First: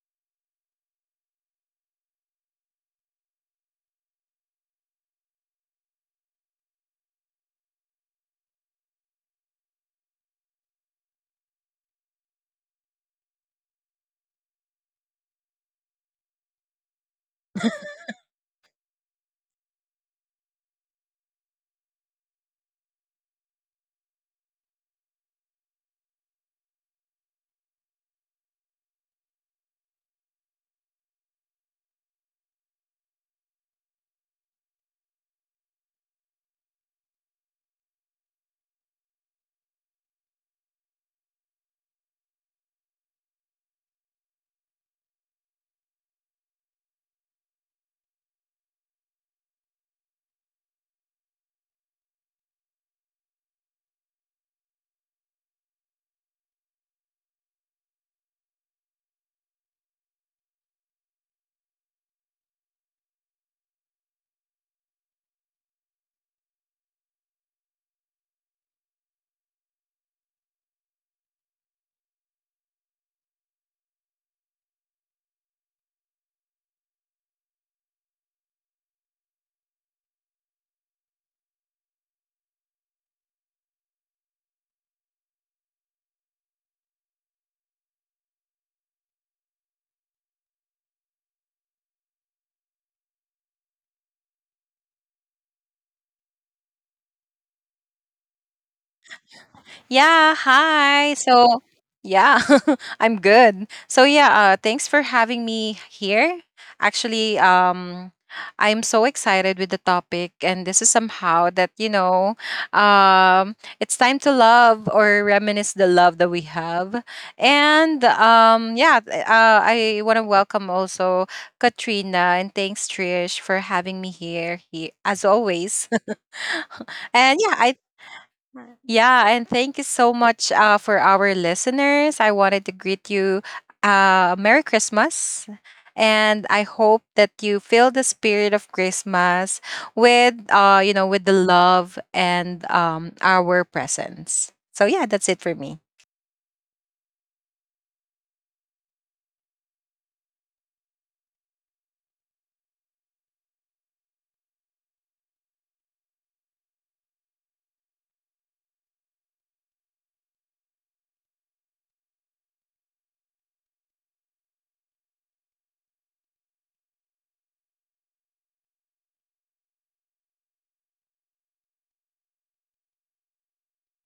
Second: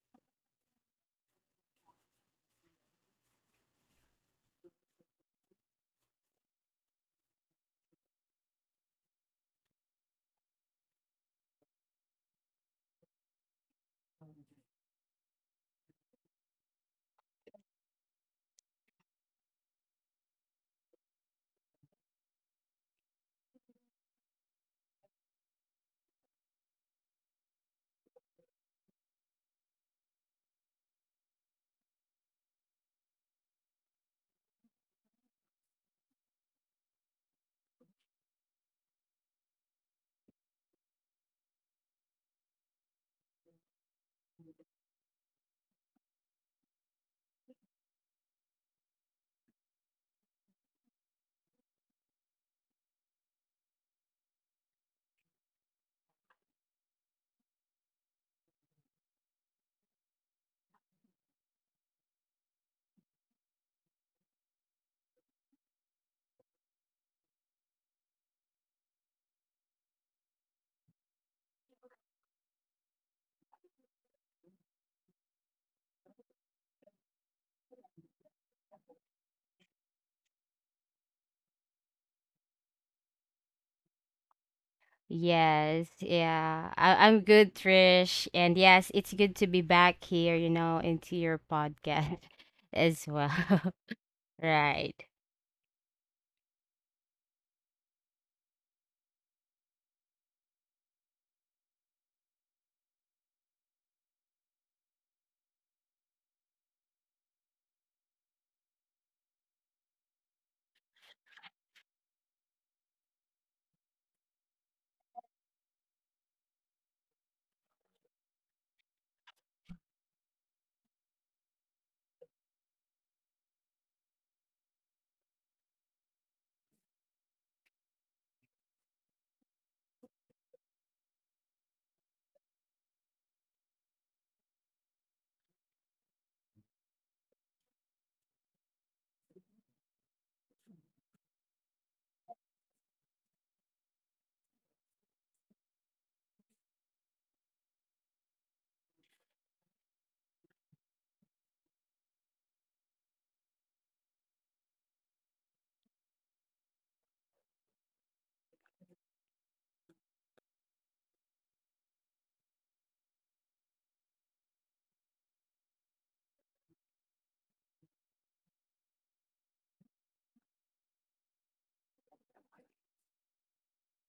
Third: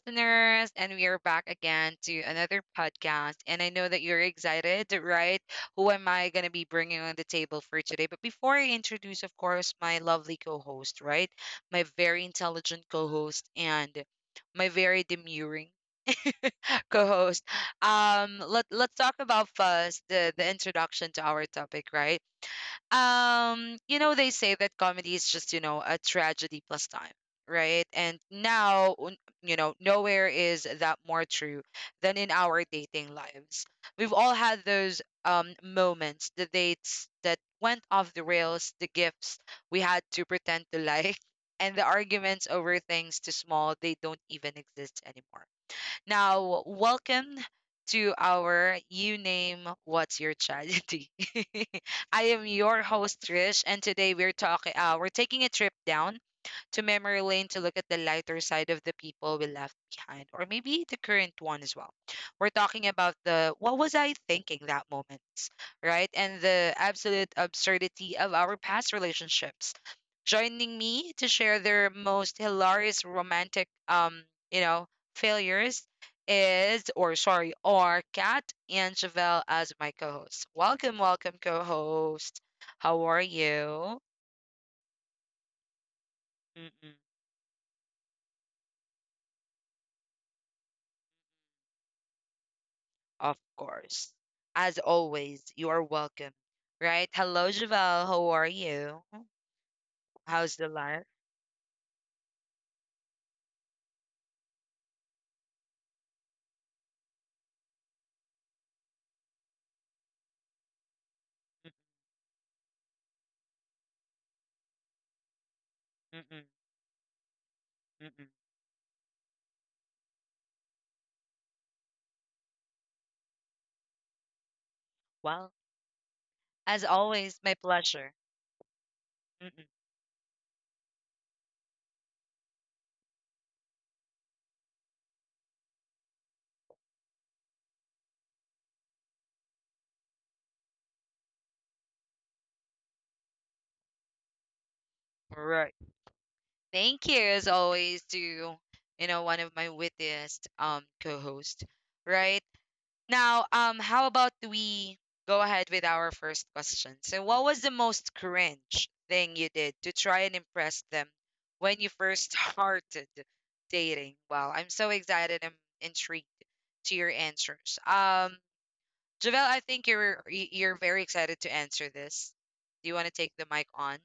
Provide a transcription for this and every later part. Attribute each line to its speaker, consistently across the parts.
Speaker 1: listeners, and we are back again to another podcast. And I know that you're excited, right? Who am I going to be bringing on the table for today? But before I introduce, of course, my lovely co host, right? My very intelligent co host and my very demurring co host, let's talk about first the introduction to our topic, right? You know, they say that comedy is just a tragedy plus time, right? And now, nowhere is that more true than in our dating lives. We've all had those moments, the dates that went off the rails, the gifts we had to pretend to like, and the arguments over things too small they don't even exist anymore. Now, welcome to our You Name What's Your Tragedy. I am your host Trish, and today we're talking. We're taking a trip down to memory lane to look at the lighter side of the people we left behind, or maybe the current one as well. We're talking about the what was I thinking that moment, right, and the absolute absurdity of our past relationships joining me to share their most hilarious romantic you know failures is or sorry are Kat and Chevelle as my co-hosts. Welcome, welcome co-host. How are you?
Speaker 2: Yes, yeah.
Speaker 1: Mm-mm,
Speaker 2: I'm good, Trish. And yes, it's good to be back here, you know, into your podcast as well.
Speaker 1: of course. As
Speaker 2: Right.
Speaker 1: always, you are welcome. Right? Hello, Javelle. How are you?
Speaker 3: Yeah,
Speaker 1: How's the life?
Speaker 3: hi. So, yeah, I'm good. So, yeah, thanks for having me here. Actually, I'm so excited with the topic, and this is somehow that, you know, it's time to love or reminisce the love that we
Speaker 1: Mm-mm,
Speaker 3: have. And
Speaker 1: mm-mm.
Speaker 3: yeah, I want to welcome also Katrina, and thanks, Trish, for having me here as
Speaker 1: Well,
Speaker 3: always.
Speaker 1: as
Speaker 3: And
Speaker 1: always,
Speaker 3: yeah,
Speaker 1: my
Speaker 3: I
Speaker 1: pleasure.
Speaker 3: yeah, and
Speaker 1: Mm-mm.
Speaker 3: thank you so much for our listeners. I wanted to greet you Merry Christmas. And I hope that you feel the spirit of Christmas with, you know, with the love and our presence. So yeah, that's it for
Speaker 1: Right.
Speaker 3: me.
Speaker 1: Thank you, as always, to one of my wittiest co-host. Right now, how about we go ahead with our first question? So, what was the most cringe thing you did to try and impress them when you first started dating? Wow, I'm so excited. I'm intrigued to your answers. Javel, I think you're very excited to answer this. Do you want to take the mic on?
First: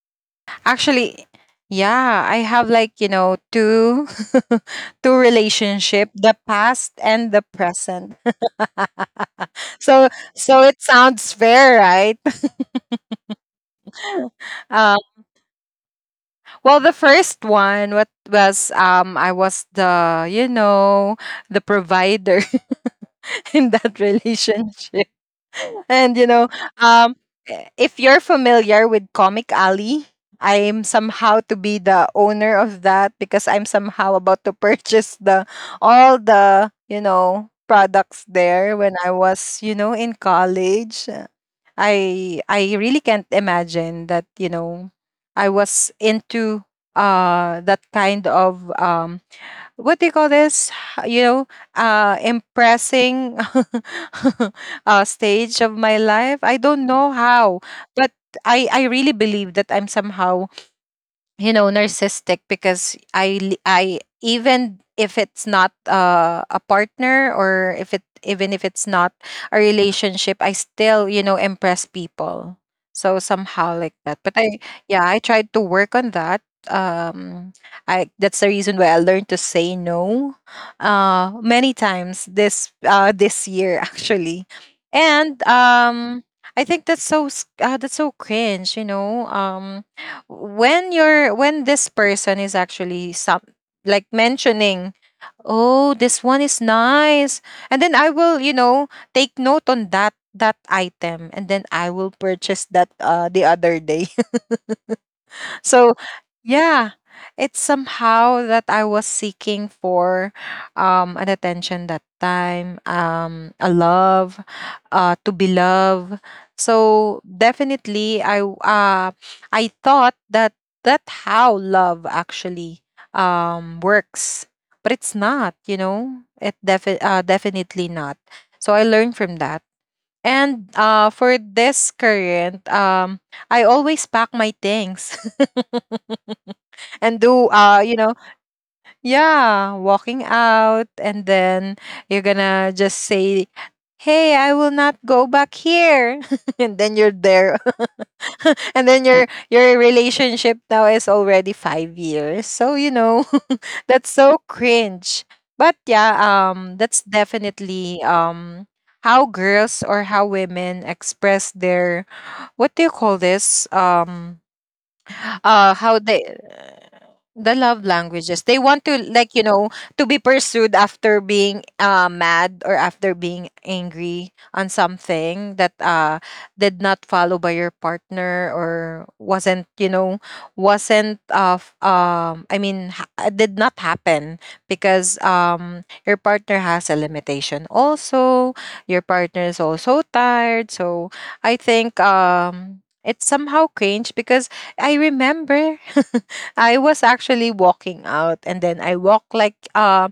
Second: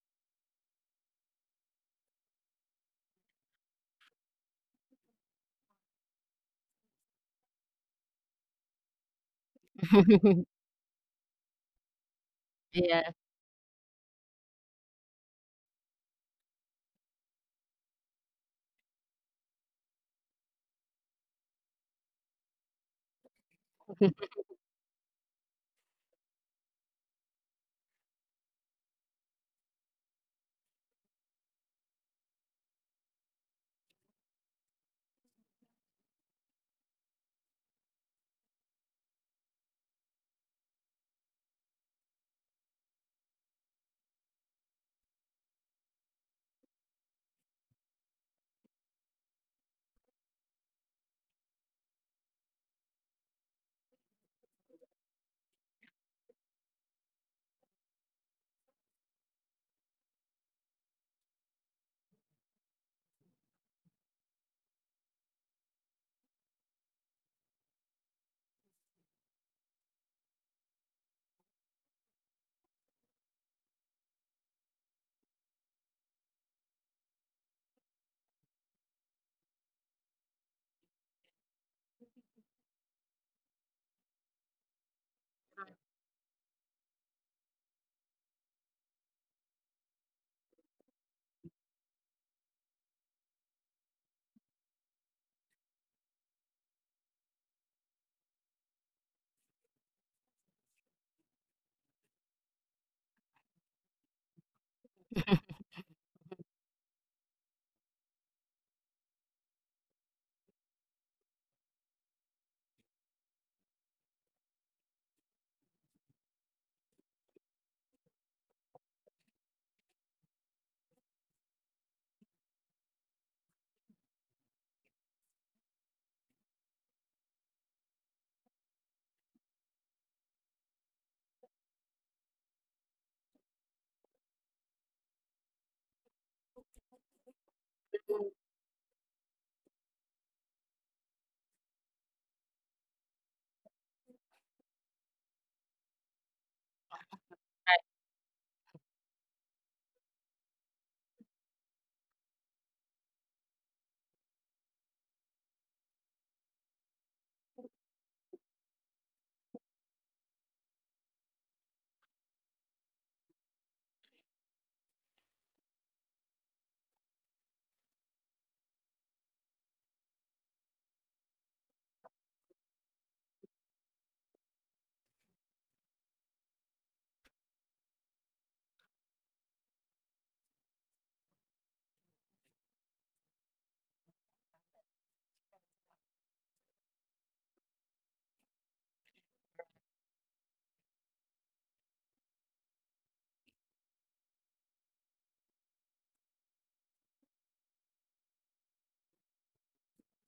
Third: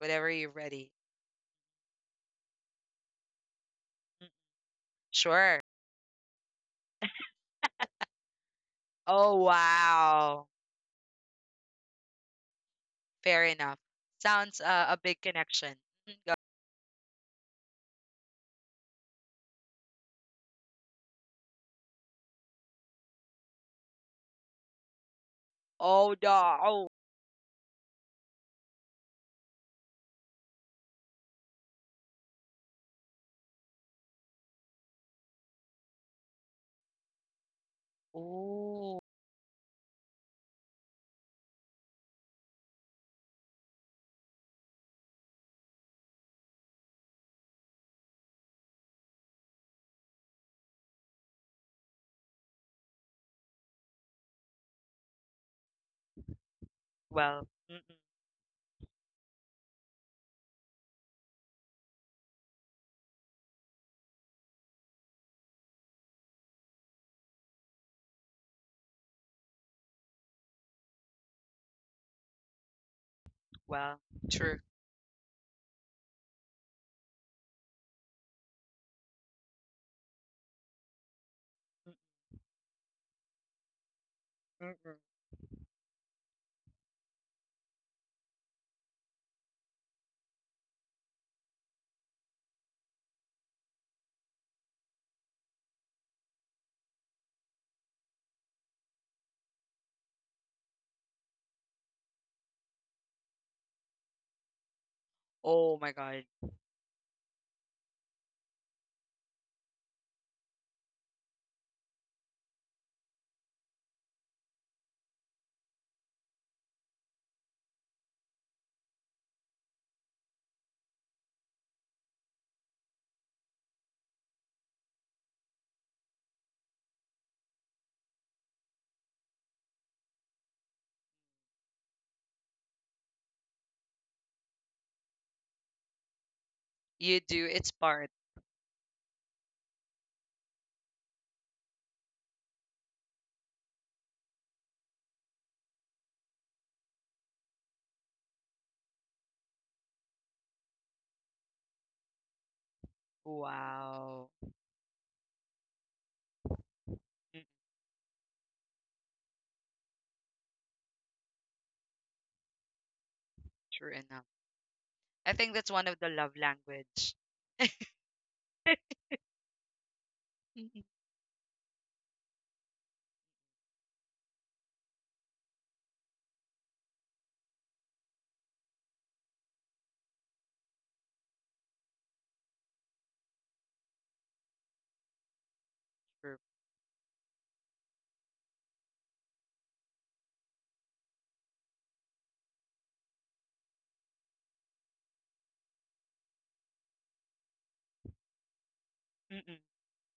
Speaker 1: Whenever you're ready.
Speaker 3: Actually, yeah, I have like you know
Speaker 1: Mm,
Speaker 3: two
Speaker 1: sure.
Speaker 3: relationship, the past and the present.
Speaker 1: Oh,
Speaker 3: So
Speaker 1: wow.
Speaker 3: it sounds fair, right?
Speaker 2: Yeah.
Speaker 1: Fair enough. Sounds
Speaker 3: Uh,
Speaker 1: a big connection. Mhm.
Speaker 3: Well, the first one, what was I was the you know the provider in that relationship, and
Speaker 1: Oh,
Speaker 3: you
Speaker 1: the
Speaker 3: know
Speaker 1: oh.
Speaker 3: um, if you're familiar with Comic Alley, I'm somehow to be the owner of that because I'm somehow about to purchase the all the you know products there
Speaker 1: Oh,
Speaker 3: when I was you know in college. I really can't imagine that you know I was into that kind of what do you call this you know impressing stage of my life. I don't know
Speaker 1: well,
Speaker 3: how,
Speaker 1: mm-mm,
Speaker 3: but I really believe that I'm somehow you know narcissistic because I li- I even if it's not a partner, or if it even if it's not a relationship, I still you know impress people. So somehow like
Speaker 1: well,
Speaker 3: that, but I
Speaker 1: true.
Speaker 3: yeah, I tried to work on that. Um I That's the reason why I learned to say no many
Speaker 1: Mm,
Speaker 3: times this this year actually.
Speaker 1: mm-mm.
Speaker 3: And I think that's that's so cringe, you know. When you're when this person is actually some like mentioning, "Oh, this one is nice," and then I will you know take note on that item, and then I will purchase that the other day.
Speaker 1: Oh my
Speaker 3: So
Speaker 1: God,
Speaker 3: yeah, it's somehow that I was seeking for an attention that time, a love, to be loved. So definitely I thought that that how love actually works. But it's not, you know. It definitely not. So I learned from that. And for this current I always pack my things.
Speaker 1: you
Speaker 3: And
Speaker 1: do.
Speaker 3: do
Speaker 1: It's
Speaker 3: you
Speaker 1: part.
Speaker 3: know, yeah, walking out, and then you're gonna just say, "Hey, I will not go back here." And then you're there. And then your relationship now is already 5 years, so you know that's
Speaker 1: Wow.
Speaker 3: so cringe. But yeah, that's
Speaker 1: Mm,
Speaker 3: definitely how girls or how women express their what do you call this.
Speaker 1: true enough. I think that's
Speaker 3: How
Speaker 1: one of the
Speaker 3: they
Speaker 1: love language.
Speaker 3: the love languages, they want to like you know to be pursued after being mad or after being angry on something that did not follow by your partner or wasn't you know wasn't of did not happen because your
Speaker 1: True.
Speaker 3: partner has a limitation also. Your partner is also tired. So I think it's somehow cringe because I remember I was actually walking out, and then I walked
Speaker 1: Mm-mm.
Speaker 3: like uh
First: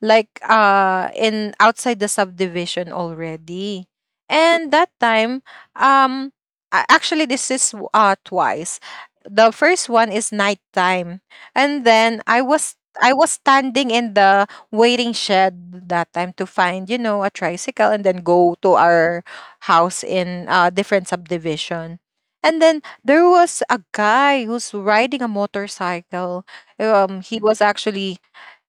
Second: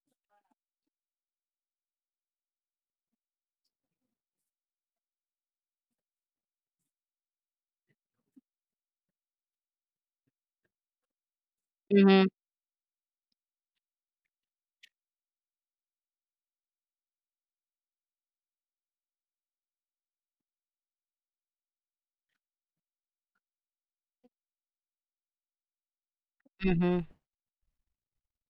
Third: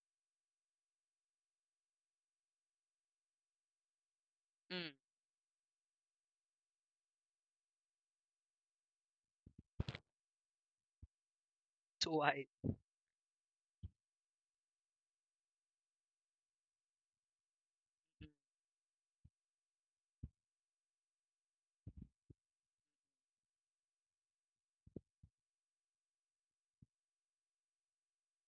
Speaker 3: like uh in outside the subdivision already. And that
Speaker 1: Mm.
Speaker 3: time um actually this is twice. The first one is nighttime, and then
Speaker 2: Mm-hmm.
Speaker 3: I
Speaker 1: Twice.
Speaker 3: was I was standing in the waiting shed that time to find, you know, a tricycle and then
Speaker 1: Mm.
Speaker 3: go to our house in different subdivision. And then there was a guy who's riding a motorcycle.
Speaker 2: Mm-hmm.
Speaker 3: He was actually,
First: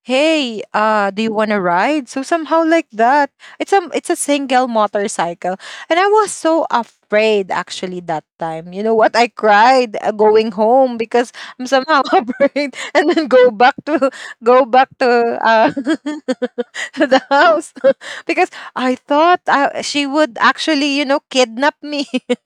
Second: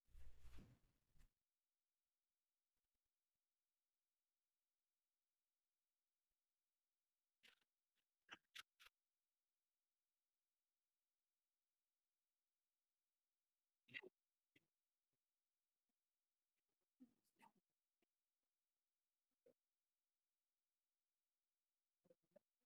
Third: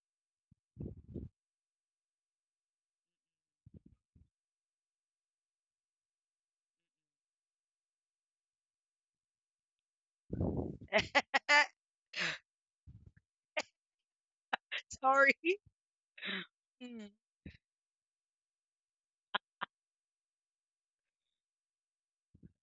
Speaker 3: "Hey, do you want to ride?" So somehow like that. It's a single motorcycle, and I was so afraid actually that time. You know what? I cried going home because I'm somehow afraid, and then go back
Speaker 1: Sorry.
Speaker 3: to
Speaker 1: Mm,
Speaker 3: to the house because I thought she would actually you know kidnap me.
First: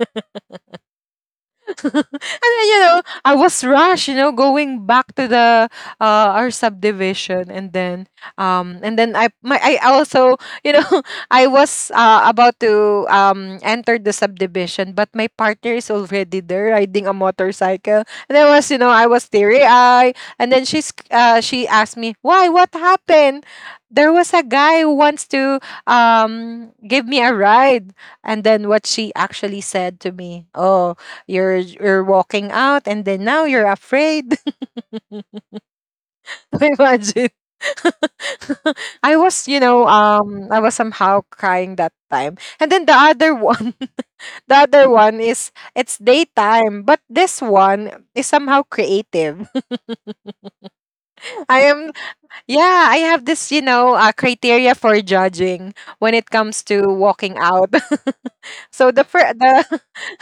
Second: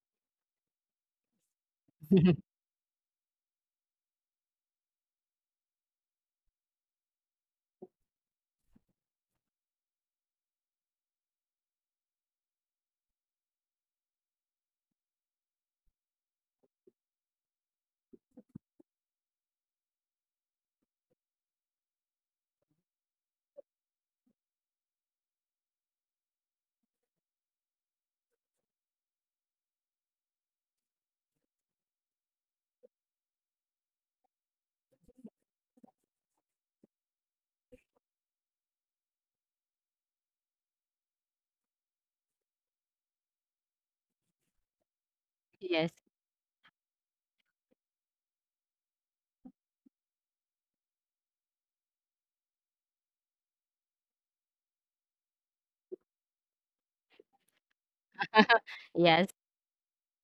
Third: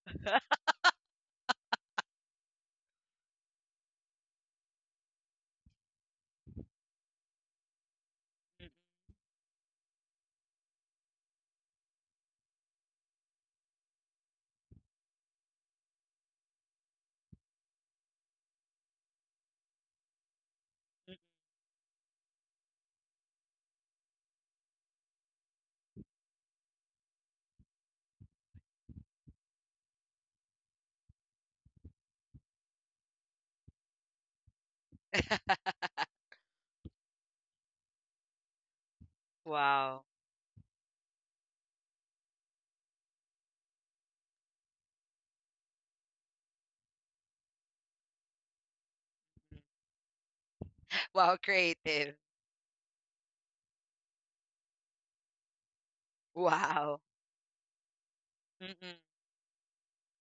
Speaker 3: And then, you know, I was rushed, you know, going back to the our subdivision. And then
Speaker 1: mm,
Speaker 3: I my I also, you know, I was about to enter the subdivision, but my partner is already there riding a motorcycle. And I was, you know, I was teary eye, and then she asked me, "Why? What happened? There was a guy who wants to give me a ride." And then what she actually said to me, "Oh, you're walking out and then now you're afraid."
Speaker 1: mm.
Speaker 3: Imagine. I was, you know,
Speaker 1: Wow.
Speaker 3: I was somehow crying that time. And then the other one the other one is it's
Speaker 2: Yes.
Speaker 3: daytime, but this one is somehow creative.
Speaker 1: Mm-hmm. Wow,
Speaker 3: I am
Speaker 1: creative.
Speaker 3: Yeah, I have this, you know, criteria for judging when it comes to
Speaker 1: Wow.
Speaker 3: walking out. So
Speaker 1: Mm-mm.
Speaker 3: the
Speaker 2: Yes.
Speaker 3: fir- the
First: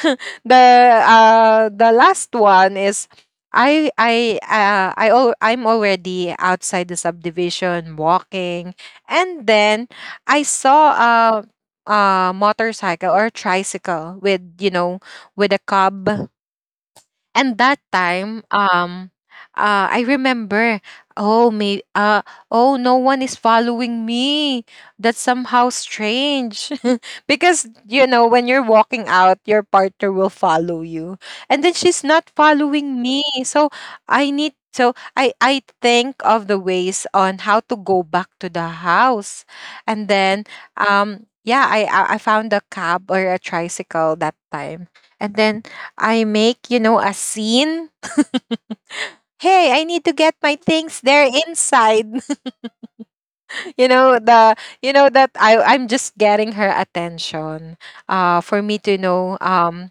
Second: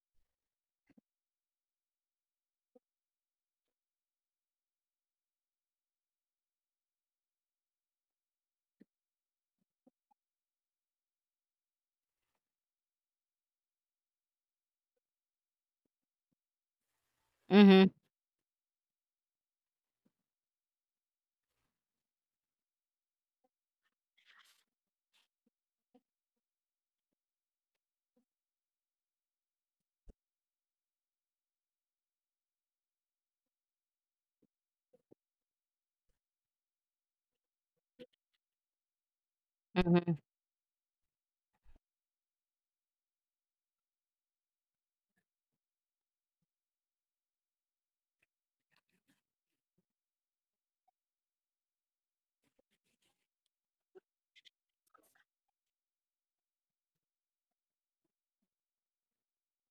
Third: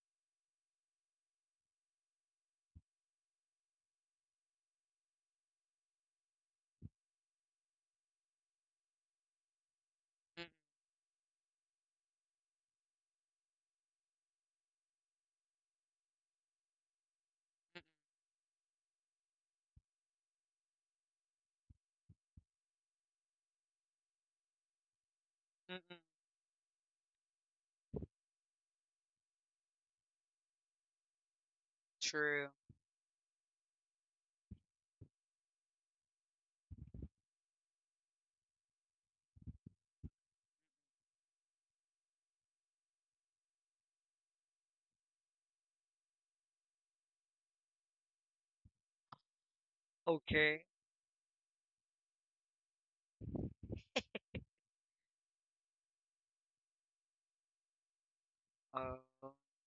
Speaker 3: the the last one is I'm already outside the subdivision walking, and then I
Speaker 1: Mm.
Speaker 3: saw a motorcycle or tricycle with you know with a cub. And that
Speaker 2: Mm-hmm.
Speaker 3: time, I remember, oh may, uh, "Oh, no one is following me. That's somehow
Speaker 1: Mm,
Speaker 3: strange," because you know when you're walking out, your partner will follow you, and then she's not
Speaker 1: true.
Speaker 3: following me. So I need. So I think of the ways on how to go back to the house, and
Speaker 2: Mm-hmm.
Speaker 3: then yeah, I found a cab or a tricycle that time, and then I make, you know, a scene. "Hey, I need to get my
Speaker 1: Okay.
Speaker 3: things there inside." You know, the you know that I'm just getting her attention. For me to
Speaker 1: Uh,
Speaker 3: know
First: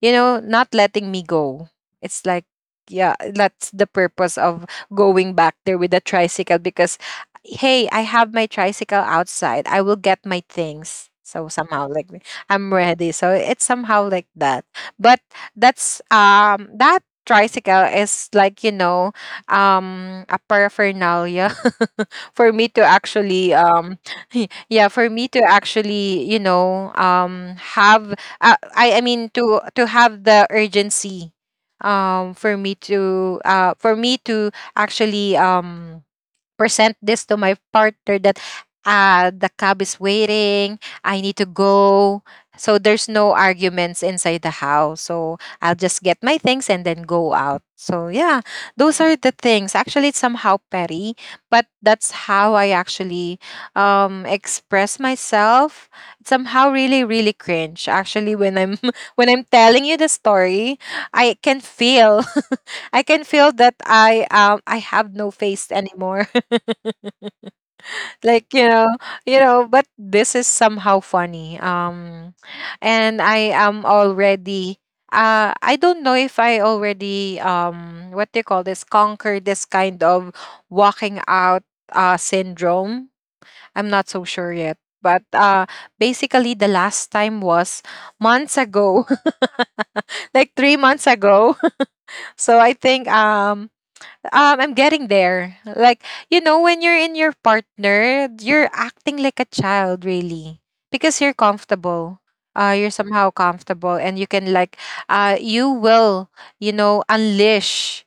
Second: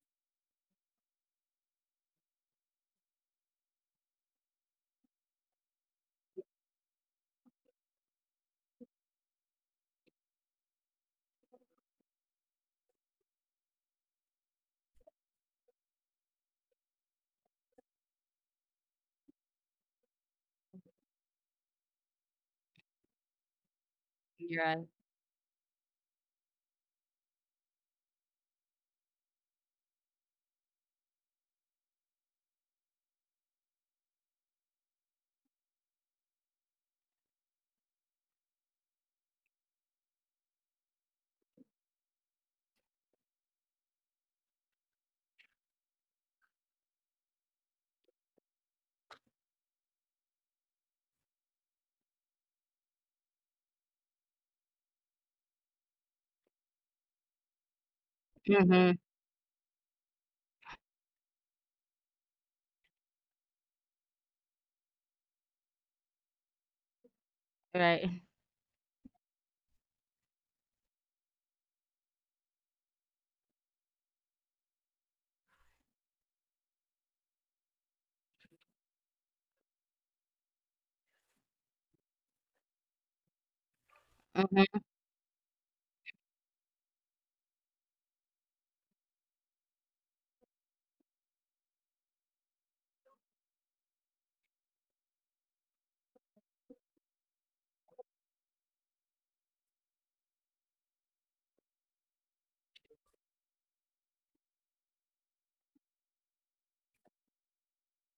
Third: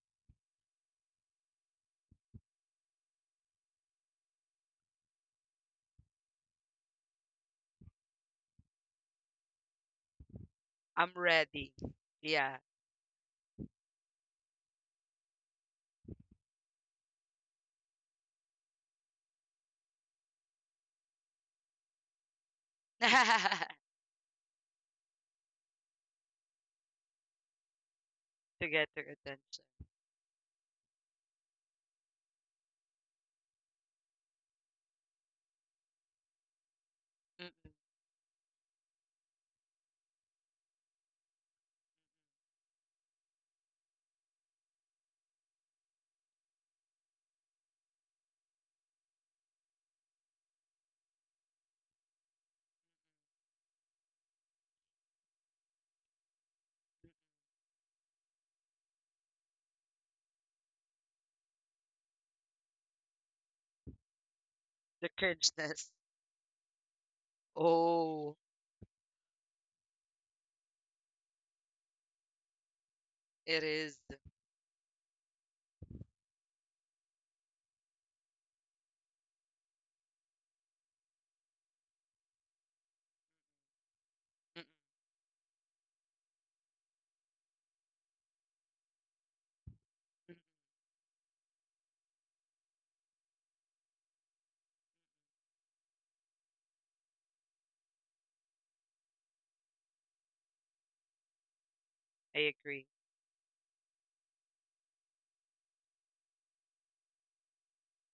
Speaker 3: you know, not letting me go. It's like, yeah, that's the purpose of going back there with the tricycle because, "Hey, I have my tricycle outside. I will get my
Speaker 1: I'm
Speaker 3: things." So
Speaker 1: ready.
Speaker 3: somehow, like,
Speaker 1: Yeah.
Speaker 3: I'm ready. So it's somehow like that. But that's, that tricycle is like, you know, a paraphernalia for me to
Speaker 1: To
Speaker 3: actually,
Speaker 2: You're right.
Speaker 3: yeah, for me to actually, you know, have
Speaker 1: get their attention.
Speaker 3: to have the urgency for me to actually present this to my
Speaker 1: Mm-mm.
Speaker 3: partner that the cab is waiting, I need to go. So there's no arguments inside the house, so I'll just get my things and then go out. So yeah, those are the things actually. It's somehow petty, but that's how I actually express myself. It's somehow really really cringe actually when I'm
Speaker 2: Mm-hmm.
Speaker 3: when I'm telling you the story. I can feel I can feel that I have
Speaker 1: The
Speaker 3: no face
Speaker 1: cringeness.
Speaker 3: anymore,
Speaker 2: Right.
Speaker 1: Oh,
Speaker 3: like you know. You know, but this is somehow funny. And
Speaker 1: it
Speaker 3: I
Speaker 1: is.
Speaker 3: am already I don't know if I already what they call this, conquer this kind of walking out syndrome. I'm not so
Speaker 1: Mm-mm.
Speaker 3: sure
Speaker 2: Mm-hmm.
Speaker 3: yet. But basically, the last time was months ago
Speaker 1: Mm,
Speaker 3: like 3 months ago. So I think I'm getting there. Like, you know, when you're in your partner, you're acting like a child really. Because you're comfortable.
Speaker 1: I agree.
Speaker 3: You're somehow comfortable, and you can like you will, you know, unleash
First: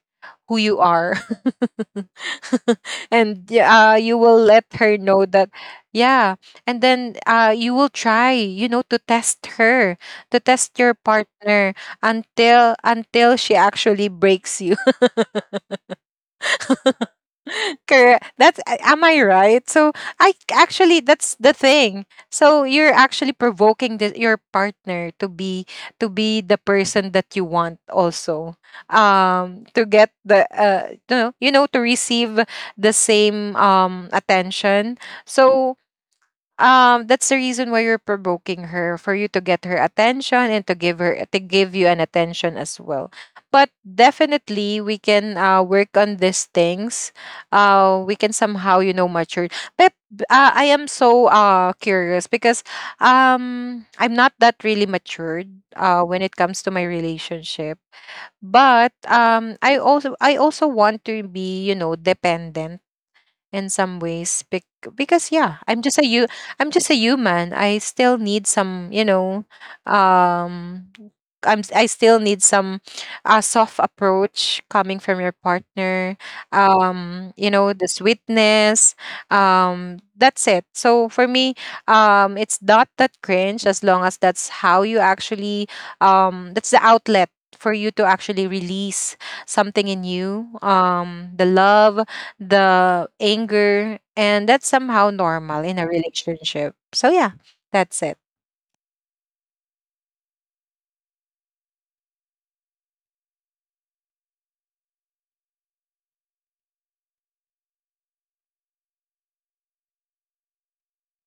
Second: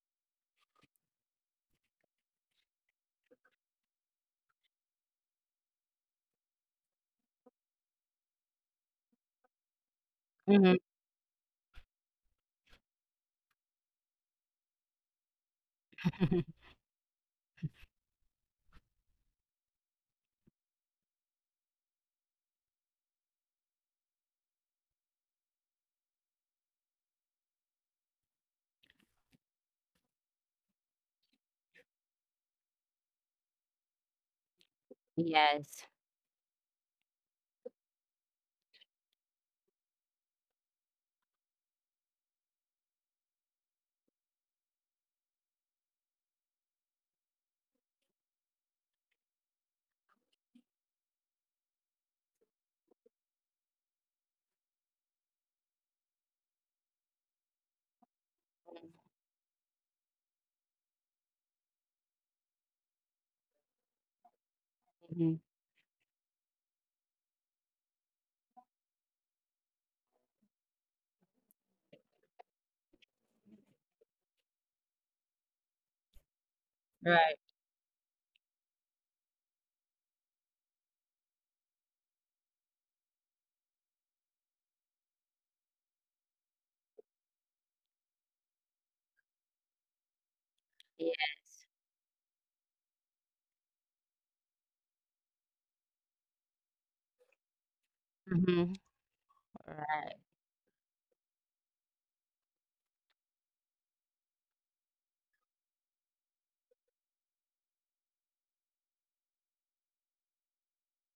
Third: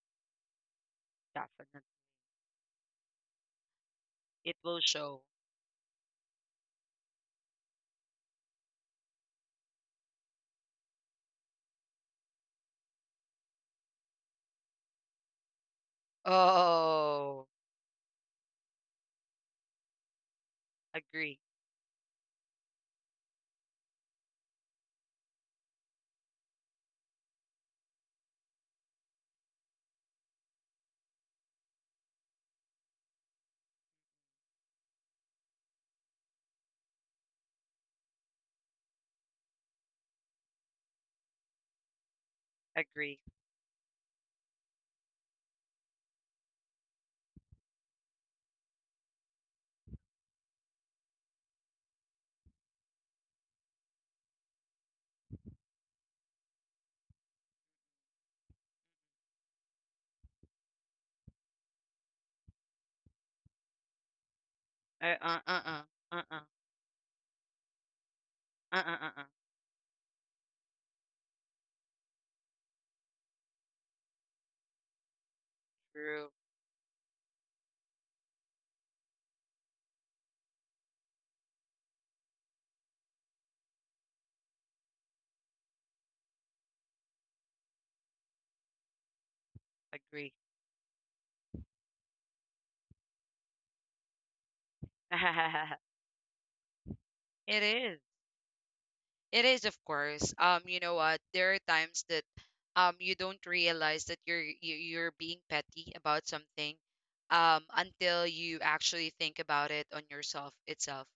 Speaker 3: who you are.
Speaker 1: Definitely.
Speaker 3: And yeah, you will
Speaker 1: It
Speaker 3: let
Speaker 1: will
Speaker 3: her know
Speaker 1: show.
Speaker 3: that yeah. And then you will try, you know, to test her, to test
Speaker 2: Mm-hmm.
Speaker 3: your partner until she actually breaks you.
Speaker 1: Oh,
Speaker 3: Correct. Am I right? So I actually that's
Speaker 1: agree.
Speaker 3: the thing. So you're actually provoking your partner to be the person that you want also. To get the you know, you know, to receive the same attention.
Speaker 2: Yes.
Speaker 3: So that's the reason why you're provoking her for you to get her attention and to give her to give you an attention as
Speaker 1: Agree.
Speaker 3: well. But definitely we can work on these things. We can somehow you know mature. But I am so curious because I'm not that really matured when it comes to my relationship. But I also want to be you know dependent in some ways
Speaker 1: Uh,
Speaker 2: Mm-hmm.
Speaker 3: because
Speaker 1: uh, uh,
Speaker 3: yeah,
Speaker 1: uh, uh, uh,
Speaker 3: I'm just a human. I still need
Speaker 1: uh,
Speaker 3: some you
Speaker 1: uh, uh. uh.
Speaker 3: know um I'm s- I still need some soft approach coming from your partner,
Speaker 1: True.
Speaker 2: Right.
Speaker 3: you know, the sweetness, that's it. So for me, it's not that cringe as long as that's how you actually that's the outlet for you to actually release something in
Speaker 1: Agree.
Speaker 3: you, the
Speaker 2: Yeah.
Speaker 3: love, the anger, and that's somehow normal in a relationship. So yeah,
Speaker 1: It
Speaker 3: that's
Speaker 1: is.
Speaker 3: it.
Speaker 2: Mm-hmm.
Speaker 1: It is, of
Speaker 2: Right.
Speaker 1: course. You know what? There are times that you don't realize that you're being petty about something until you actually think about it on yourself itself,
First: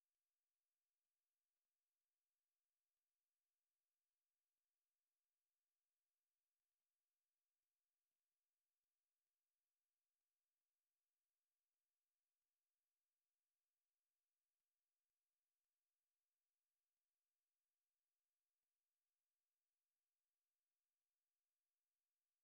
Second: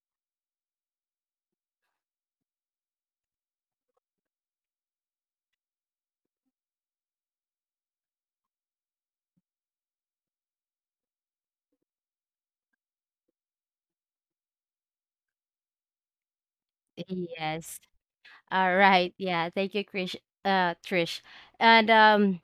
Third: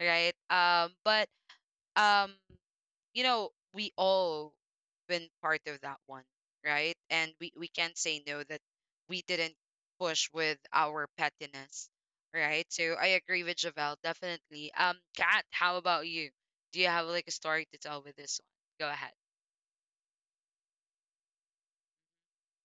Speaker 1: right? But um you know, we all been part of that one, right? And we can't say no that we didn't push with our pettiness, right? So I agree with Javel, definitely. Kat, how about you? Do you have like a story to tell
Speaker 2: Yes.
Speaker 1: with this one? Go
Speaker 2: All
Speaker 1: ahead.
Speaker 2: right. Yeah. Thank you, Krish. Trish. And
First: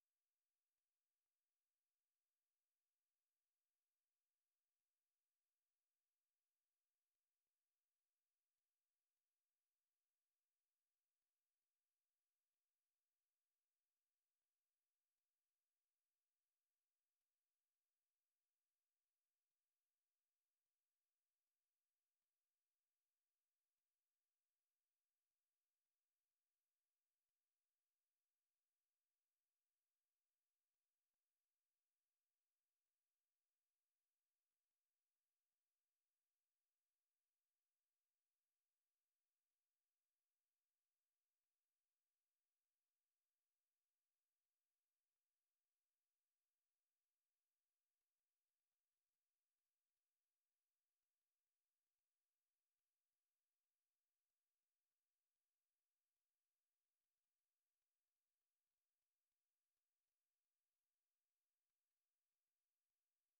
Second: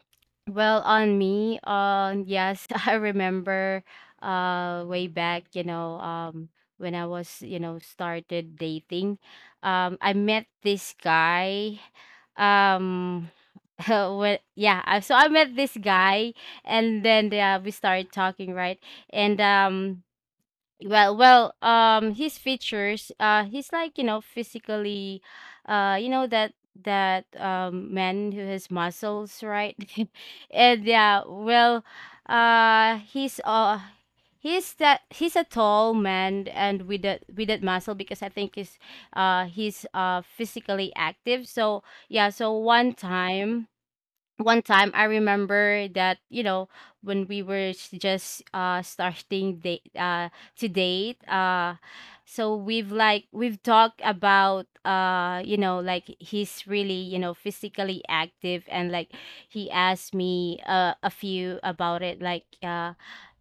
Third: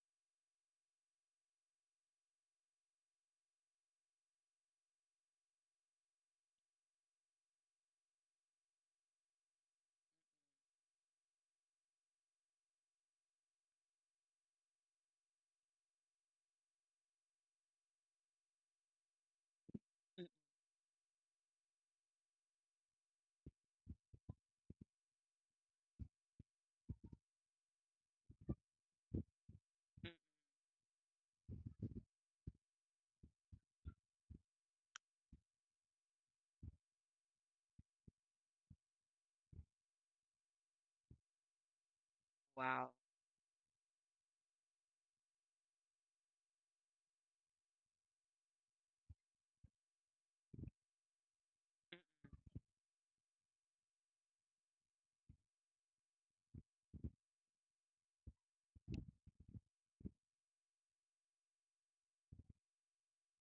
Speaker 2: well, on me, yes, I remember, way back, you know, when I was, you know, started dating, I met this guy, um. Well, yeah, so I met this guy, and then we started talking, right? And well, his features he's like you know physically you know that man who has muscles, right? And yeah, uh he's uh he's that he's a tall man and with that muscle because I think is he's physically active. So yeah,
Speaker 1: Wow.
Speaker 2: one time I remember that, you know, when we were just starting date to date, so we've talked about you know, like he's really, you know, physically active. And like he asked me a few about it,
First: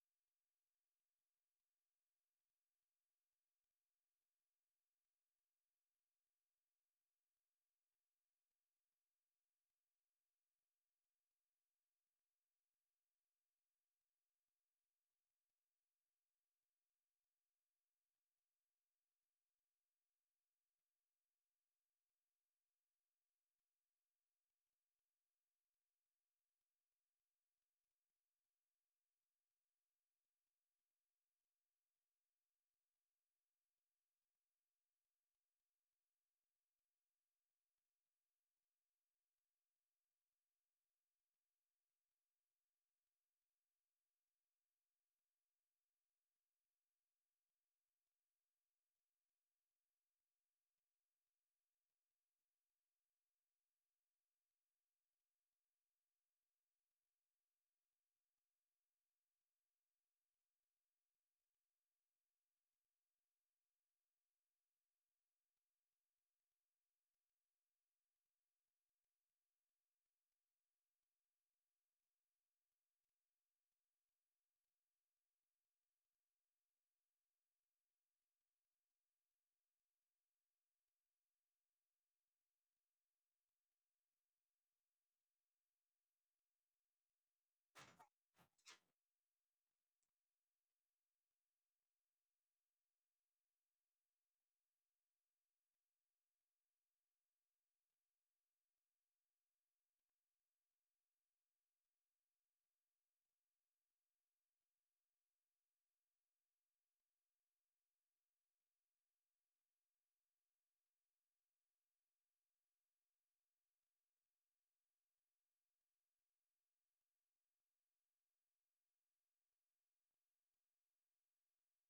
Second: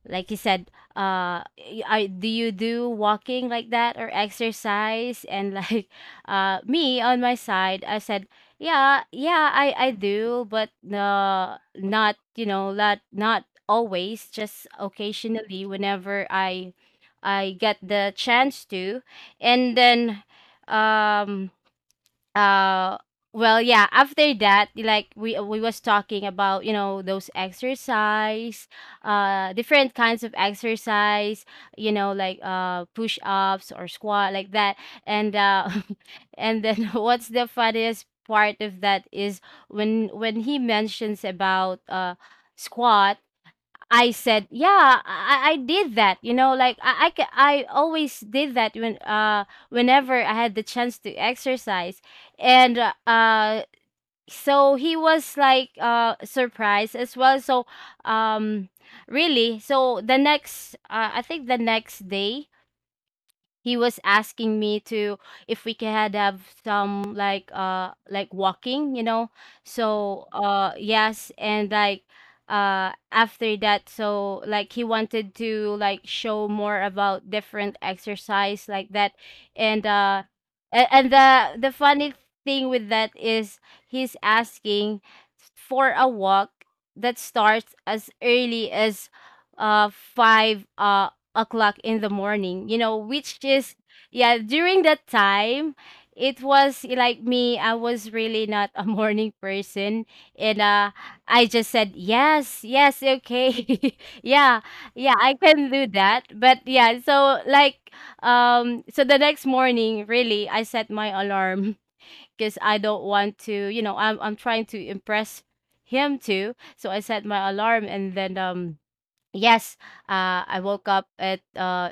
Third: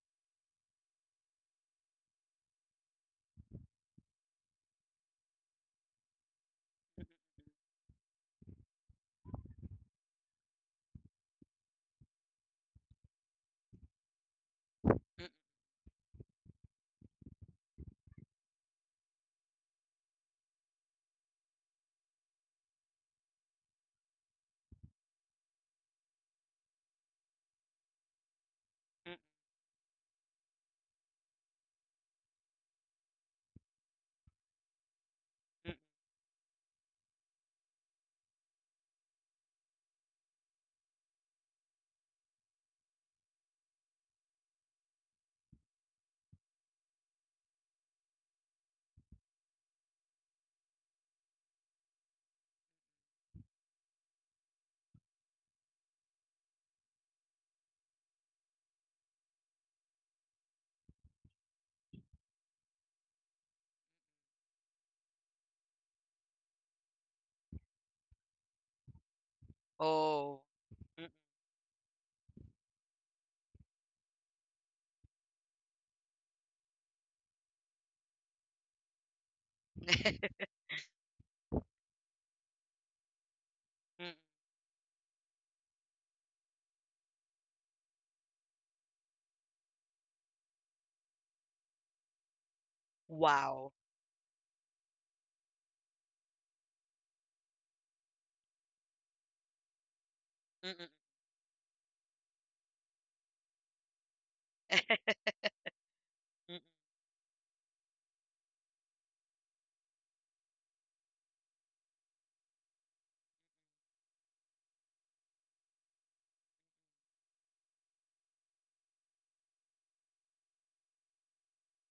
Speaker 2: like you said, do you do walking like that or exercise? And like me on my side, I said, yeah, I do, but not, you know, not always, just occasionally, whenever I get the chance to. And then um uh well, yeah, after that, like we was talking about, you know, those exercise different kinds of exercise, you know, like push-ups or squat, like that. And and then what's the funniest part of that is when he mentions about squat, I said, yeah, I did that. You know, like I always did that when whenever I had the chance to exercise. And so he was like surprised as well. So um really, so the next I think the next day he was asking me to, if we can have some, like walking, you know. So
Speaker 1: Oh.
Speaker 2: yes, and like after that, so like he wanted to, like, show more about different exercise, like that. And and the funny thing with that is he's asking for a walk that starts as early as 5 o'clock in the morning, you know, which
Speaker 1: Wow.
Speaker 2: is, yeah, during that time, it was like me, I was really not a morning person. And I just said, yes, yes, okay. Yeah, yeah, I can do that. But yeah, so like, so the next morning, really, I set my alarm because I don't want to, you know, I'm trying to impress him too. So I set my alarm. And then, yes, I woke up at uh,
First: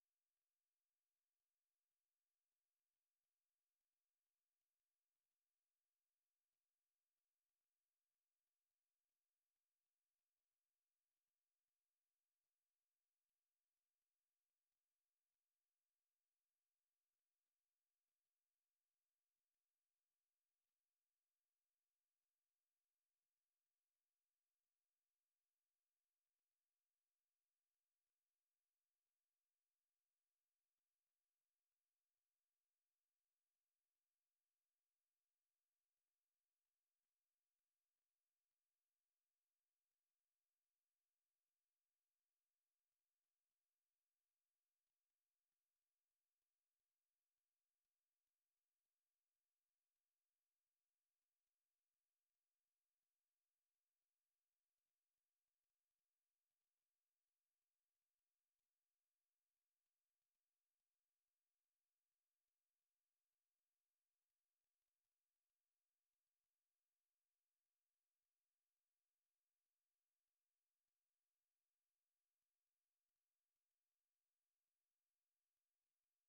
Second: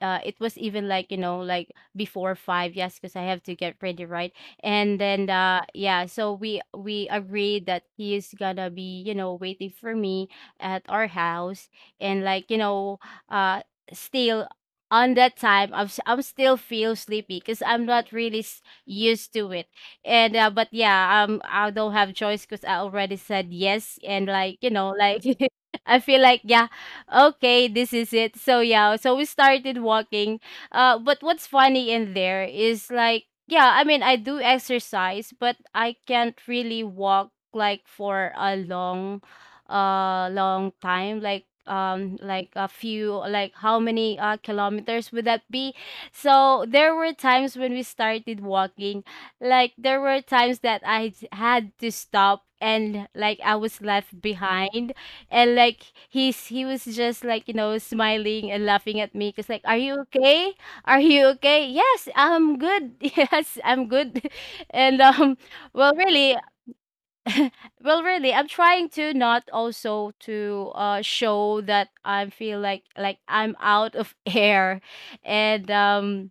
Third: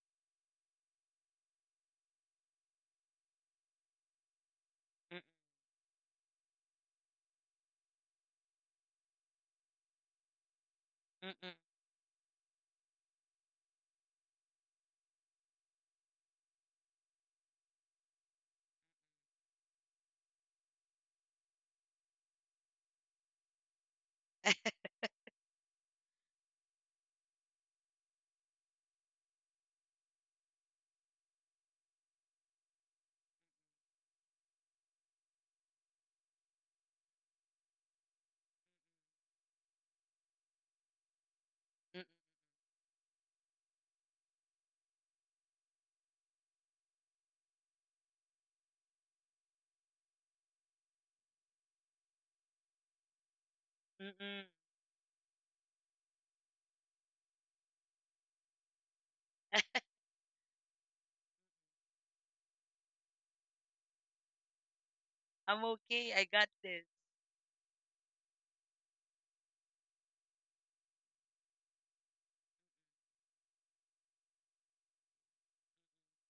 Speaker 2: uh, it was even, like, you know, like before five. Yes, because I have to get ready, right? And then yeah, so we agreed that he is gonna be, you know, waiting for me at our house, and, like, you know, uh, still on that time I'm still feel sleepy because I'm not really used to it. And but yeah, I don't have choice because I already said yes, and like, you know, like. I feel like, yeah, okay, this is it. So yeah, so we started walking. But what's funny in there is, like, yeah, I mean, I do exercise, but I can't really walk like for a long, long time. Like a few, like how many kilometers would that be? So there were times when we started walking, like there were times that I had to stop and like I was left behind and like he was just, like, you know, smiling and laughing at me because, like, are you okay, are you okay? Yes, I'm good. Yes, I'm good. And
Speaker 1: I'm
Speaker 2: well,
Speaker 1: okay. I
Speaker 2: really,
Speaker 1: got this.
Speaker 2: well, really, I'm trying to not also to show that I feel like I'm out of air. And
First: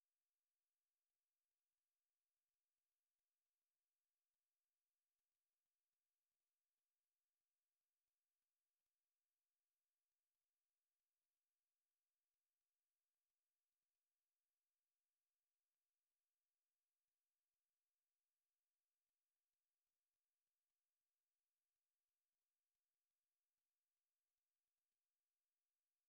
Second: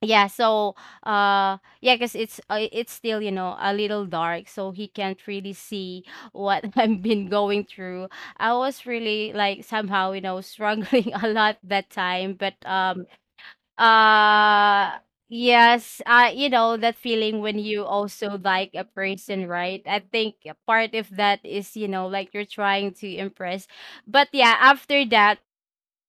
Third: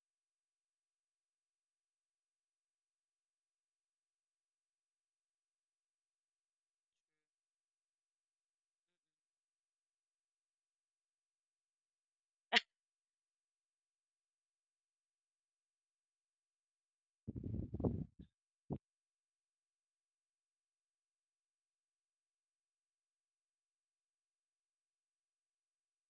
Speaker 2: yeah, so yeah, because it's still, you know, a little dark, so he can't really see what I've been going through. I was really, like, somehow, you know, struggling a lot that time. But uh yes, you know that feeling when you also like a person, right? I think a part of that is, you know, like you're trying to impress. But yeah, after that,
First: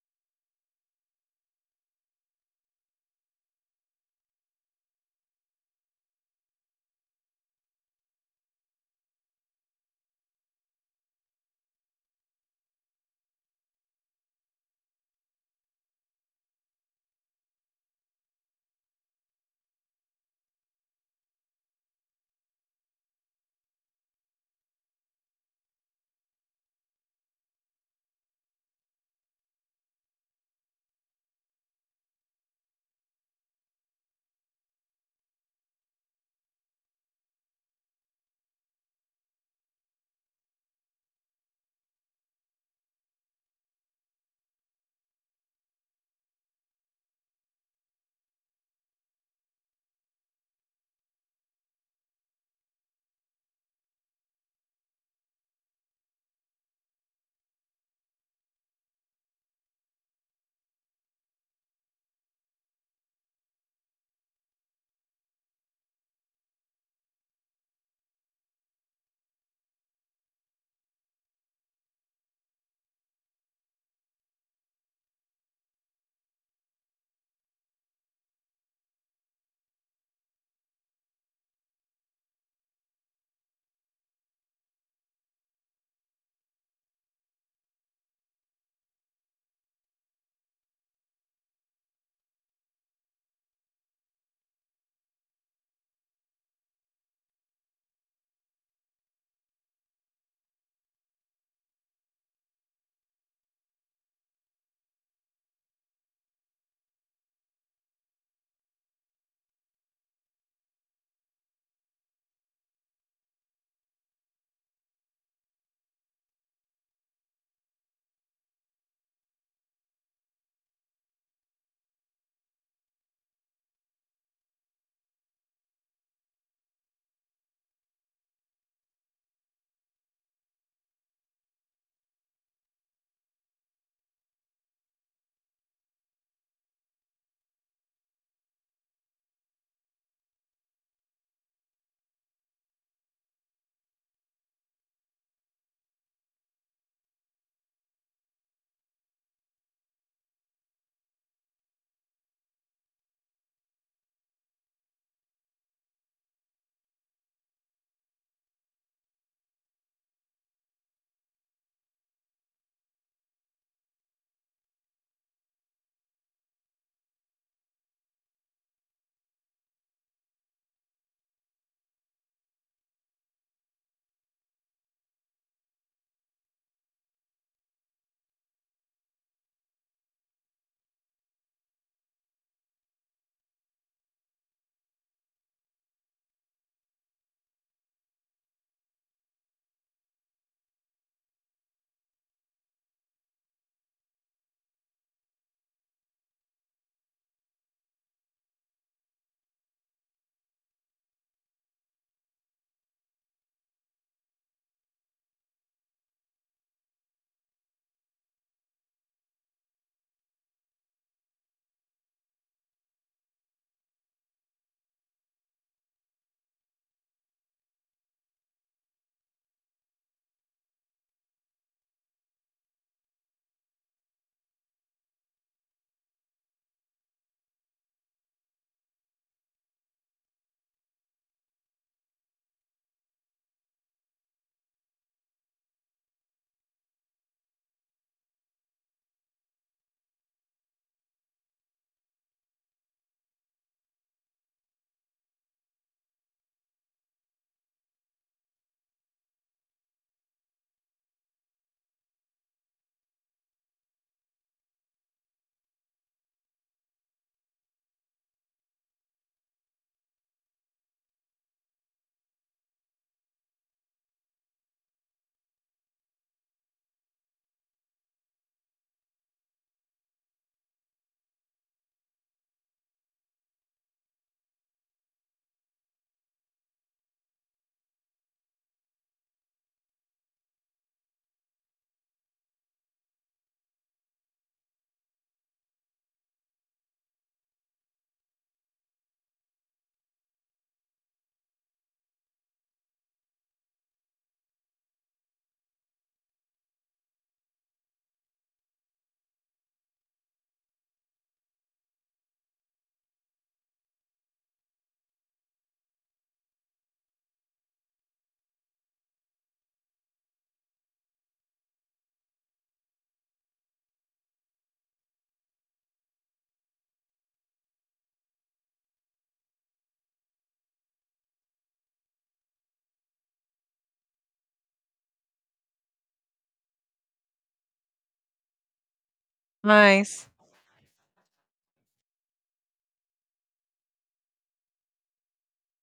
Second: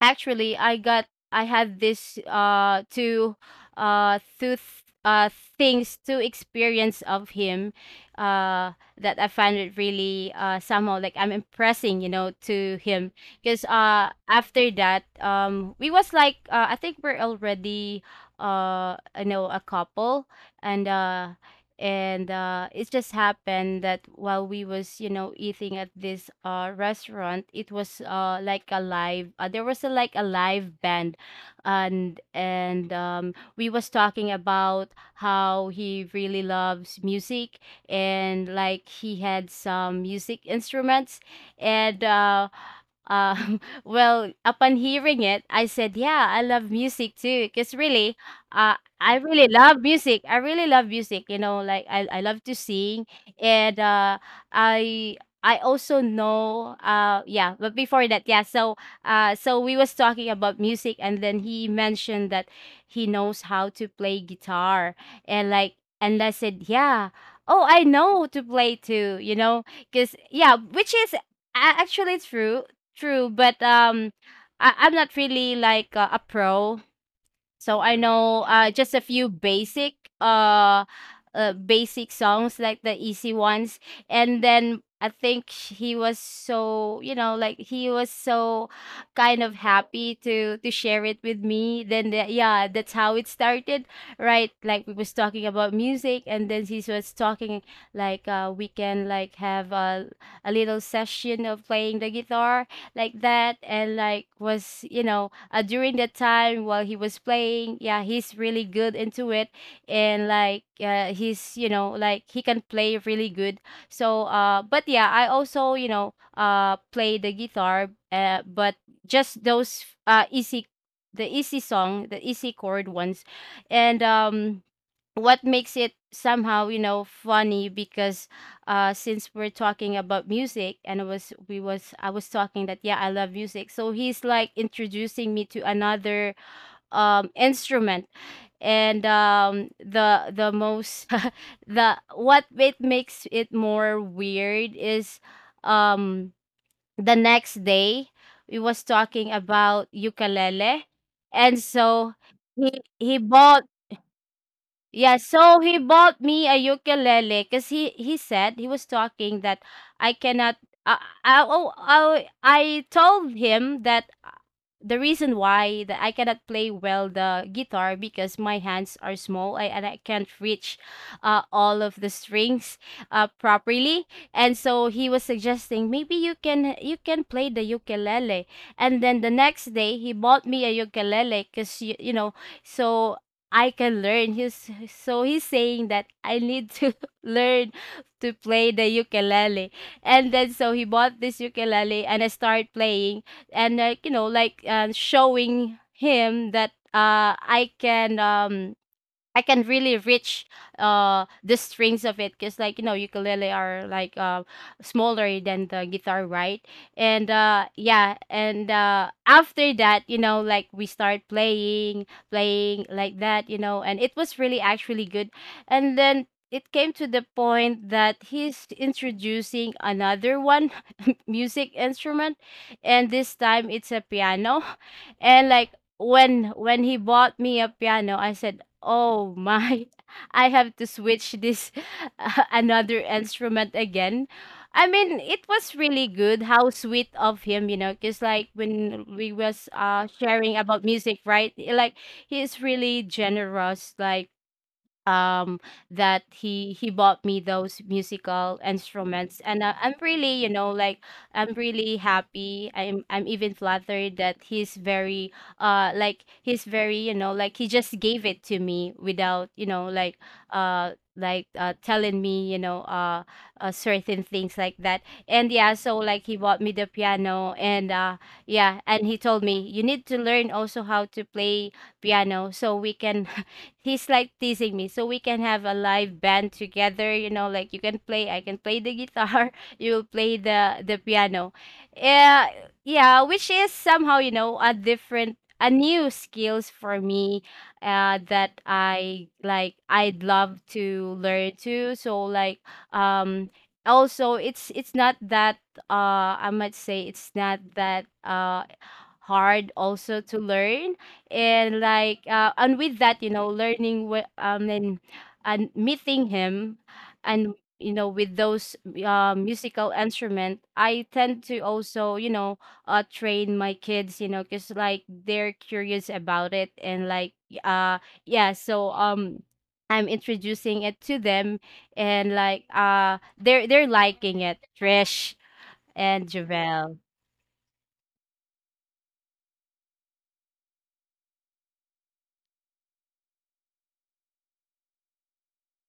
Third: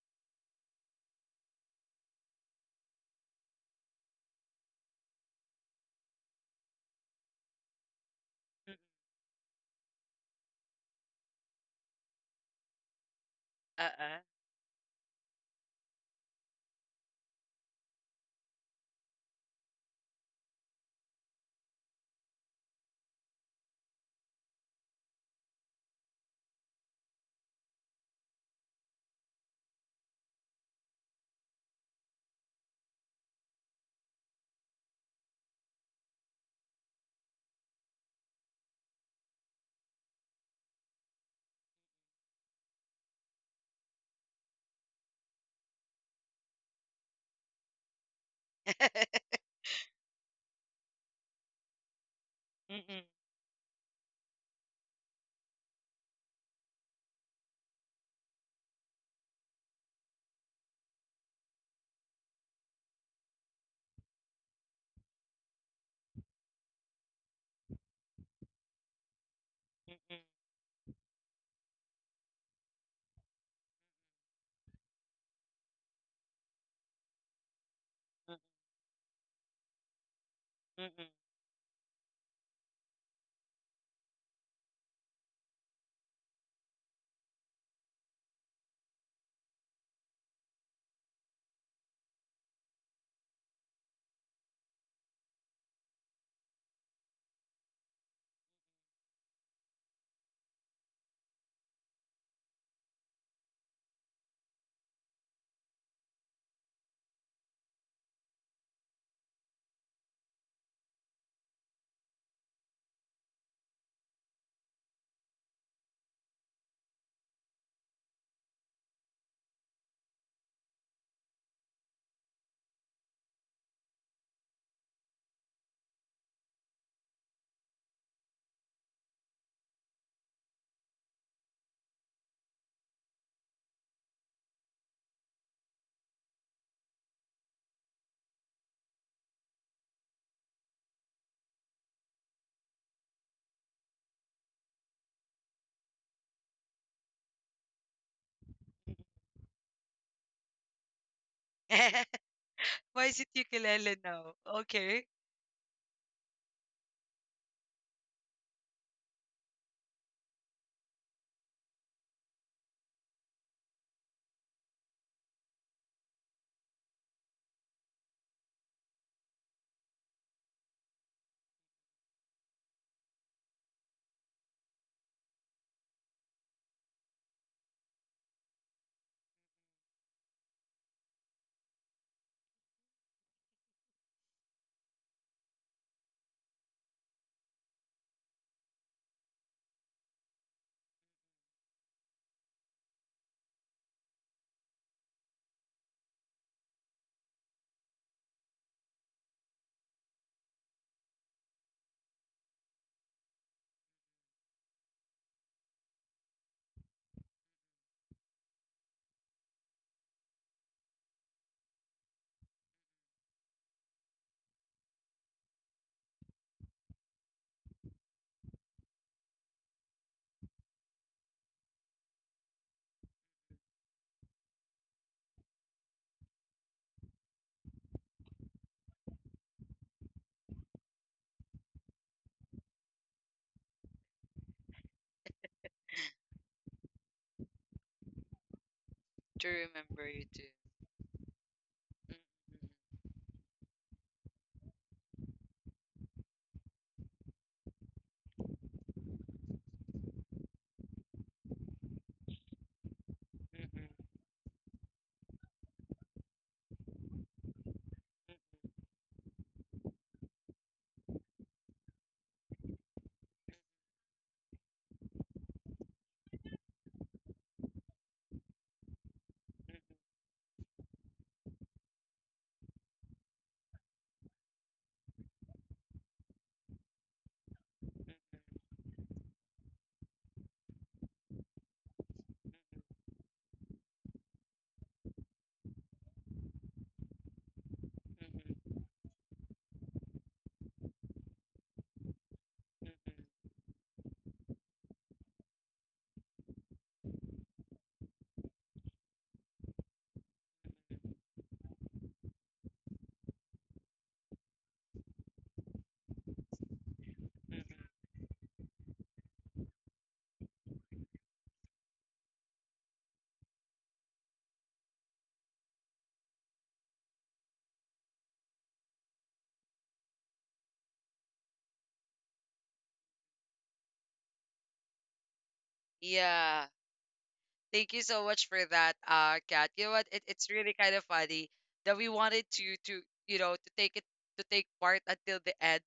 Speaker 2: actually, I got, I had this two uh two th- uh things, two experience of him, uh that I find it really somehow, like I'm impressing, you know, to him, because
Speaker 1: Uh
Speaker 2: after that we was like I think we're already you know a couple. And it just happened that while we was, you know, eating at this restaurant, it was like a live there was a, like a live band. And we was talking about how he really loves music, and like he had some music instruments. And well, upon hearing it, I said, "Yeah, I love music too." Because really, uh, I really love music. I really love music. You know, like I love to sing. And I I also know. Yeah, but before that, yeah. So so we was talking about music, and then he mentioned that he knows how to play guitar, and like, and I said, yeah. Oh, I know to play too. You know,
Speaker 1: uh.
Speaker 2: because yeah, which is actually true, true. But I'm not really like a pro, so I
Speaker 1: Mm,
Speaker 2: know just a few basic
Speaker 1: mm
Speaker 2: basic songs, like the easy ones. And then I think he was so, you know, like he was so kind of happy to share it with me. Then the, yeah, that's how it started, right? Like we was talking about music, and then he was talking, like we can like have a little session of playing the guitar, like that. And like was, you know, during that time while he was playing, yeah, he's really good into it. And like he's, you know, like he can play really good. So but yeah, I also, you know, play the guitar, but just those easy the easy song, the easy chord ones. And what makes it somehow, you know, funny because since we're talking about music, and it was we was I was talking that, yeah, I love music, so he's like introducing me to another instrument. And the most the what it makes it more weird is um the next day we was talking about ukulele, and so
Speaker 1: Why is
Speaker 2: he
Speaker 1: it
Speaker 2: bought
Speaker 1: ukulele now? Okay.
Speaker 2: yeah, so he bought me a ukulele, because he said he was talking that I cannot. I oh, I told him that the reason why that I cannot play well the guitar because my hands are small, and I can't reach all of the strings properly. And so he was suggesting, maybe you can, you can play the ukulele. And then the next day he bought me a ukulele, because you know, so I can learn. He's saying that I need to learn to play the ukulele. And then so he bought this ukulele, and I start playing and, like, you know, like showing him that I can really reach the strings of it, because, like, you know, ukulele are like smaller than the guitar, right? And yeah, and after that, you know, like we start playing like that, you know, and it was really actually good. And then it came to the point that he's introducing another one music instrument, and this time it's a piano. And like, when he bought me a piano, I said, "Oh my, I have to switch this another instrument again." I mean, it was really good. How sweet of him, you know, because like when we
Speaker 1: To
Speaker 2: was
Speaker 1: remember you too.
Speaker 2: sharing about music, right? Like he is really generous. Like, um that he bought me those musical instruments, and I'm really, you know, like, I'm really happy. I'm even flattered that he's very, like, he's very, you know, like, he just gave it to me without, you know, like, telling me, you know, certain things like that. And yeah, so like, he bought me the piano. And yeah, and he told me you need to learn also how to play piano so we can— he's like teasing me— so we can have a live band together, you know, like, you can play, I can play the guitar you'll play the piano. uh, yeah, which is somehow, you know, a different, a new skills for me, that I like, I'd love to learn too. So like, um also, it's not that, I might say it's not that hard also to learn. And like, and with that, you know, learning and— and meeting him, and, you know, with those musical instrument, I tend to also, you know, train my kids, you know, because like, they're curious about it. And like, uh yeah, so I'm introducing it to them. And like, they're liking it, Trish and
Speaker 1: Yeah.
Speaker 2: Javel.
Speaker 1: Thank you so much for that, Kat. You know what? It,
Speaker 3: Nice.
Speaker 1: it's really kind of funny that we wanted to to take it to take part until the end.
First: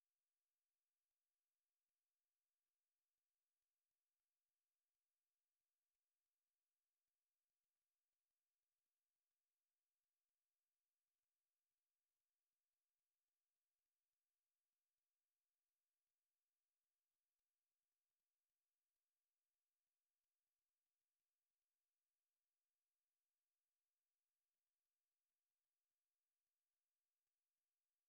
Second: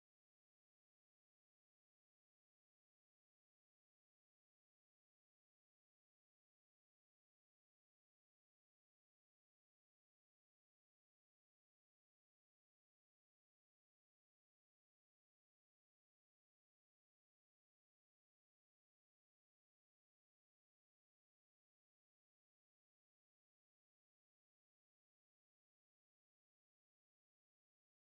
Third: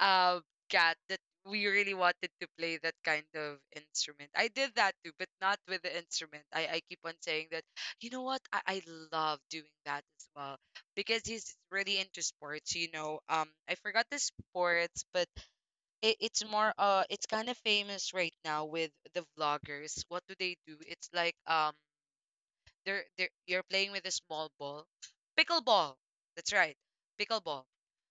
Speaker 1: uh, cat, that we really wanted to play that kind of instrument. I did that too, but not with the instrument. I keep on saying that, you know what? I love doing that as well because he's really into sports, you know. I forgot the sports, but it's kind of famous right now with the vloggers. What do they do? It's like, they're you're playing with a small ball, pickleball. That's right, pickleball.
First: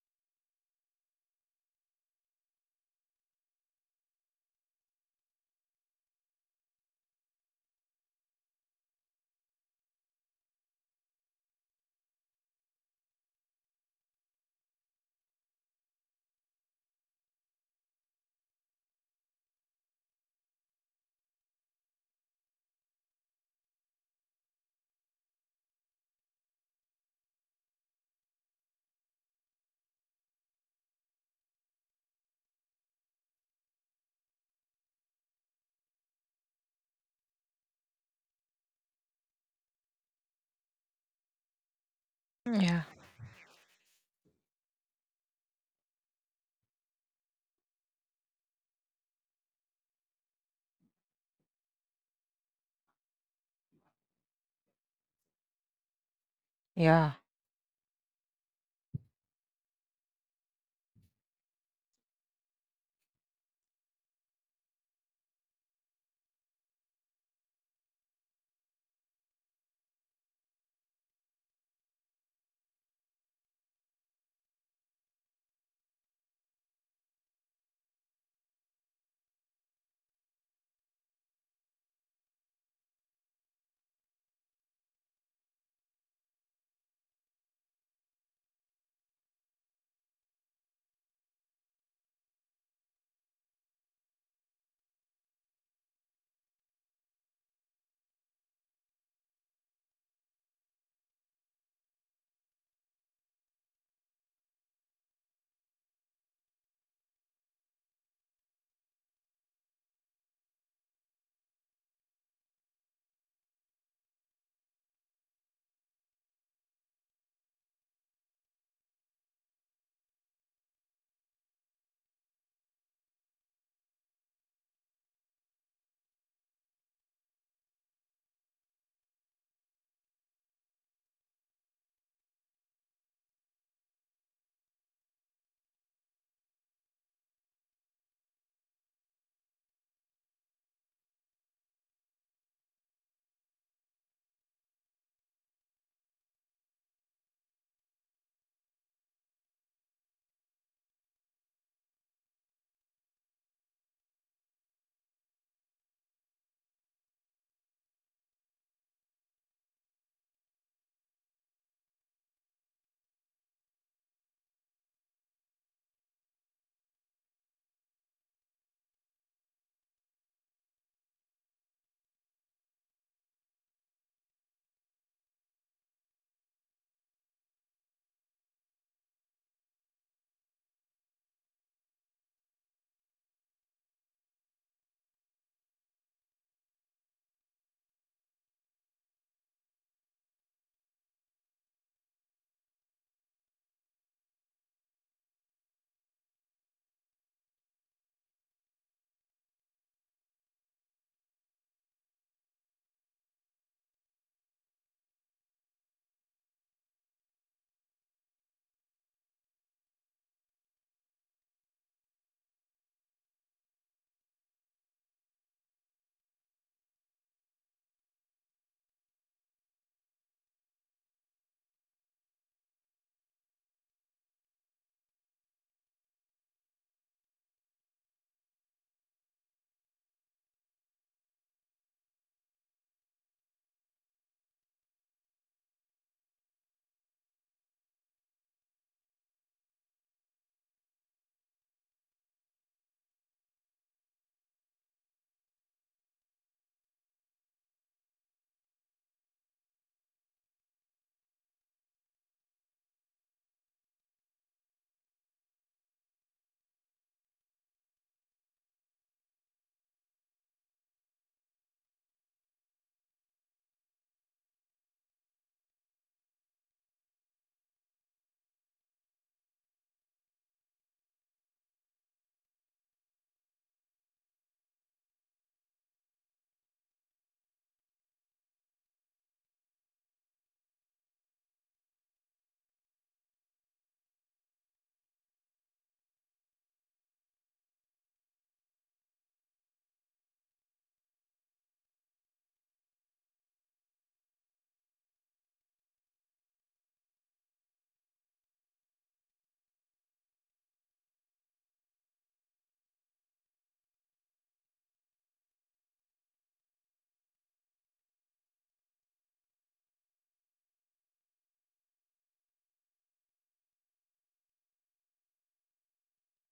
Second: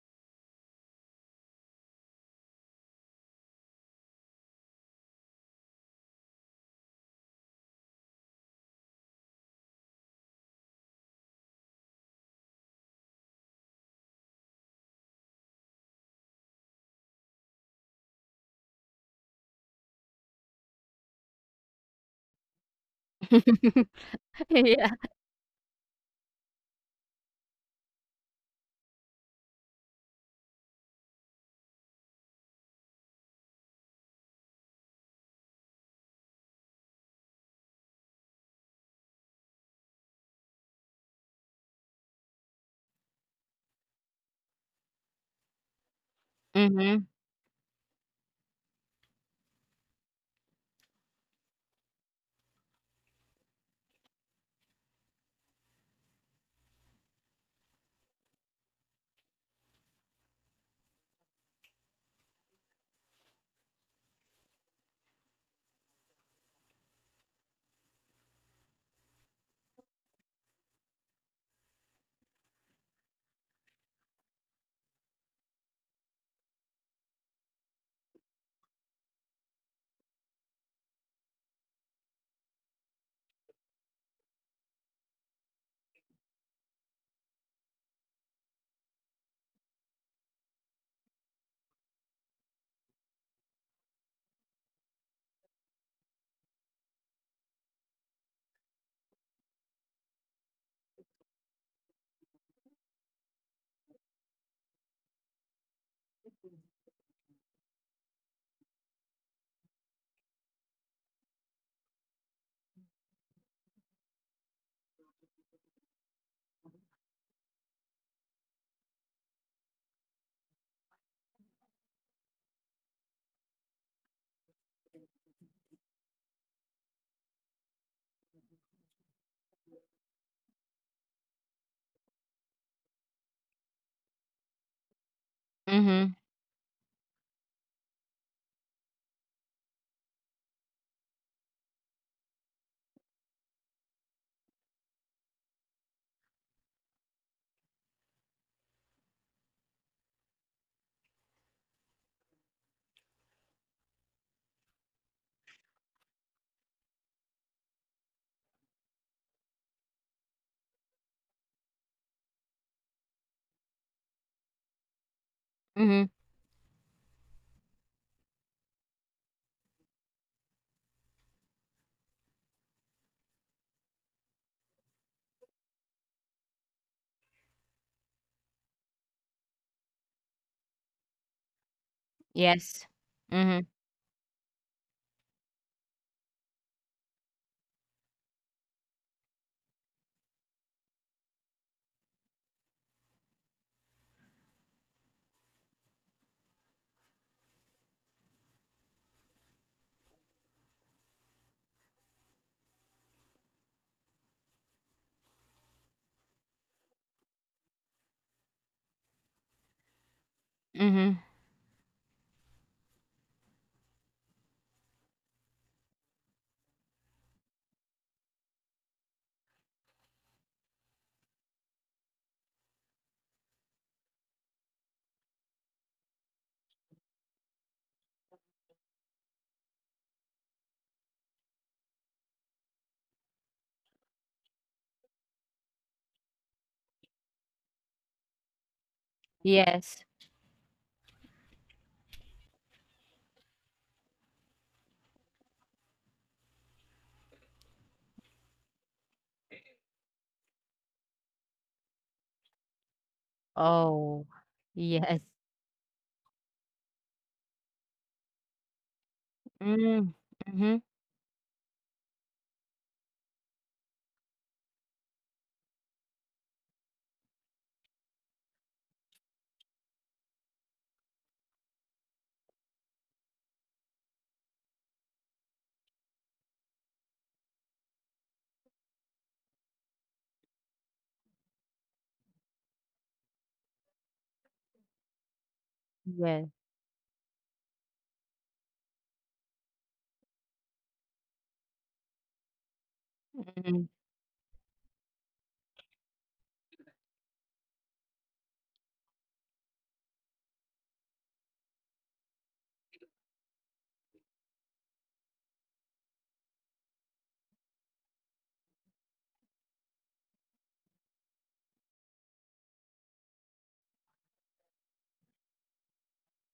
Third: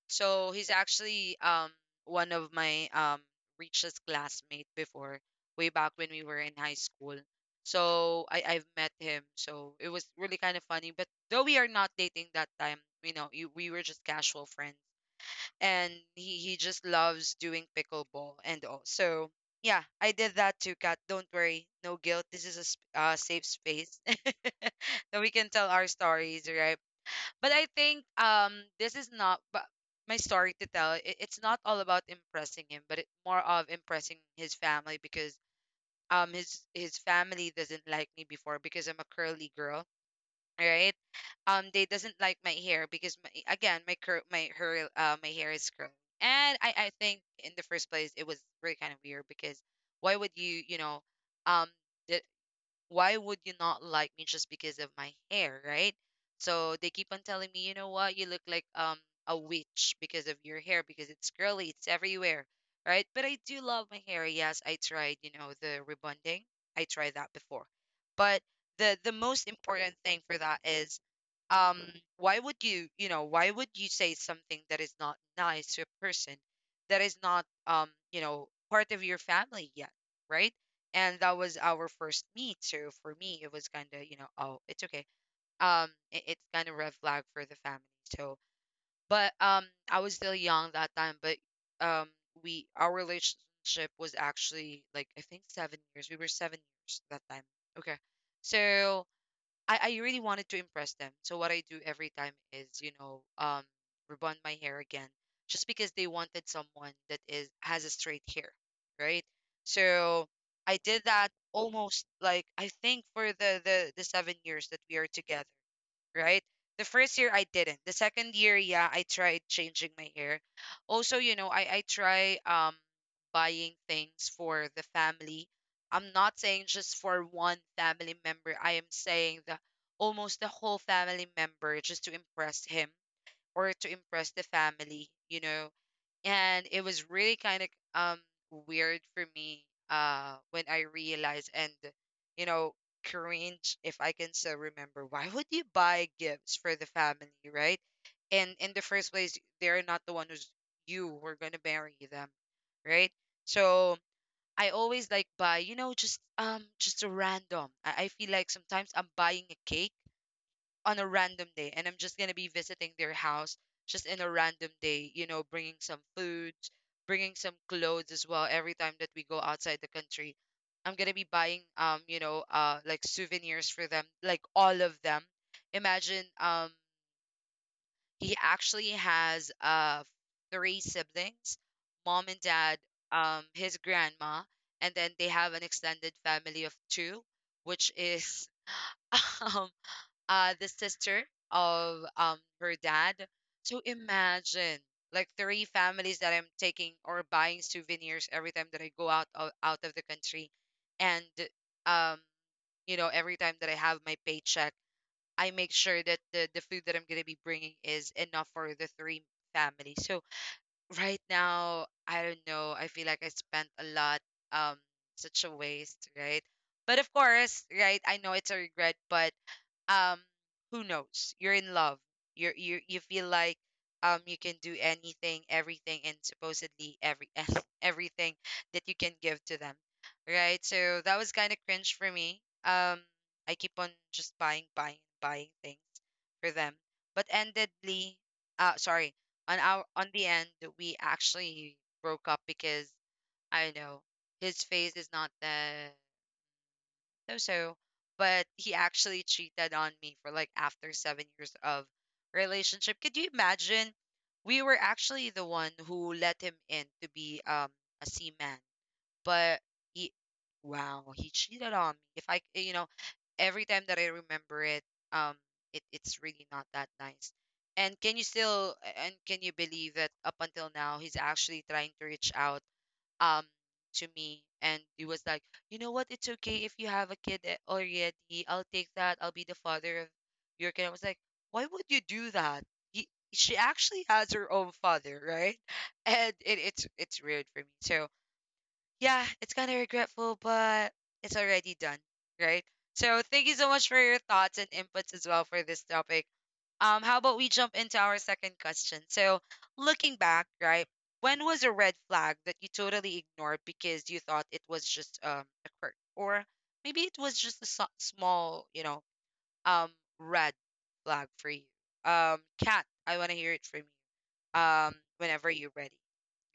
Speaker 1: So he's actually one of my richest classmate before, way back when we were in high school. So I've met him. So it was really kind of funny. But though we are not dating that time, we were just casual friends and he just loves doing pickleball and all. So yeah, I did that too, Kat. Don't worry, no guilt. This is a safe space
Speaker 2: Yeah.
Speaker 1: that we can tell our stories, right? But I think this is not but my story to tell. It's not all about impressing him, but it more of impressing his family because his family doesn't like me before because I'm a curly girl, right? They doesn't like my
Speaker 3: Yeah.
Speaker 1: hair because my, again, my curl, my her, my hair is curly, and I
Speaker 2: Mm-hmm.
Speaker 1: think in the first place it was really kind of weird because why would you, um, the, why would you not like me just because of my hair, right? So they keep
Speaker 3: Yeah.
Speaker 1: on telling me, you know what, you look like a witch because of your hair, because it's curly, it's everywhere, right? But I do love my hair. Yes, I tried the rebonding. I tried that before. But the most important thing for that is um why would why would you say something that is not nice to a person that is not part of your family yet, right? And that was our first meet, so for me it was kind of oh, it's okay. It's kind of red flag for the family. So but I was still young that time, but um we our relationship was actually like I think 7 years, we were 7 years that time, okay? So I really wanted to impress them. So what I do every time is rebond my hair again, just because they wanted someone that is has a straight hair, right? So I did that almost like I think for the 7 years that we are together, right? The first year I didn't. The second year, yeah, I tried changing my hair. Also, I try buying things for the family. I'm not saying just for one family member. I am saying the almost the whole family member just to impress him or to impress the family,
Speaker 2: Mm-hmm.
Speaker 1: and it was really kind of um weird for me when I realized, and you know cringe if I can still remember, why would you buy gifts for the family, right? And in the first place they're not the one who's you who are gonna marry them, right? So I always like buy just a random, I feel like sometimes I'm buying a cake on a random day and I'm just going to be visiting their house just in a random day, bringing some
Speaker 2: Mm-hmm.
Speaker 1: foods, bringing some clothes as well every time that we go outside the country. I'm going to be buying like souvenirs for them, like all of them. Imagine he actually has three siblings, mom and dad,
Speaker 2: Yes. Mhm,
Speaker 1: his grandma, and then they have an extended family of two, which is um the sister of her dad. So imagine like three families that I'm taking or buying souvenirs every time that I go out of the country, and um every time that I have my paycheck, I make sure that the food that I'm gonna be bringing is enough for the three families. So
Speaker 2: mhm,
Speaker 1: right now, I don't know. I feel like I spent a lot. Um, such a waste, right? But of course, right? I know it's a regret, but um who knows, you're in love, you feel like you can do anything, everything, and supposedly every everything that you can give to them, right? So that was kind of cringe for me. I keep on just buying things for them. But endedly, sorry,
Speaker 2: yes.
Speaker 1: on the end we actually broke up because I know his face is not that, so, but he actually cheated on me for like after 7 years of relationship. Could you imagine?
Speaker 2: Oh,
Speaker 1: We were
Speaker 2: yes.
Speaker 1: actually the one who let him in to be a seaman, but he,
Speaker 2: Mm, mhm,
Speaker 1: wow, he cheated on me. If every time that I remember it, um, it's really not that nice. And can you still, and can you believe that up until now, he's actually trying to reach out um to me, and he was like, you know what, it's okay if you have a kid already. I'll take that. I'll be the father of your kid. I was like, why would you do that? he, she actually has her own father, right? And
Speaker 2: yes,
Speaker 1: it's weird for me, so yeah, it's kind of regretful, but it's already done, right? So thank you so much
Speaker 2: mhm,
Speaker 1: for your thoughts and inputs as well for this topic. How about we jump into our second question? So looking back, right, when was a red flag that you totally ignored because you thought it was just a quirk, or maybe it was just a smallum red flag for you? Kat, I want to hear it from you. Whenever you're ready,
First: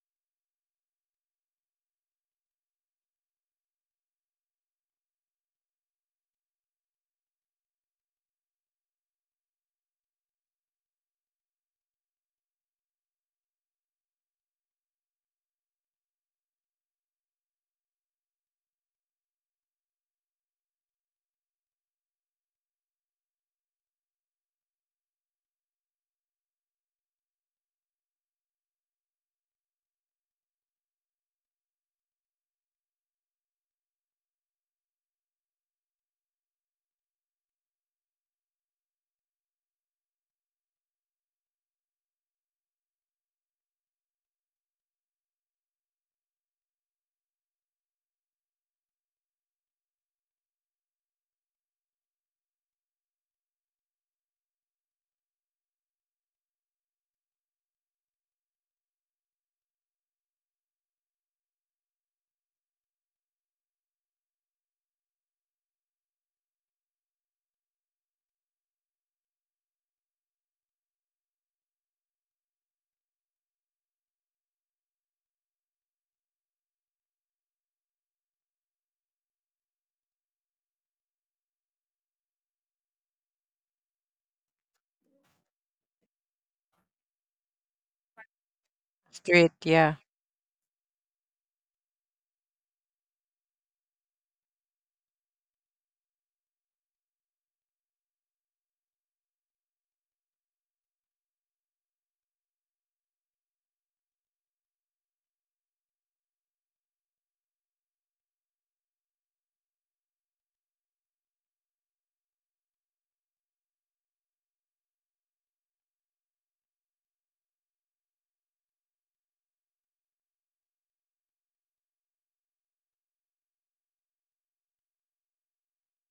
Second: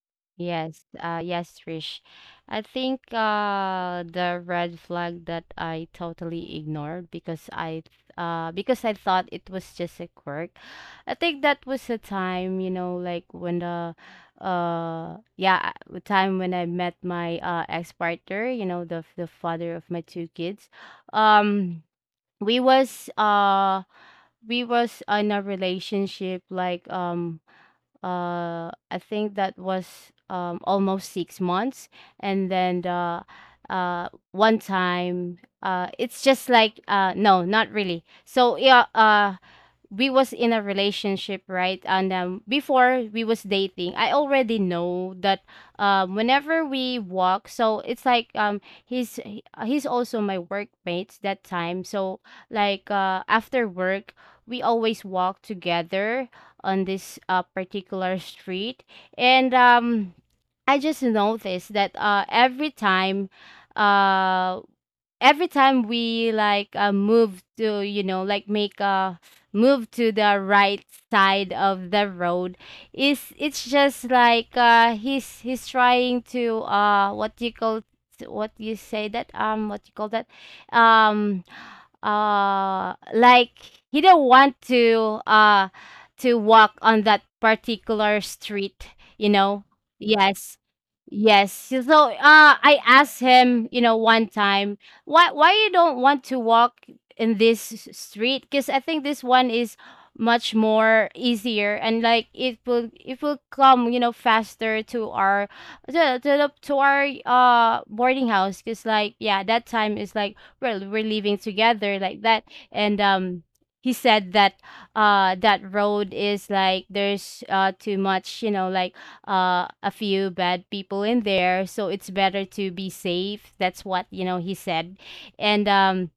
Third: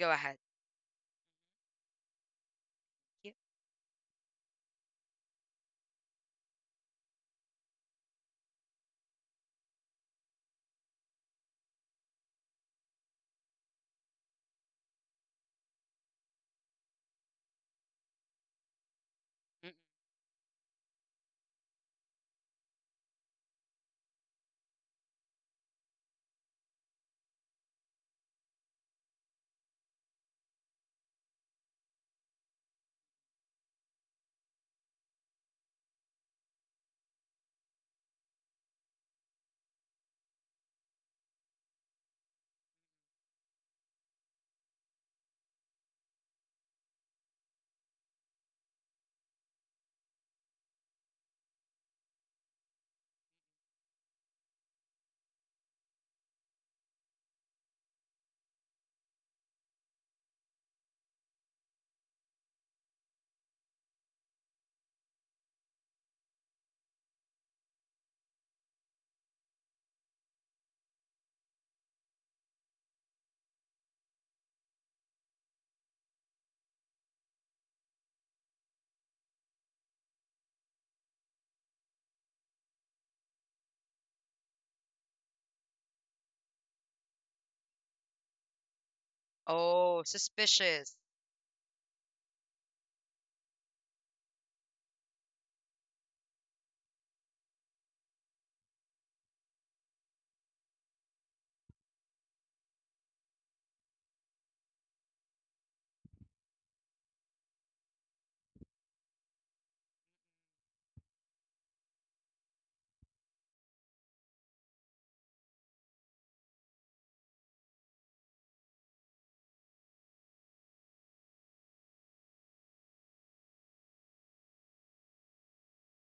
Speaker 1: go ahead.
Speaker 2: yes, yes, Trish. I think
Speaker 1: Yeah.
Speaker 2: the red flag that I totally ignored because I thought it was just a quirk. I think that was the time, you know, like, when the— yeah, the time when I met my ex-partner, you know, the
Speaker 1: Mm.
Speaker 2: father of my two kids. Um we was, we was in a relationship like, I think that was almost 6 months. And then one time, it's just like, no, not really. So yeah, we was in a relationship, right? And before we was dating, I already know that whenever we walk, so it's like, he's also my workmates that time. So like, after work we always walk together on this particular street. And I just noticed that, every time— uh, every time we like, move to, you know, like, make a move to the right side of the road, is— it's just like, he's trying to, what do you call— what do you say that, what do you call that, um like, he didn't want to walk on that particular street, you
Speaker 3: Street,
Speaker 2: know.
Speaker 3: yeah.
Speaker 1: Oh,
Speaker 2: Yes,
Speaker 1: suspicious.
Speaker 2: yes. So I asked him, you know, one time, why you don't want to walk in this street, because I think this one is much more easier, and like, it will come, you know, faster to our— to, to our boarding house, because like, yeah, that time is like, well, we're living together like that. And he said that, that road is like, there's too much, you know, like, a few bad people in there, so it's better to be safe, that's what, you know, he said. And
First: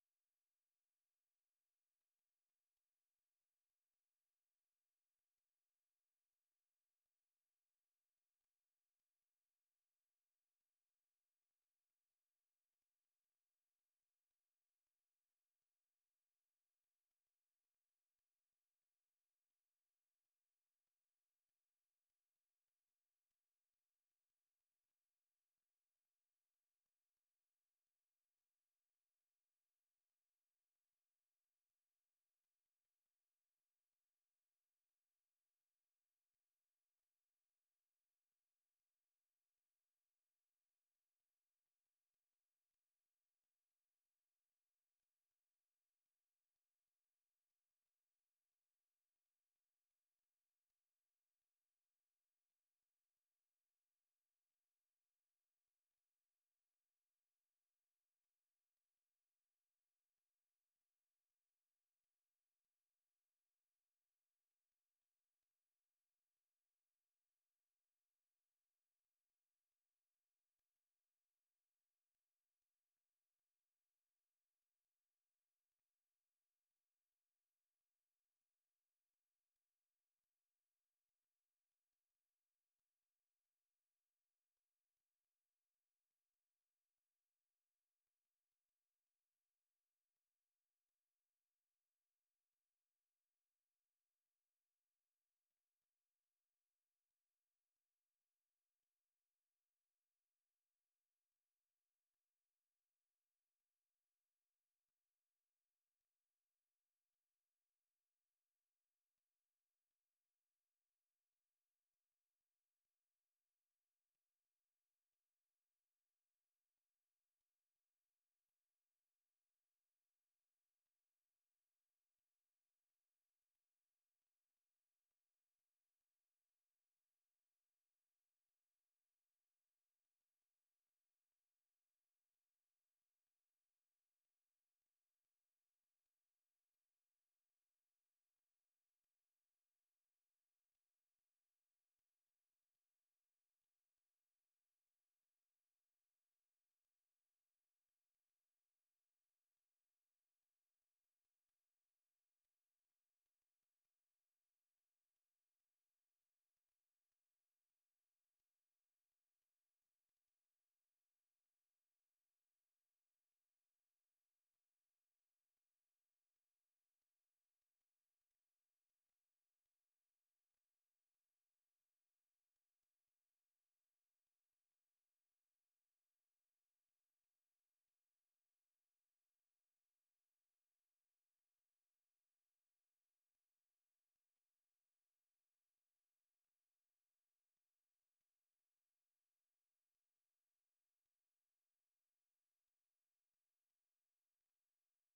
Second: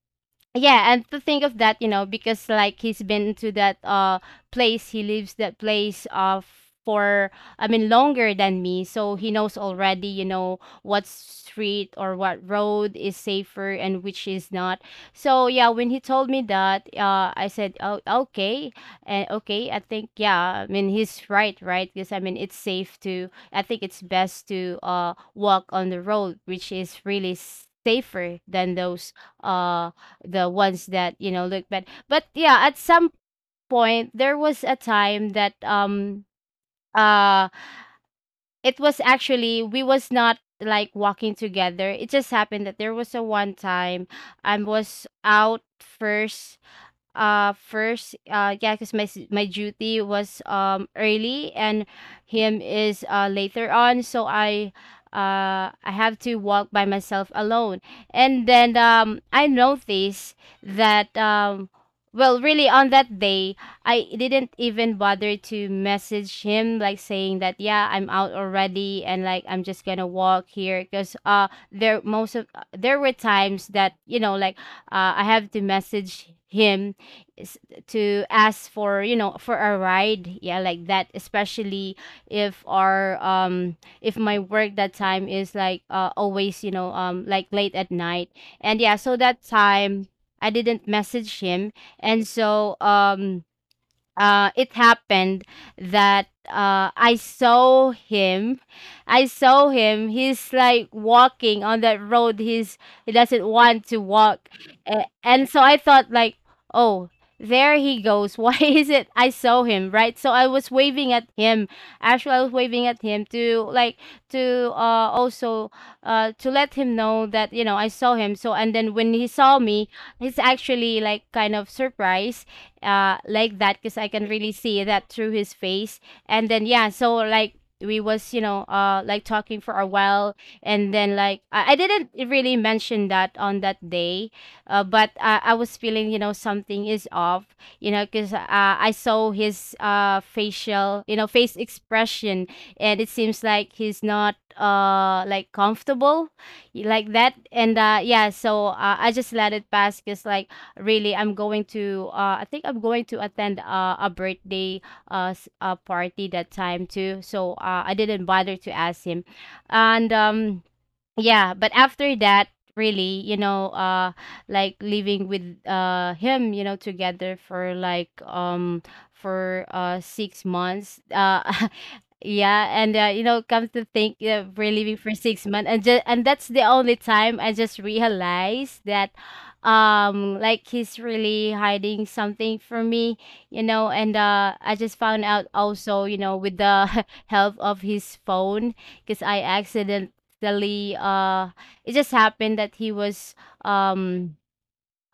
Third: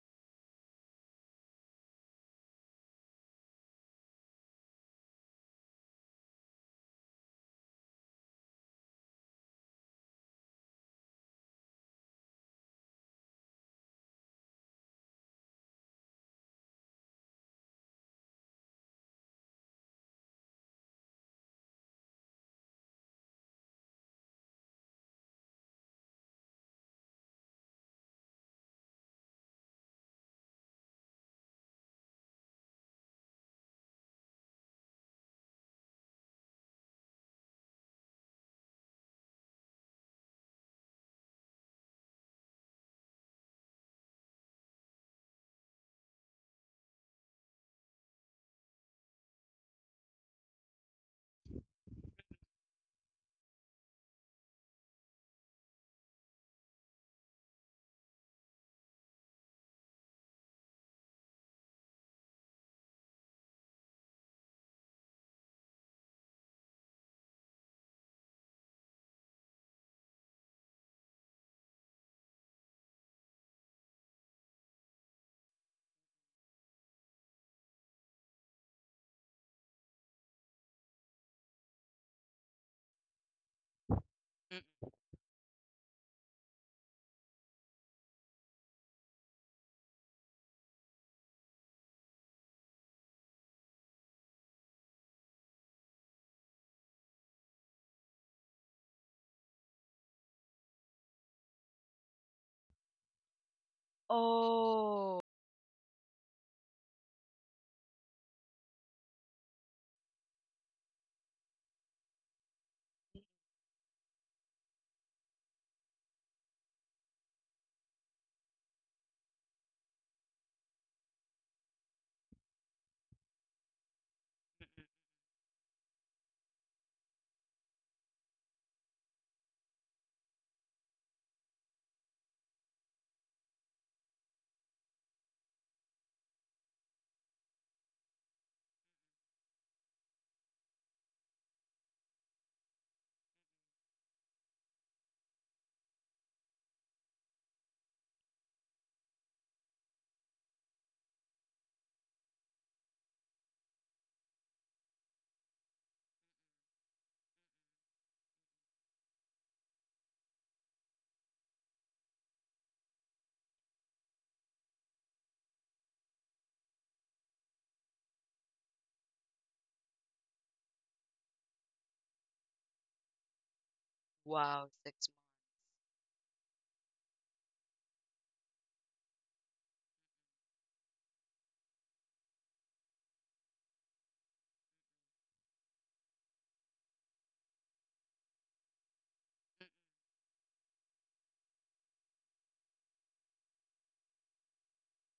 Speaker 2: yeah, and to think of that, you know, because like, he's been to that place, he leaves that place for, I mean, longer than me, so he knows already, you know, what street or what road is safer and which is not. So yeah, when he told me that, I said, oh, okay, and okay, I think, yeah, I mean he's right, right? Because I mean, it's safe to— I think it's best to walk on the road, which is really safer than those, uh the ones that, you know, look bad. But yeah, at some point there was a time that uh it was actually, we was not like walking together. It just happened that there was a one time I was out first, yeah, because my duty was early, and him is later on, so I have to walk by myself alone. And then I noticed that, well, really, on that day I didn't even bother to message him, like saying that, yeah, I'm out already, and like, I'm just gonna walk here. Because there— most of— there were times that, you know, like, I have to message him, is to ask for, you know, for a ride, yeah, like that, especially if our— if my
Speaker 1: Mm.
Speaker 2: work that time is like, always, you know, like, late at night. And yeah, so that time I didn't message him. And so, it happened that, I saw him. I saw him. He's like walking on that road. He doesn't want to walk.
Speaker 1: Oh.
Speaker 2: And so I thought like, oh, there he goes. Why is it I saw him, right? So I was waving at him. Actually, I was waving at him to like— to also to let him know that, you know, I saw him. So and then when he saw me, he's actually like kind of surprised, like that, because I can really
Speaker 1: Mm-mm.
Speaker 2: see that through his face. And then yeah, so like, we was, you know, like, talking for a while. And then like, I didn't really mention that on that day, but, I was feeling, you know, something is off, you know, because I saw his facial, you know, face expression, and it seems like he's not, like, comfortable like that. And yeah, so I just let it pass, because like, really, I'm going to— I think I'm going to attend a birthday party that time too, so I didn't bother to ask him. And yeah, but after that, really, you know, like, living with him, you know, together for like, for 6 months, yeah. And you know, come to think,
Speaker 1: Wow,
Speaker 2: we're living
Speaker 1: 6 months.
Speaker 2: for 6 months, and just— and that's the only time I just realized that, like, he's really hiding something from me, you know. And I just found out also, you know, with the help of his phone, because I accidentally, actually, it just happened that he was, um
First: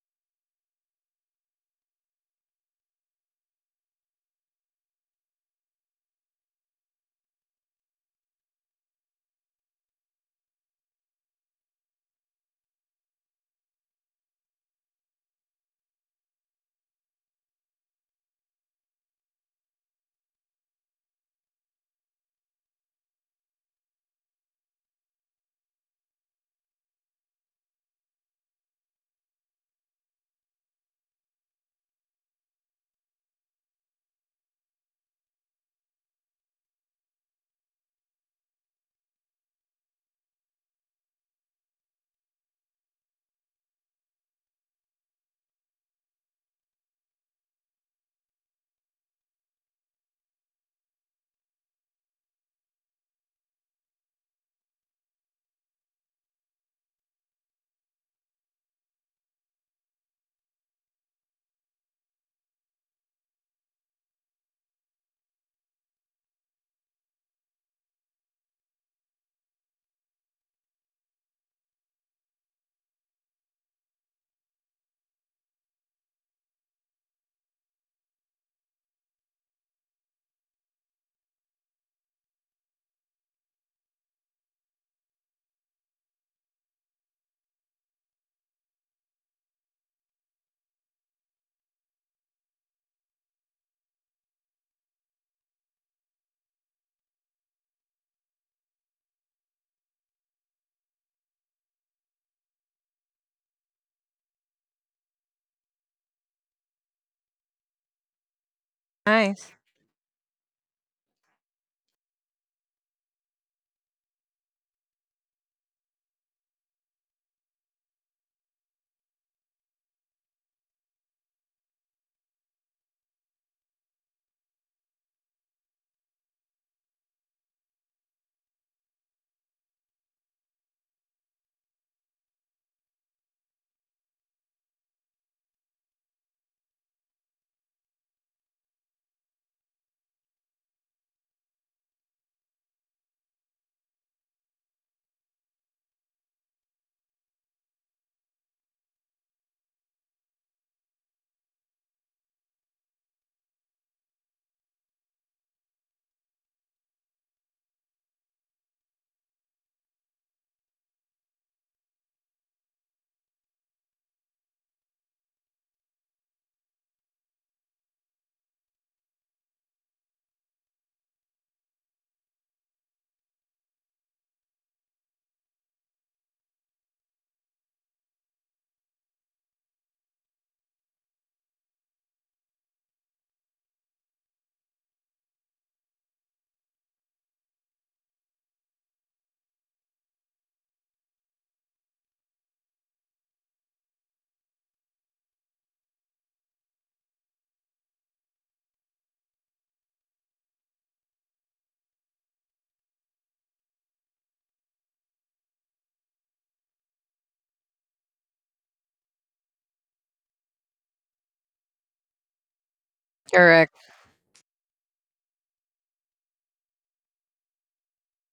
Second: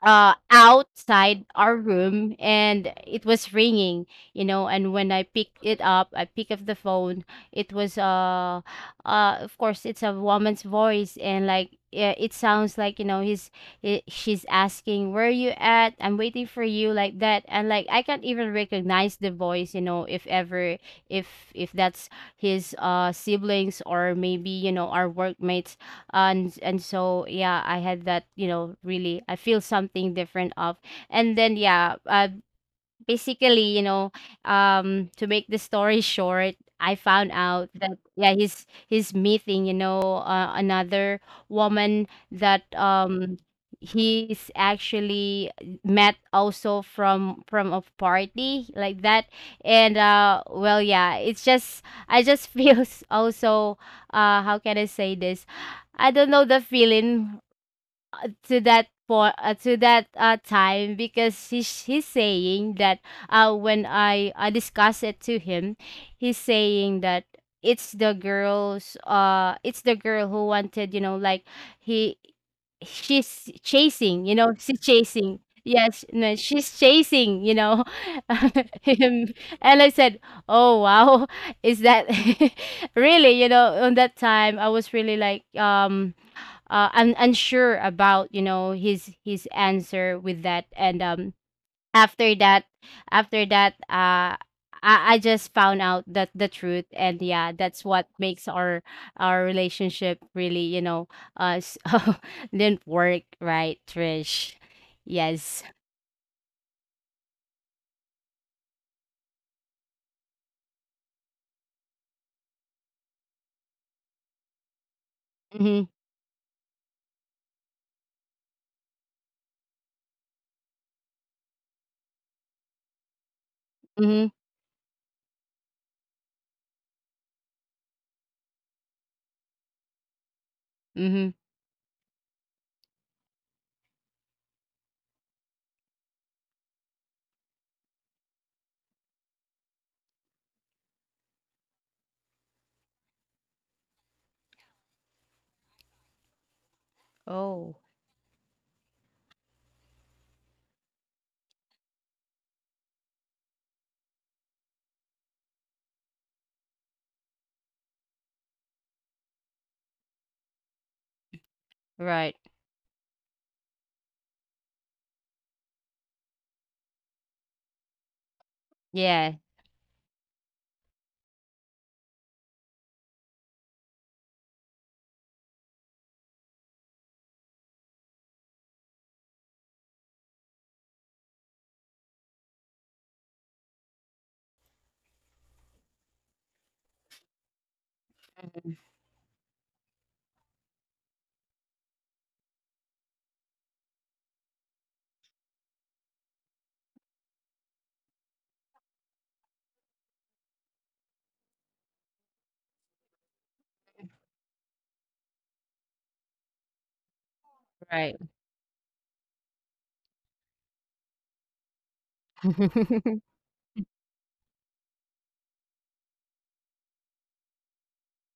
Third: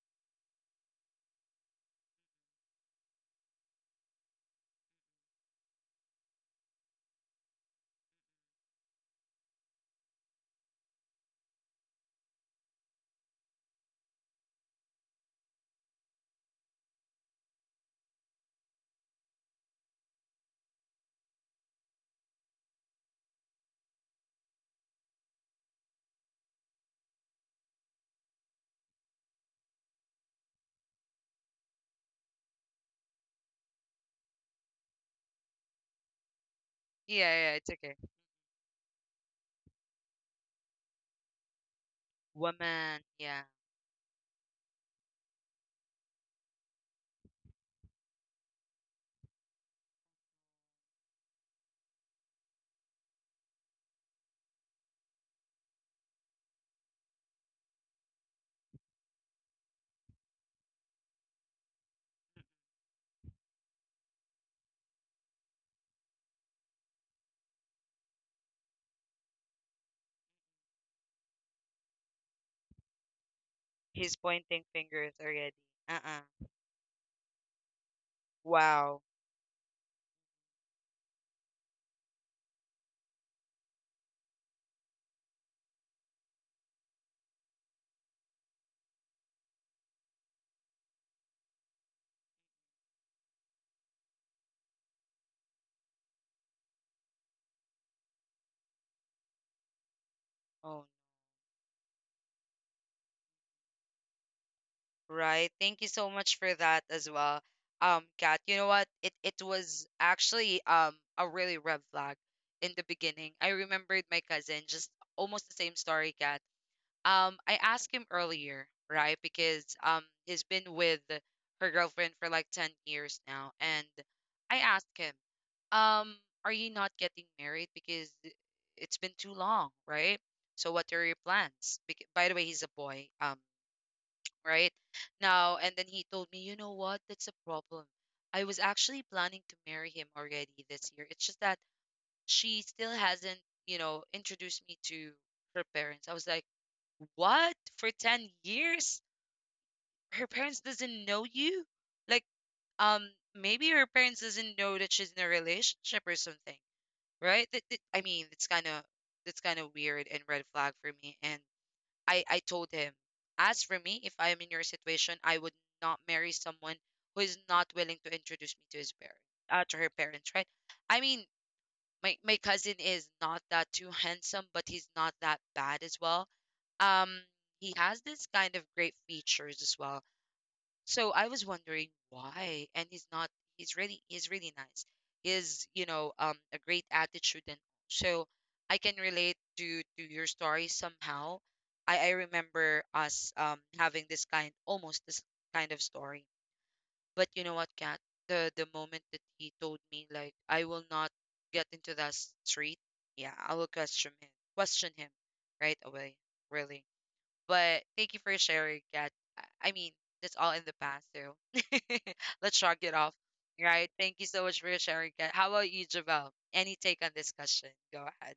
Speaker 2: outside our room and it was ringing, you know. And when I picked it up— I picked up the phone, it was, of course, it's a woman's voice, and like, yeah, it sounds like, you know, he, she's asking, where are you at, I'm waiting for you, like that. And like, I can't even recognize the voice, you know, if ever, if if that's his siblings, or maybe, you know, our workmates. And so yeah, I had that, you know, really, I feel something different of. And then yeah, basically, you know, to make the story short, I
Speaker 1: Yeah,
Speaker 2: found
Speaker 1: yeah,
Speaker 2: out
Speaker 1: it's okay.
Speaker 2: that, yeah, he's meeting, you know, another woman that,
Speaker 1: Woman, yeah.
Speaker 2: he's actually met also from a party, like that. And well, yeah, it's just, I just feels also, how can I say this, I don't know the feeling, to that— for to that time, because he's saying that, when I discuss it to him, he's saying that it's the girls— it's the girl who wanted, you know, like, he she's
Speaker 1: He's
Speaker 2: chasing, you know,
Speaker 1: pointing
Speaker 2: she's
Speaker 1: fingers
Speaker 2: chasing—
Speaker 1: already.
Speaker 2: yes,
Speaker 1: Uh-uh.
Speaker 2: no, she's chasing, you know,
Speaker 1: Wow.
Speaker 2: him. And I said, oh, wow, is that really? You know, on that time I was really like, unsure about, you know, his answer with that. And after that after that, I just found out that the truth. And yeah, that's what makes our— relationship really, you
Speaker 1: Oh,
Speaker 2: know, uh s- didn't work, right, Trish?
Speaker 1: right.
Speaker 2: Yes.
Speaker 1: Thank you so much for that as well. Kat, you know what? It
Speaker 3: Nice.
Speaker 1: was actually a really red flag in the beginning. I remembered my cousin, just almost the same
Speaker 2: Mm-hmm,
Speaker 1: story, Kat. I asked him earlier, right? Because he's been with her girlfriend for like 10 years now. And
Speaker 2: mm-hmm,
Speaker 1: I asked him, um, are you not getting married? Because it's been too long, right? So what are your
Speaker 2: mm-hmm.
Speaker 1: plans? By the way, he's a boy, right? Now, and then he told me, you know what, that's a problem. I was actually planning to marry him already this year. It's just that she still hasn't, introduced me to her parents. I was like, what?
Speaker 2: Oh,
Speaker 1: For 10 years? Her parents doesn't know you? Like, um, maybe her parents doesn't know that she's in a relationship or something, right? I mean, it's kind of that's kind of weird and red flag for me. And I
Speaker 2: right,
Speaker 1: I told him, as for me, if I am in your situation, I would not marry someone who is not willing to introduce me to his parents,
Speaker 2: yeah,
Speaker 1: to her parents, right? I mean, my cousin is not that too handsome, but he's not that bad as well. Um, he has this kind of great features as well. So I was wondering why, and he's not. He's really nice. Is a great attitude, and so I can relate to your story somehow. I remember us having this kind almost this kind of story. But you know what, Kat? The moment that he told me like I will not get into that street, yeah, I will question him right away. Really. But thank
Speaker 2: right.
Speaker 1: you for sharing, Kat. I mean, that's all in the past too. Let's shrug it off.
Speaker 2: Mm-hmm,
Speaker 3: Correct.
Speaker 1: Right. Thank you so much for sharing, Kat. How about you, Javel? Any take on this question? Go ahead.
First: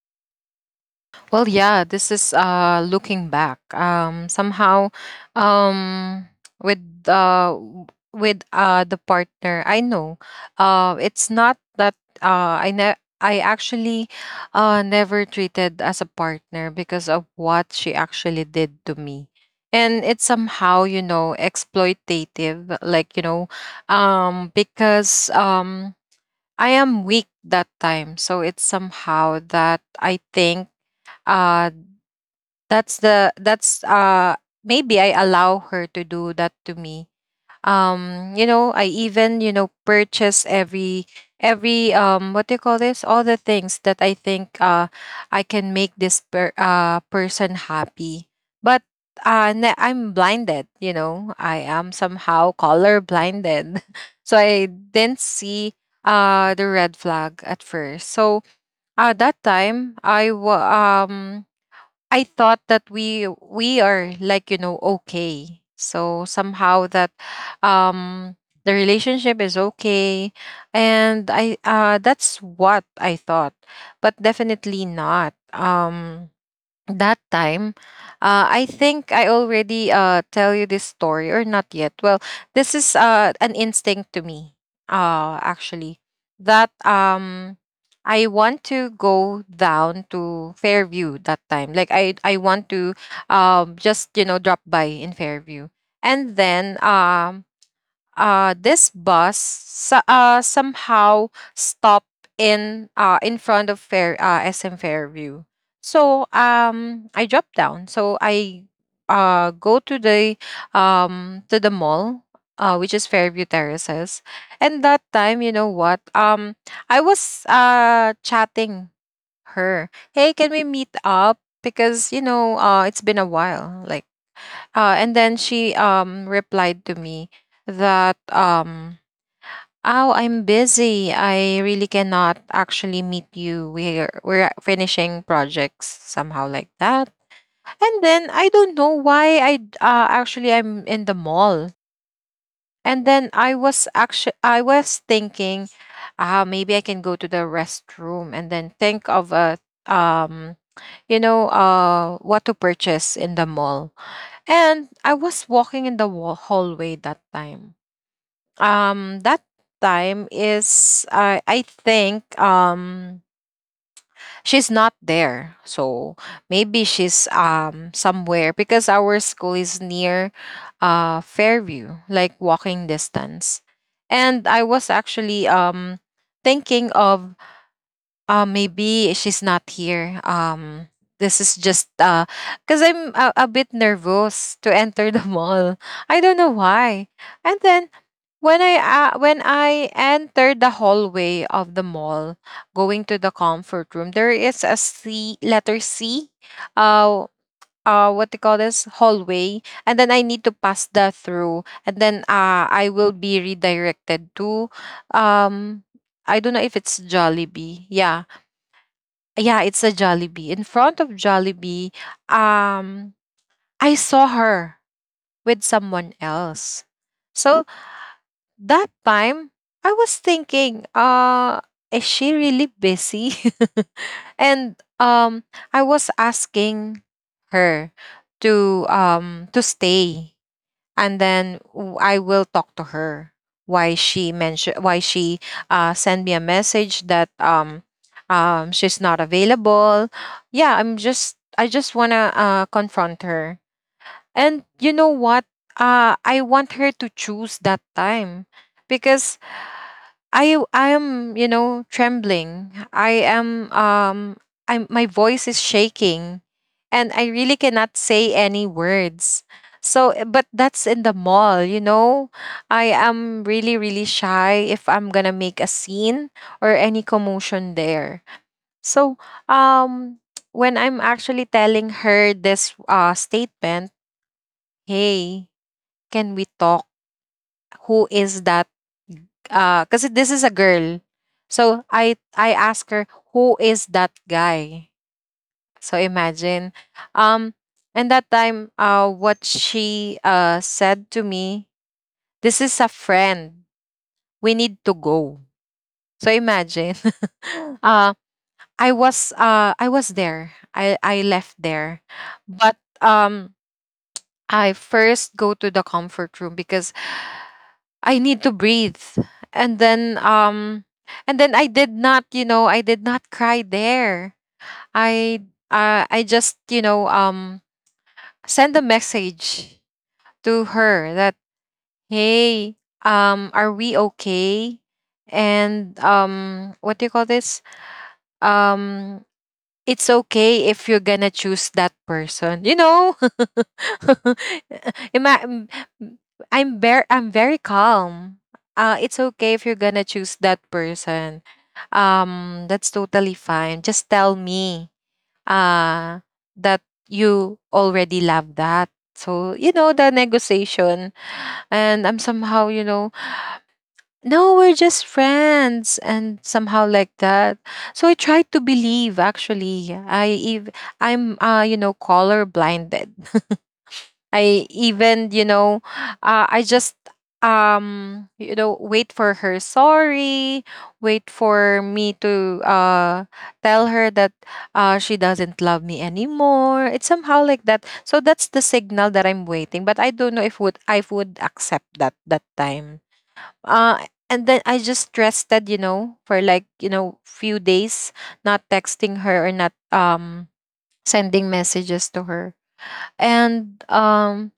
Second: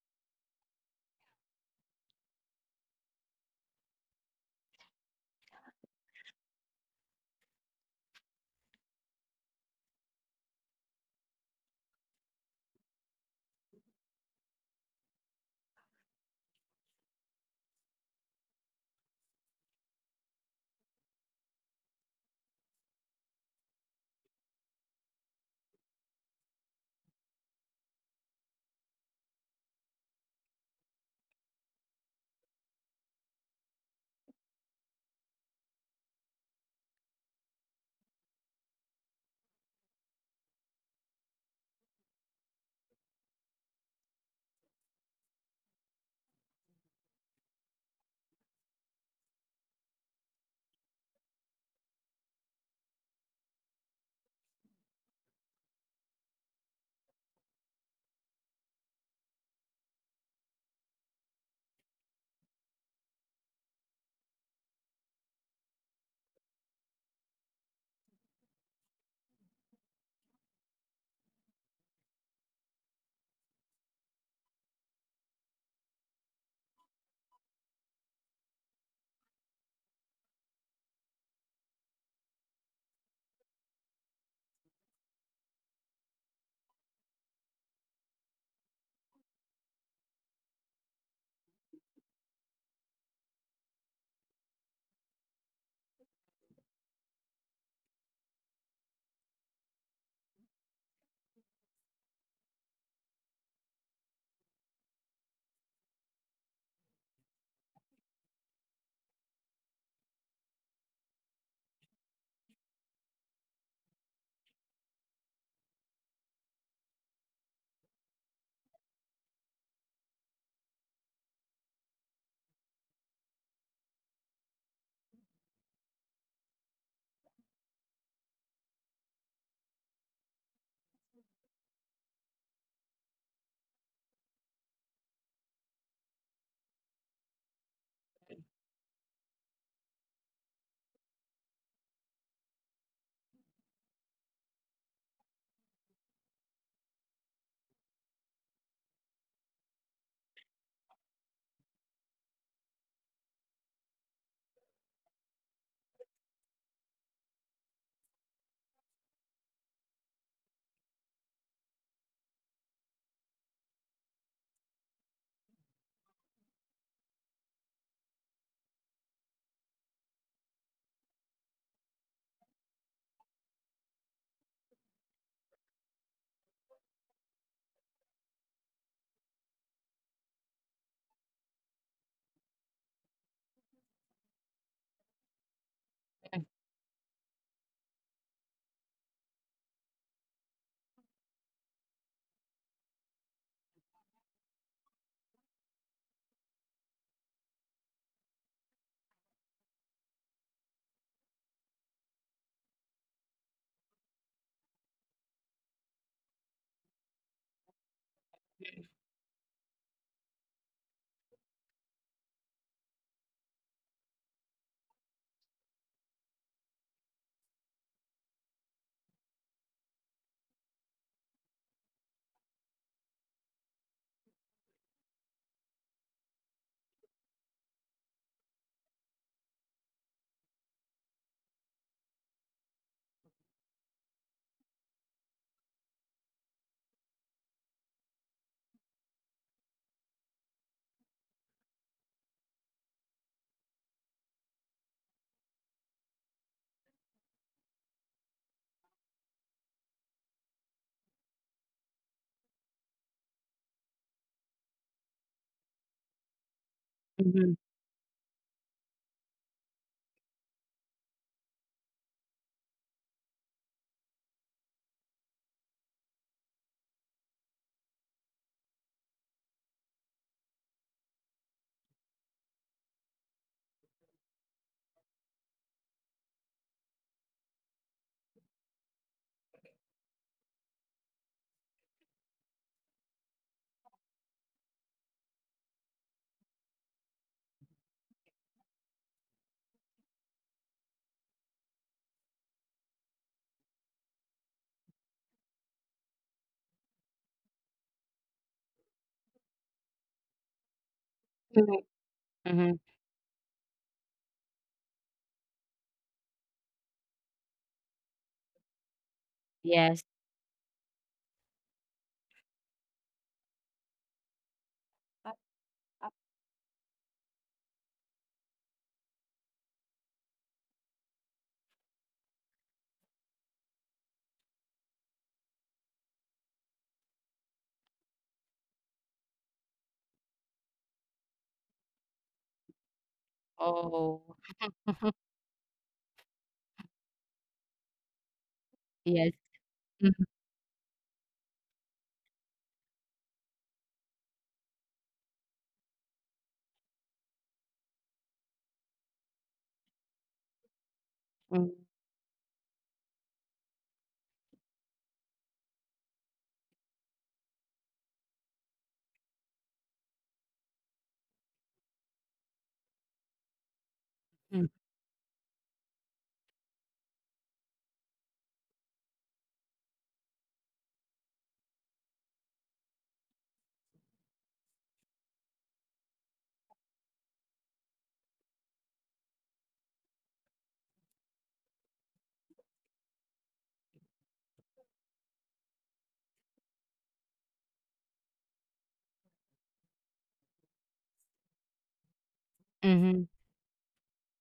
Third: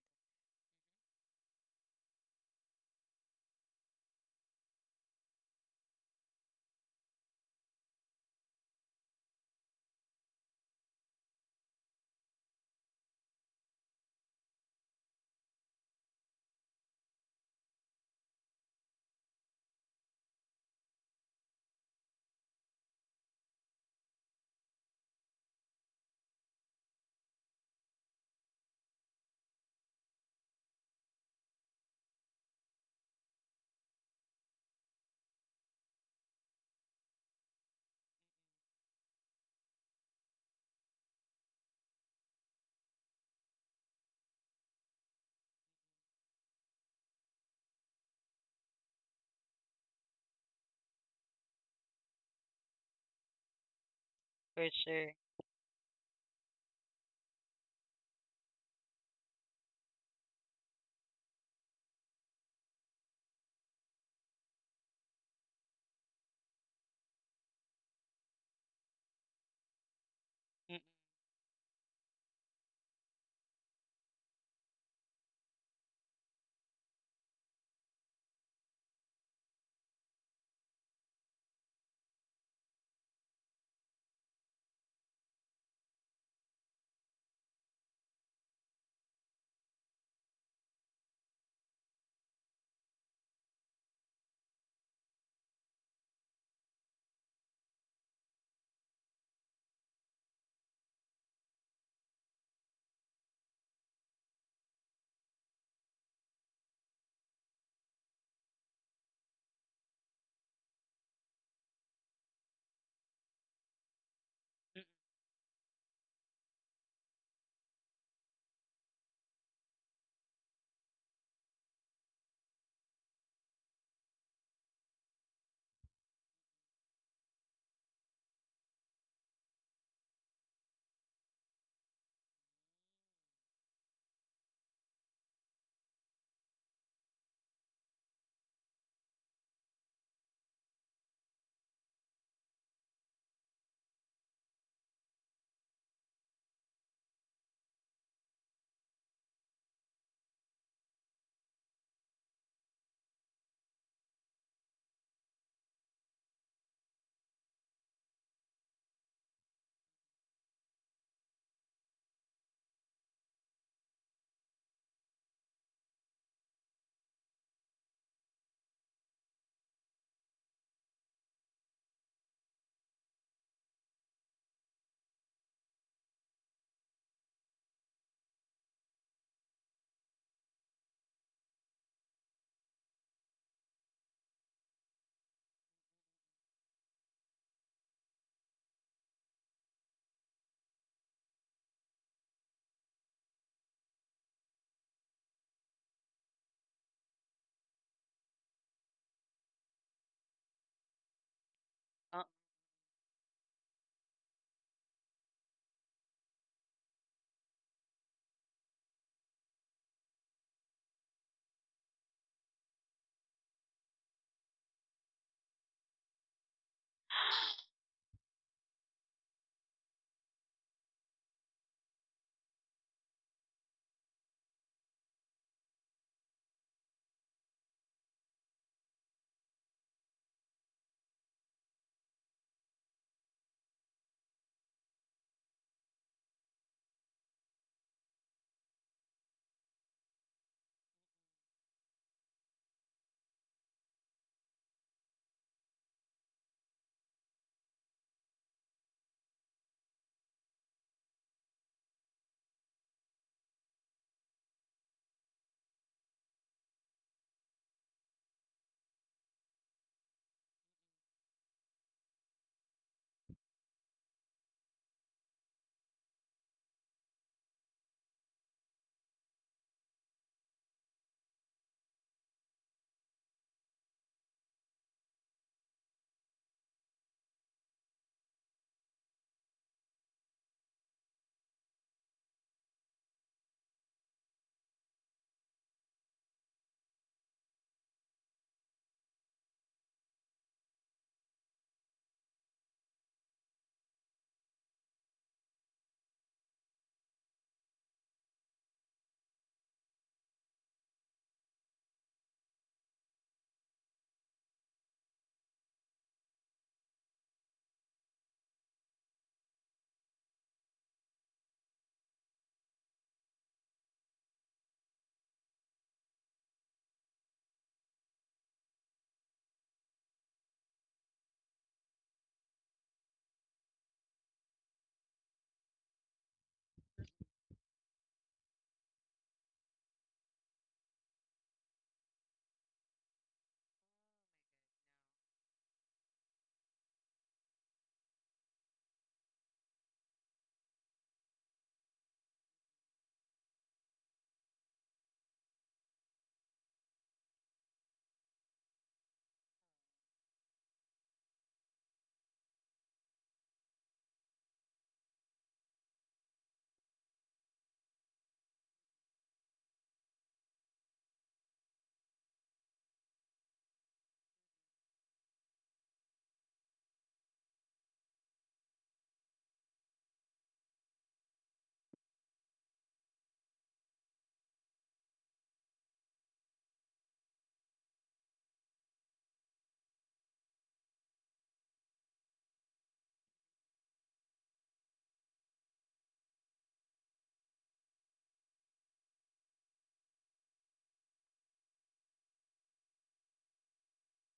Speaker 3: Well, yeah, this is looking back. Somehow um with uh w- with the partner I know. It's not that I actually never treated as a partner because of what she actually did to me. And it's somehow, exploitative, like, because I am weak that time. So it's somehow that I think uh that's maybe I allow her to do that to me. I even, purchase every what do you call this? All the things that I think I can make this person happy. But I'm blinded, you know. I am somehow color blinded. So I
Speaker 1: For
Speaker 3: didn't
Speaker 1: sure.
Speaker 3: see the red flag at first. So that time um I thought that we are like, you know, okay. So somehow that um the relationship is okay,
Speaker 1: Mm,
Speaker 3: and I that's what I thought. But definitely not. That time, I think I already, tell you this story or not. Yet well, this is an instinct to me, actually, that I want to go down to Fairview that time. Like, I want to just, you know, drop by in Fairview. And then this bus somehow stopped in front of Fair SM Fairview. So I dropped down. So I, go to the mall, which is Fairview Terraces. And
Speaker 1: mm,
Speaker 3: that
Speaker 1: mm,
Speaker 3: time, you know what? I was, chatting her. Hey, can we meet up? Because, you know, it's been a while. And then she replied to me that oh, I'm busy. I really cannot actually meet you. We're finishing projects, somehow like that. And then I don't know why actually I'm in the mall. And then I was actually I was thinking, ah, maybe I can go to the restroom and then think of a um you know, what to purchase in the mall. And I was walking in the hallway that time. That time is I think she's not there. So maybe she's somewhere because our school is near Fairview, like walking distance. And I was actually thinking of, maybe she's not here. This is just cause I'm a bit nervous to enter the mall. I don't know why. And then when I entered the hallway of the mall, going to the comfort room, there is a C, letter C. Uh, what they call this hallway, and then I need to pass that through, and then
Speaker 1: uh,
Speaker 3: I will be redirected to, um, I don't know if it's Jollibee. Yeah, yeah, it's a Jollibee. In front of Jollibee, um, I saw her with someone else. So that time, I was thinking, is she really busy? And I was asking her to stay and then I will talk to her why she mentioned, why she sent me a message that she's not available. Yeah, I just want to confront her. And you know what? I want her to choose that time because I am, you know, trembling. I am I my voice is shaking, and I really cannot say any words. So eh, but that's in the mall, you know. I am really, really shy if I'm going to make a scene or any commotion there. So um when I'm actually telling her this statement, "Hey, can we talk? Who is that because this is a girl?" So I asked her, who is that guy? So imagine. um and that time, what she said to me, this is a friend, we need to go. So imagine. uh I was there. I left there,
Speaker 2: mm-hmm,
Speaker 3: but I first go to the comfort room because I need to breathe. And
Speaker 2: yes.
Speaker 3: then um and then I did not, you know, I did not cry there. I, I just, you know, send a message to her that, hey, are we okay? And what do you call this? Um it's okay if you're gonna choose that person. You know,
Speaker 2: Oh.
Speaker 3: Ima- m- m- I'm very calm. It's
Speaker 2: Yes.
Speaker 3: okay if you're gonna choose that person. That's totally fine. Just tell me uh that you already love that. So you know, the negotiation,
Speaker 2: Mhm.
Speaker 3: and I'm somehow, you know, no, we're just friends and somehow like that. So I tried to believe, actually. I'm, you know, color blinded. I
Speaker 2: Mm.
Speaker 3: even, you know, I just you know, wait for her, sorry, wait for me to tell her that she doesn't love me anymore. It's somehow like that. So that's the signal that I'm waiting, but I don't know if would accept that time. uh and then I just rested, you know, for, like, you know, few days, not texting her or not sending messages to her.
Speaker 2: Mhm,
Speaker 3: And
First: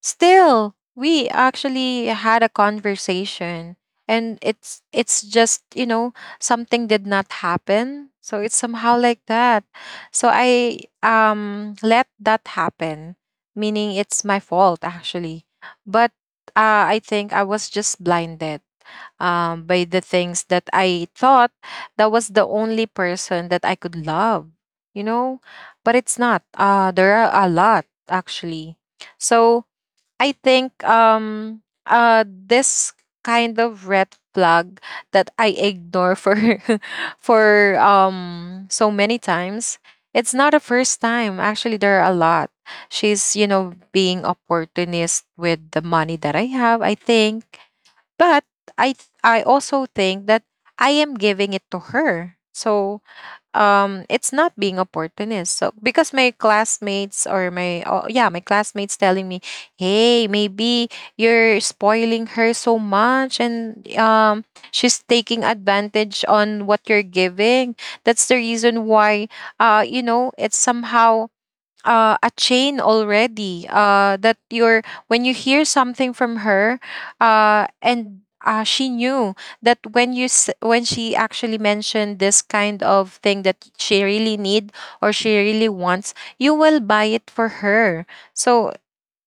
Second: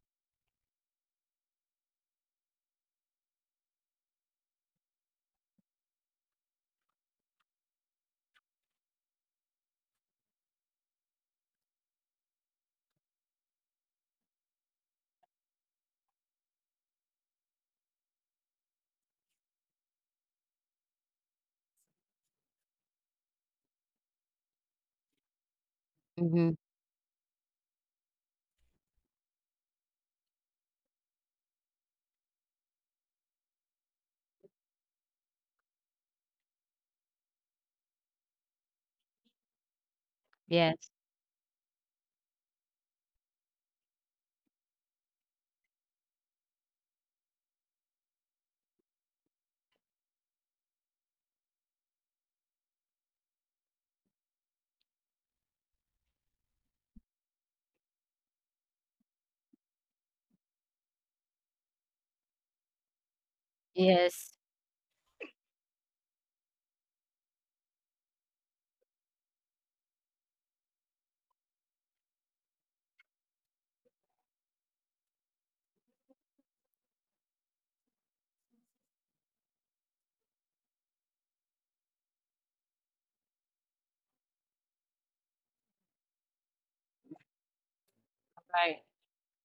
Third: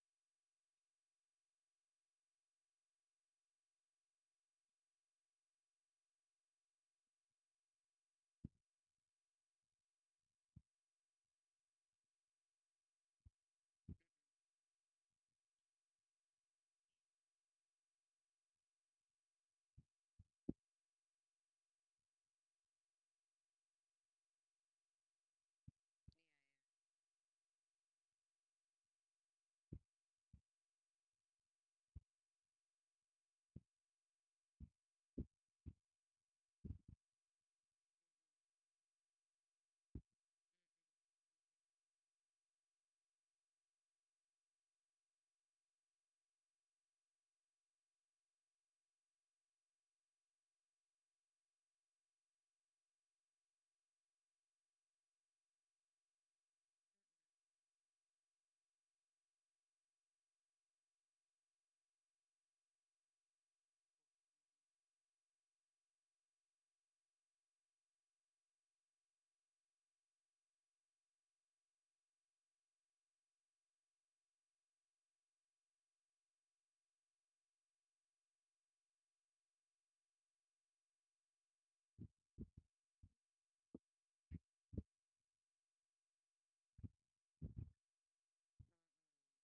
Speaker 3: still we actually had a conversation, and it's just, you know, something did not happen. So it's somehow like that. So I let that happen, meaning it's my fault, actually. But I think I was just blinded by the things that I thought, that was the only person that I could love, you know? But it's
Speaker 2: mhm.
Speaker 3: not. There are a lot, actually. So I think this kind of red flag that I ignore for for so many times, it's not a
Speaker 2: Yes.
Speaker 3: first time, actually. There are a lot. She's, you know, being opportunist with the money that I have, I think. But I also think that I am giving it to her. So it's not being opportunist. So because my classmates, or my, oh, yeah, my classmates telling me, "Hey, maybe you're spoiling her so much, and
Speaker 2: Yes.
Speaker 3: she's taking advantage on what you're giving." That's the reason why you know, it's somehow a chain already, that you're, when you hear something from her, and she knew that when she actually mentioned this kind of thing, that she really need or she really wants, you will buy it for her.
Speaker 2: Right.
Speaker 3: So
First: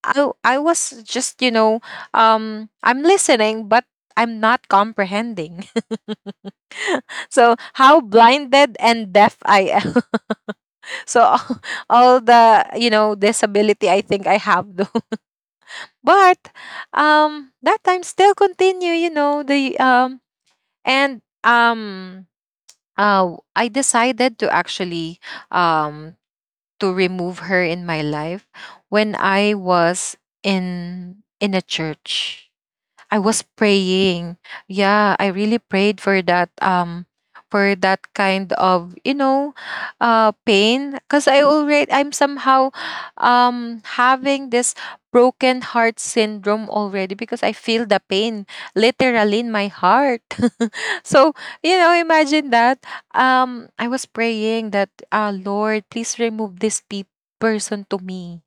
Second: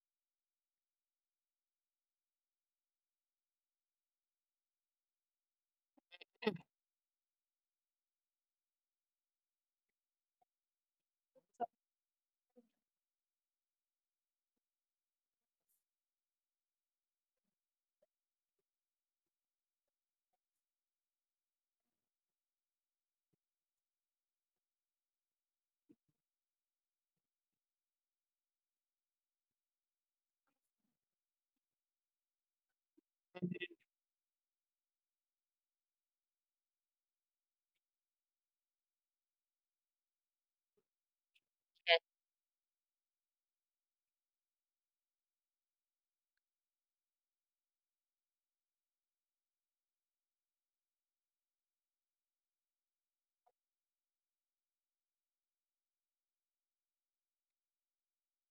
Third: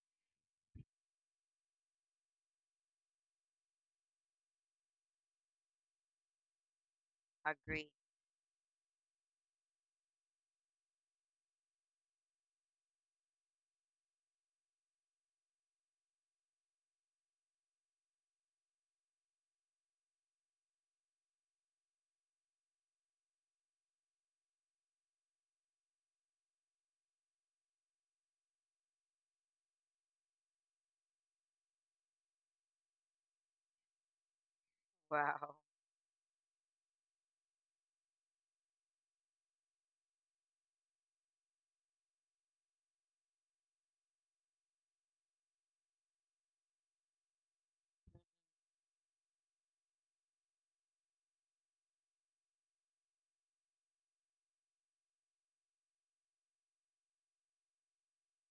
Speaker 3: I was just, you know, I'm listening but I'm not comprehending. So
Speaker 1: Agree.
Speaker 3: how blinded and deaf I am. So all the, you know, disability, I think I have. But that time still continue, you know, the and I decided to actually um to remove her in my life. When I was in a church, I was praying. Yeah, I really
Speaker 1: Wow.
Speaker 3: prayed for that kind of, you know, pain, because I already, I'm
Speaker 2: Yes.
Speaker 3: somehow having this broken heart syndrome already, because I feel the pain literally in my heart. So, you know, imagine that, I was praying that, Lord, please remove this person to me.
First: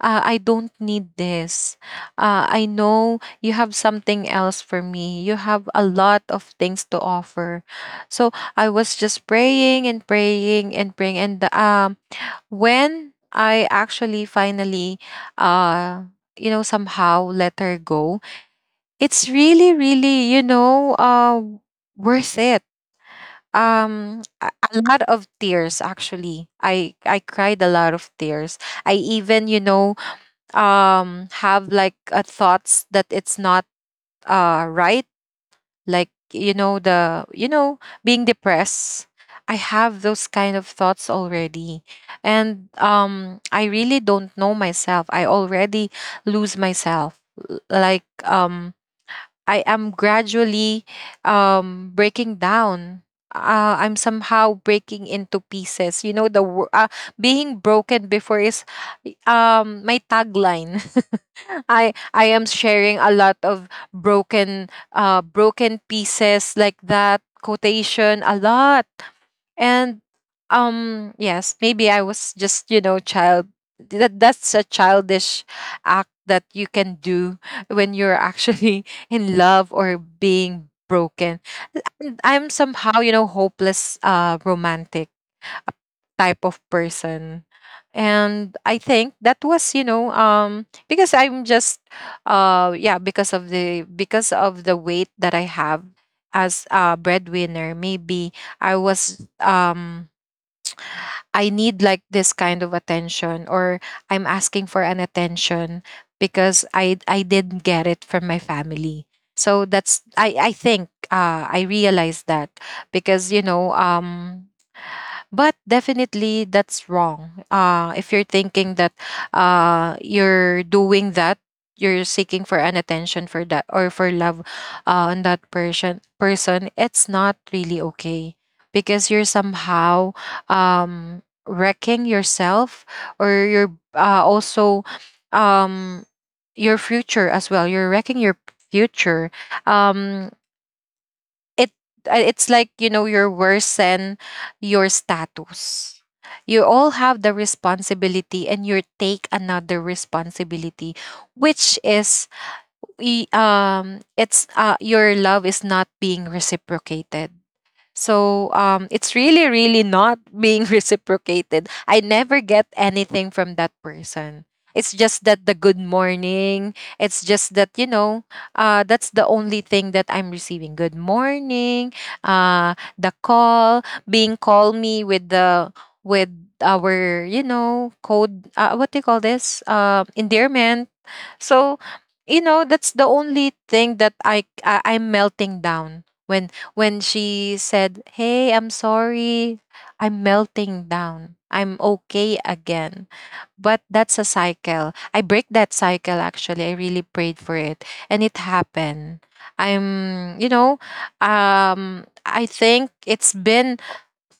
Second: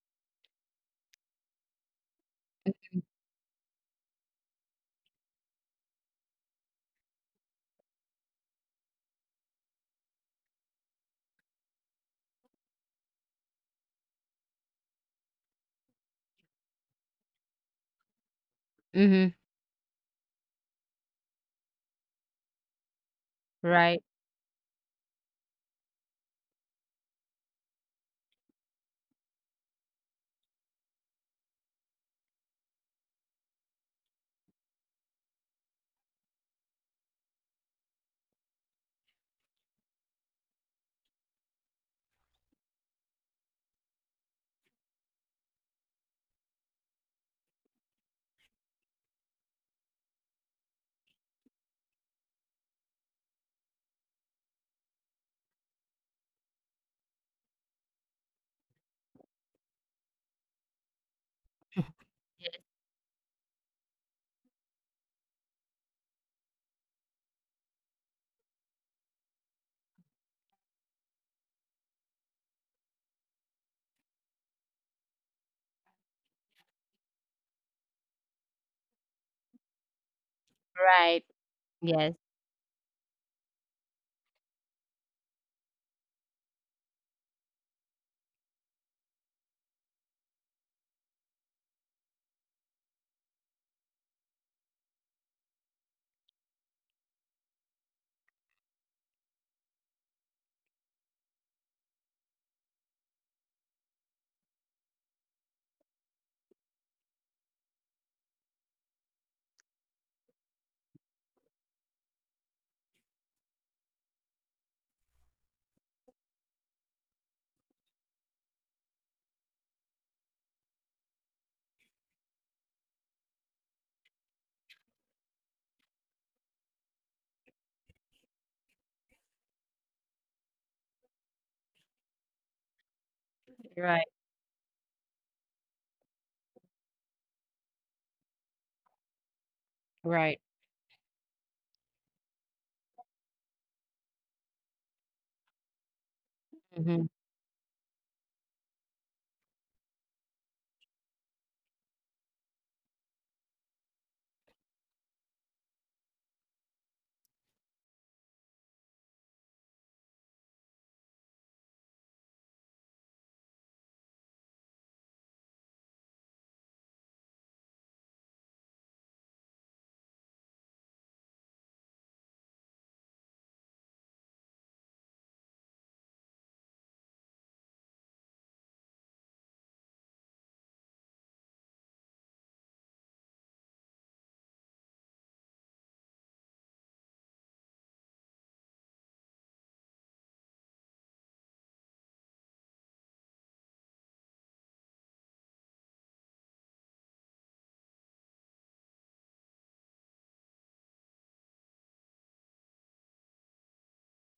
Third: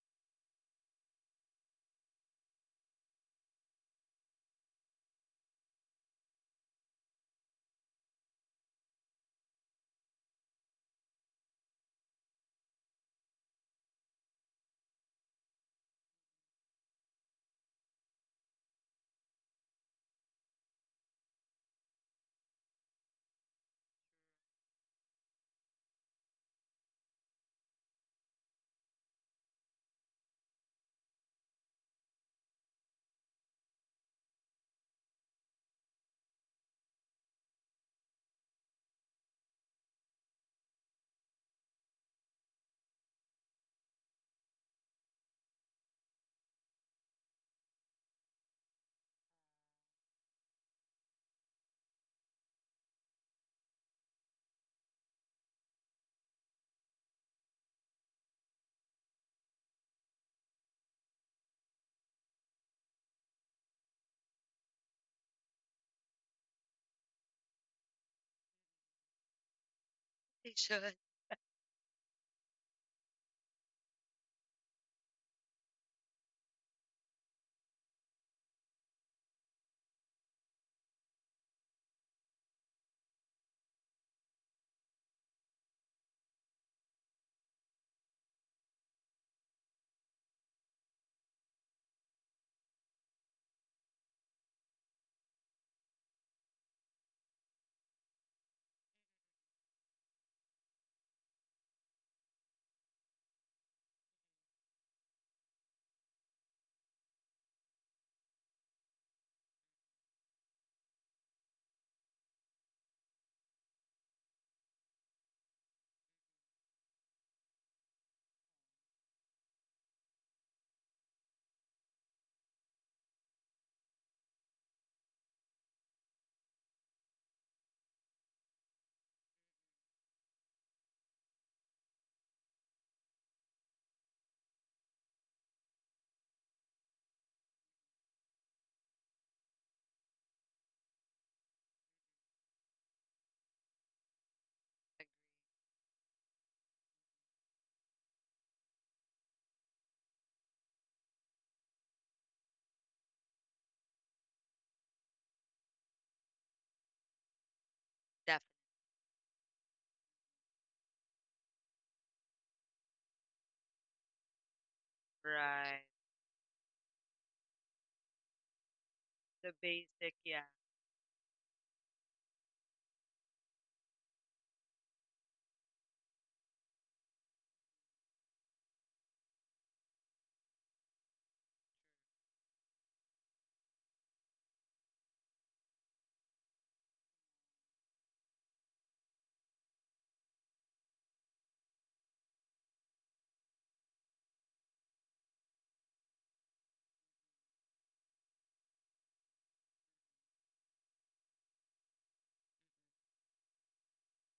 Speaker 3: I don't need this. I know you have something else for me. You have a lot of things to offer. So I was just praying and praying and praying. And when I actually finally, uh, you know, somehow let her go, it's
Speaker 2: Mhm.
Speaker 3: really, really, you know, worth it.
Speaker 2: Right.
Speaker 3: A a lot of tears, actually. I cried a lot of tears. I even, you know, have like a thoughts that it's not right, like, you know, the, you know, being depressed, I have those kind of thoughts already. And I really don't know myself. I already lose myself. L- like um I am gradually breaking down. I'm somehow breaking into pieces. You know, the being broken before is my tagline. I am sharing a lot of broken broken pieces, like that quotation a lot. And
Speaker 1: They should.
Speaker 3: yes, maybe I was just, you know, child, that that's a childish act that you can do when you're actually in love or being
Speaker 2: Right.
Speaker 3: broken. And
Speaker 2: Yes.
Speaker 3: I'm somehow, you know, hopeless, romantic type of person. And I think that was, you know, because I'm just yeah, because of the, because of the weight that I have as a breadwinner, maybe I was I need like this kind of attention, or I'm asking for an attention because I didn't get it from my family. So that's I think I realized that because you know But definitely that's wrong if you're thinking that you're doing that, you're seeking for an attention for that or for love, on that person it's not really okay because you're somehow um wrecking yourself, or you're
Speaker 2: Right.
Speaker 3: also um your future as well, you're wrecking your future.
Speaker 2: Right.
Speaker 3: um it it's like, you know, your worse than your status. You all
Speaker 2: Mhm.
Speaker 3: have the responsibility and you take another responsibility, which is it's your love is not being reciprocated. So
Speaker 1: Definitely.
Speaker 3: it's really, really not being reciprocated. I never get anything from that person. It's just that the good
Speaker 1: Right.
Speaker 3: morning. It's just that you know, that's the
Speaker 1: The
Speaker 3: only thing that
Speaker 1: basic,
Speaker 3: I'm
Speaker 1: yeah.
Speaker 3: receiving. Good morning. The call, being call me with the with our, you know, code. What do you call this? Endearment. So, you know, that's the only thing that I'm melting down when she said, "Hey, I'm sorry." I'm melting down. I'm okay again. But that's a cycle. I break that cycle, actually. I really prayed for it, and it happened. I'm, you know, I think it's been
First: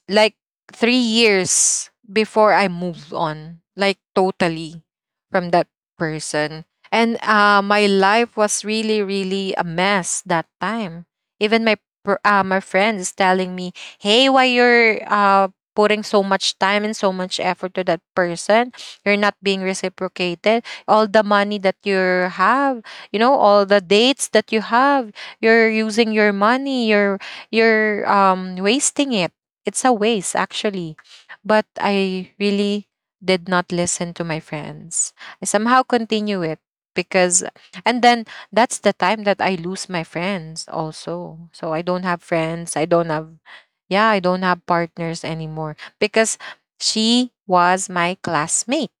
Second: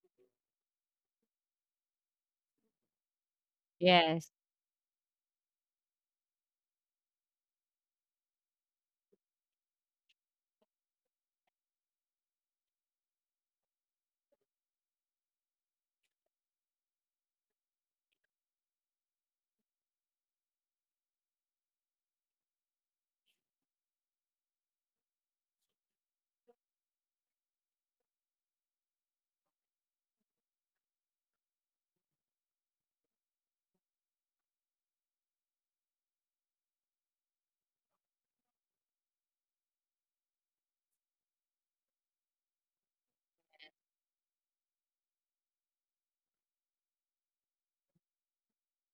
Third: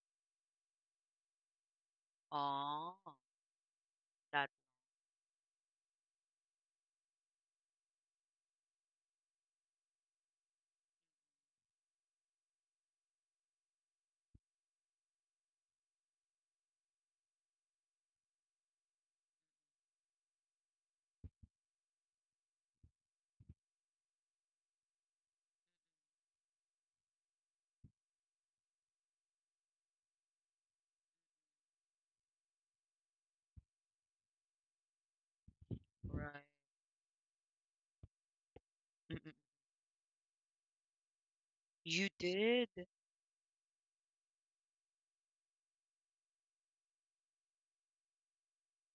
Speaker 3: like 3 years before I
Speaker 1: Oh.
Speaker 3: moved on, like
Speaker 2: Yes.
Speaker 1: That
Speaker 3: totally, from that person. And my life was really, really a mess that time. Even my friend is telling me, "Hey, why you're putting so much time and so much effort to that person? You're not being reciprocated. All the money that you have, you know, all the dates that you have, you're using your money. You're wasting it." It's a waste, actually. But I really did not listen to my friends. I somehow continue
Speaker 1: right.
Speaker 3: it because, and then that's the time
Speaker 1: Mm-mm.
Speaker 3: that I lose my friends also. So I don't
Speaker 1: You
Speaker 3: have
Speaker 1: did?
Speaker 3: friends. I don't have, yeah, I don't have partners anymore because she was my classmate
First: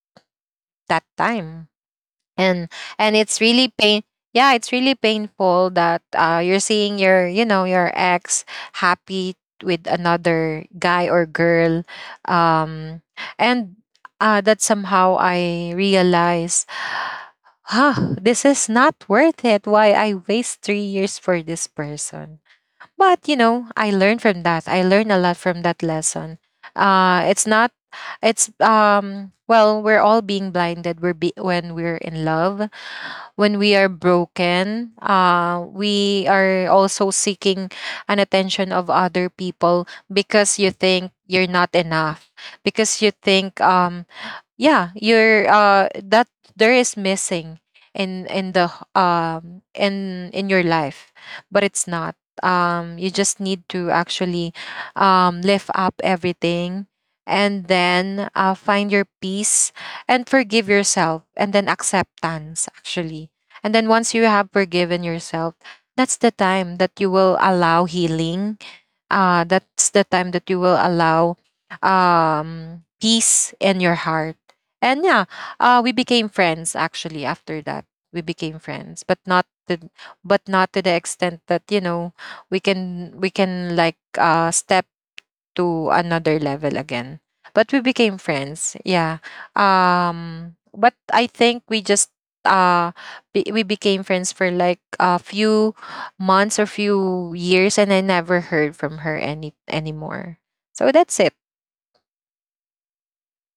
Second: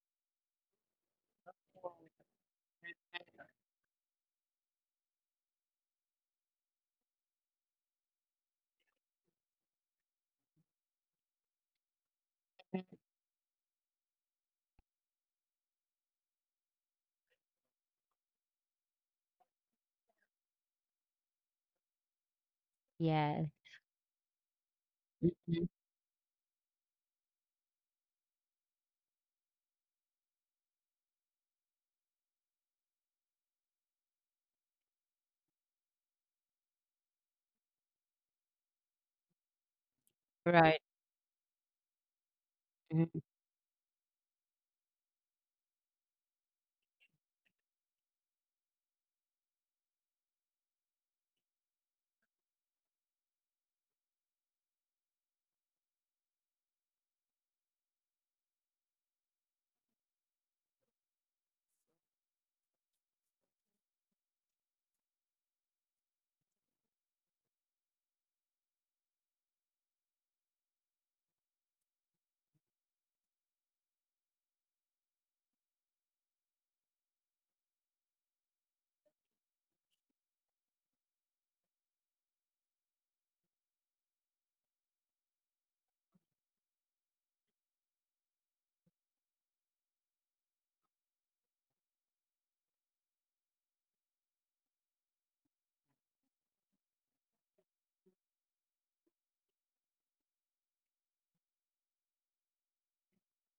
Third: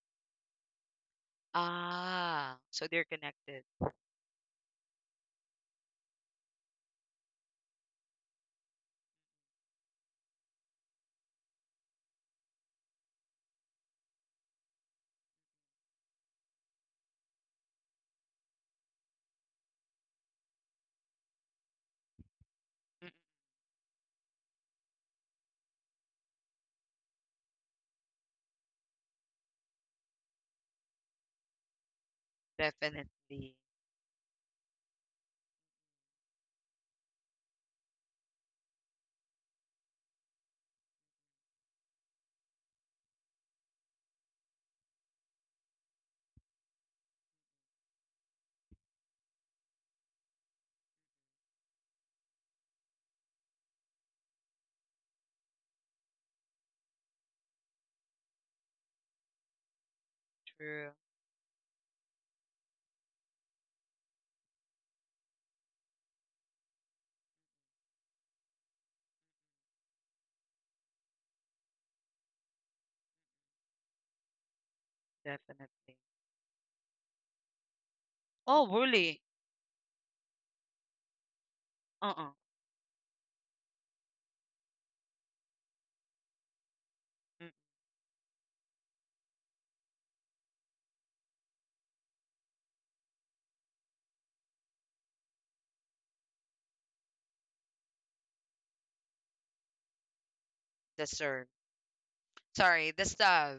Speaker 3: that time,
Speaker 1: Ah,
Speaker 3: and
Speaker 1: so they're
Speaker 3: and it's
Speaker 1: connected.
Speaker 3: really pain, yeah, it's really painful that you're seeing your, you know, your ex happy with another guy or girl. Um and That somehow I realize, huh, this is not worth it. Why I waste 3 years for this person?
Speaker 1: Mm-mm.
Speaker 3: But, you
Speaker 2: Yes.
Speaker 3: know, I learned from that. I learned a lot from
Speaker 2: Mhm.
Speaker 3: that lesson. It's not, it's well, we're all being blinded, when we're in love,
Speaker 1: Definitely.
Speaker 3: when we are broken, we are also seeking an attention of other people because you
Speaker 2: Right.
Speaker 3: think you're not enough, because you
Speaker 2: Mhm.
Speaker 3: think yeah, you're that there is missing in your life. But it's not, you just need to actually lift up everything, and then find your peace, and forgive
Speaker 1: True.
Speaker 3: yourself, and then acceptance, actually. And then once you have forgiven yourself, that's the time that you will allow healing. That's the time that you will allow peace in your heart. And yeah, we
Speaker 1: Definitely.
Speaker 3: became friends actually after that. We became
Speaker 1: Oh,
Speaker 3: friends,
Speaker 1: really?
Speaker 3: but not to the extent that, you know,
Speaker 1: Uh-uh.
Speaker 3: we can like step to another level again.
Speaker 1: Mm.
Speaker 3: But we became friends. Yeah. But I think we just uh we became friends for like a few months or few years, and I never heard from her anymore. So
Speaker 1: The
Speaker 3: that's it.
Speaker 1: serve. Sorry, the stuff.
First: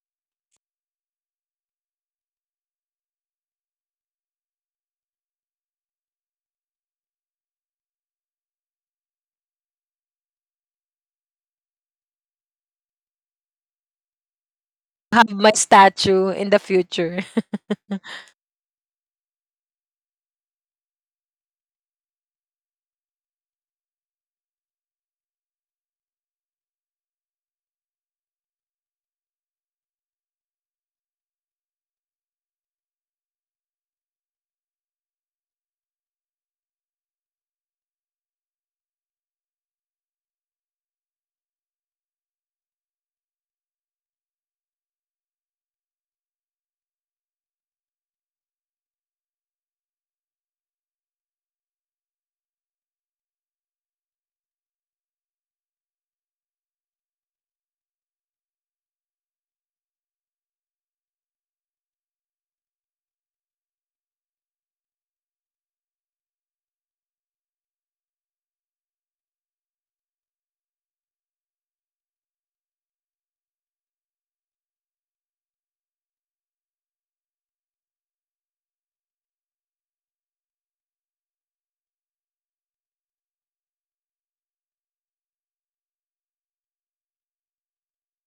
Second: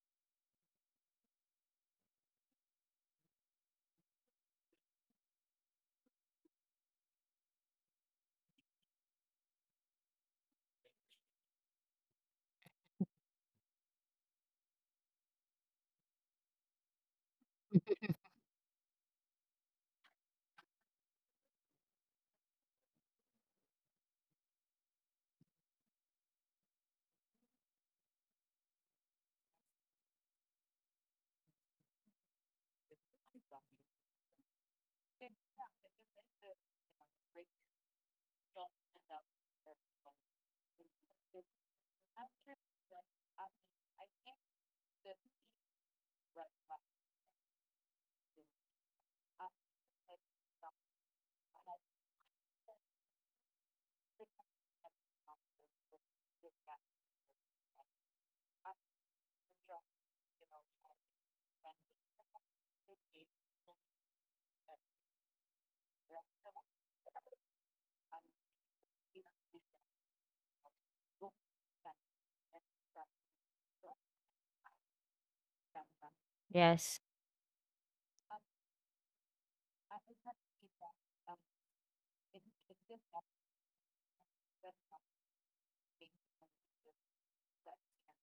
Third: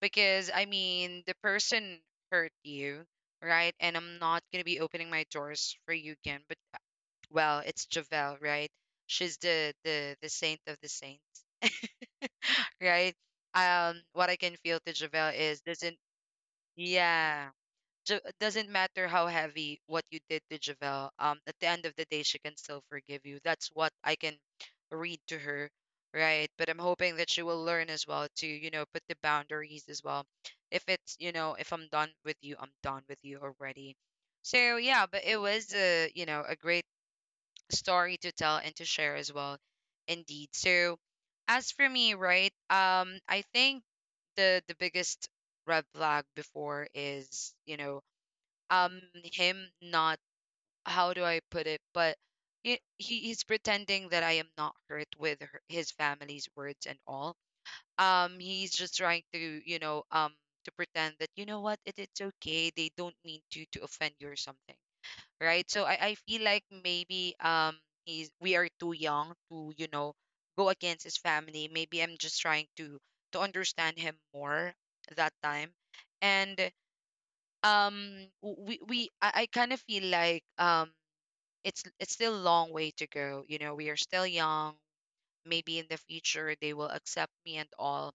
Speaker 1: Because, I mean, the person hurt you, right? And I'm not going to be opening my doors for you again. But, well, it's Javelle, right? She's the saint of the saints, right? What I can feel to
Speaker 3: Have
Speaker 1: Javelle
Speaker 3: my
Speaker 1: is, doesn't,
Speaker 3: statue in the future.
Speaker 1: yeah. Doesn't matter how heavy what you did to Javelle. At the end of the day, she can still forgive you. That's what I can read to her, right? But I'm hoping that she will learn as well to, you know, put the boundaries as well. If I'm done with you, I'm done with you already. So yeah, but it was a great story to tell and to share as well, indeed. So as for me, right? I think the biggest red flag before is, him not, how do I put it, but he's pretending that I am not hurt with her, his family's words and all. He's just trying to, to pretend that, you know what, it's okay, they don't mean to offend you or something, right? So I feel like maybe, he's we are too young to, go against his family. Maybe I'm just trying to understand him more that time. And
Speaker 2: Yes.
Speaker 1: um I kind of feel like it's still a long way to go, you know, we are still young, maybe in the future they will accept me and all,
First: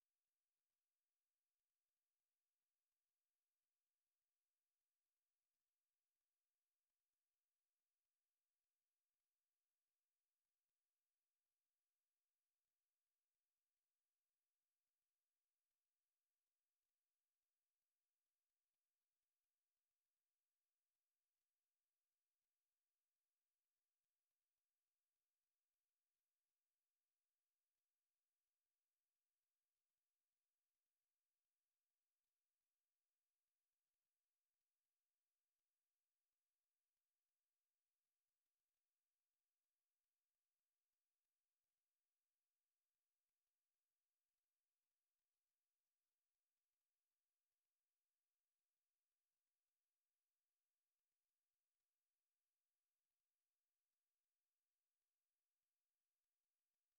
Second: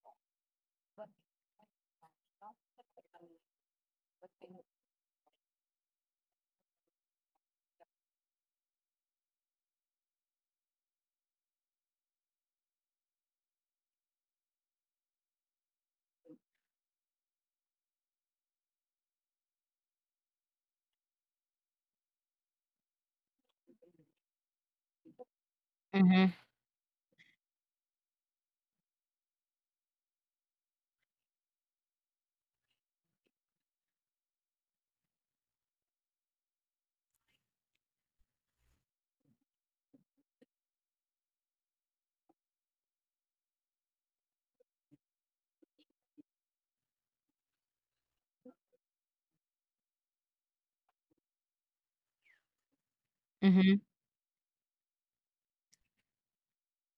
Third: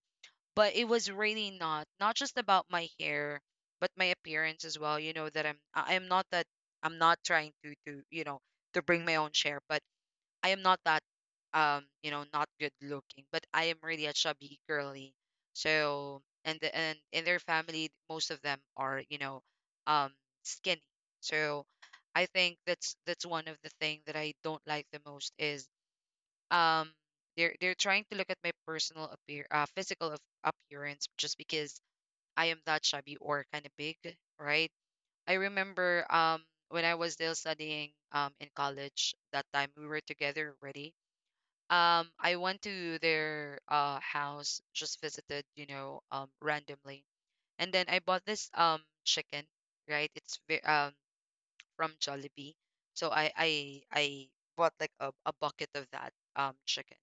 Speaker 1: but it was really not just about my hair, but my appearance as well, you know, that I'm not that, I'm not trying to, you know, to bring my own share, but I am not that, not good looking, but I am really a chubby girly. So, and the- and in their family, most of them are, um skinny. So I think that's one of the thing that I don't like the most is
Speaker 2: Mhm.
Speaker 1: um they're trying to look at my personal appear physical appearance just because I am that chubby or kind of big, right? I remember when I was still studying in college. That time we were together already. I went to their house, just visited, you know, randomly, and then I bought this chicken, right? It's from Jollibee, so I I
Speaker 2: Mhm.
Speaker 1: I bought like a bucket of that chicken.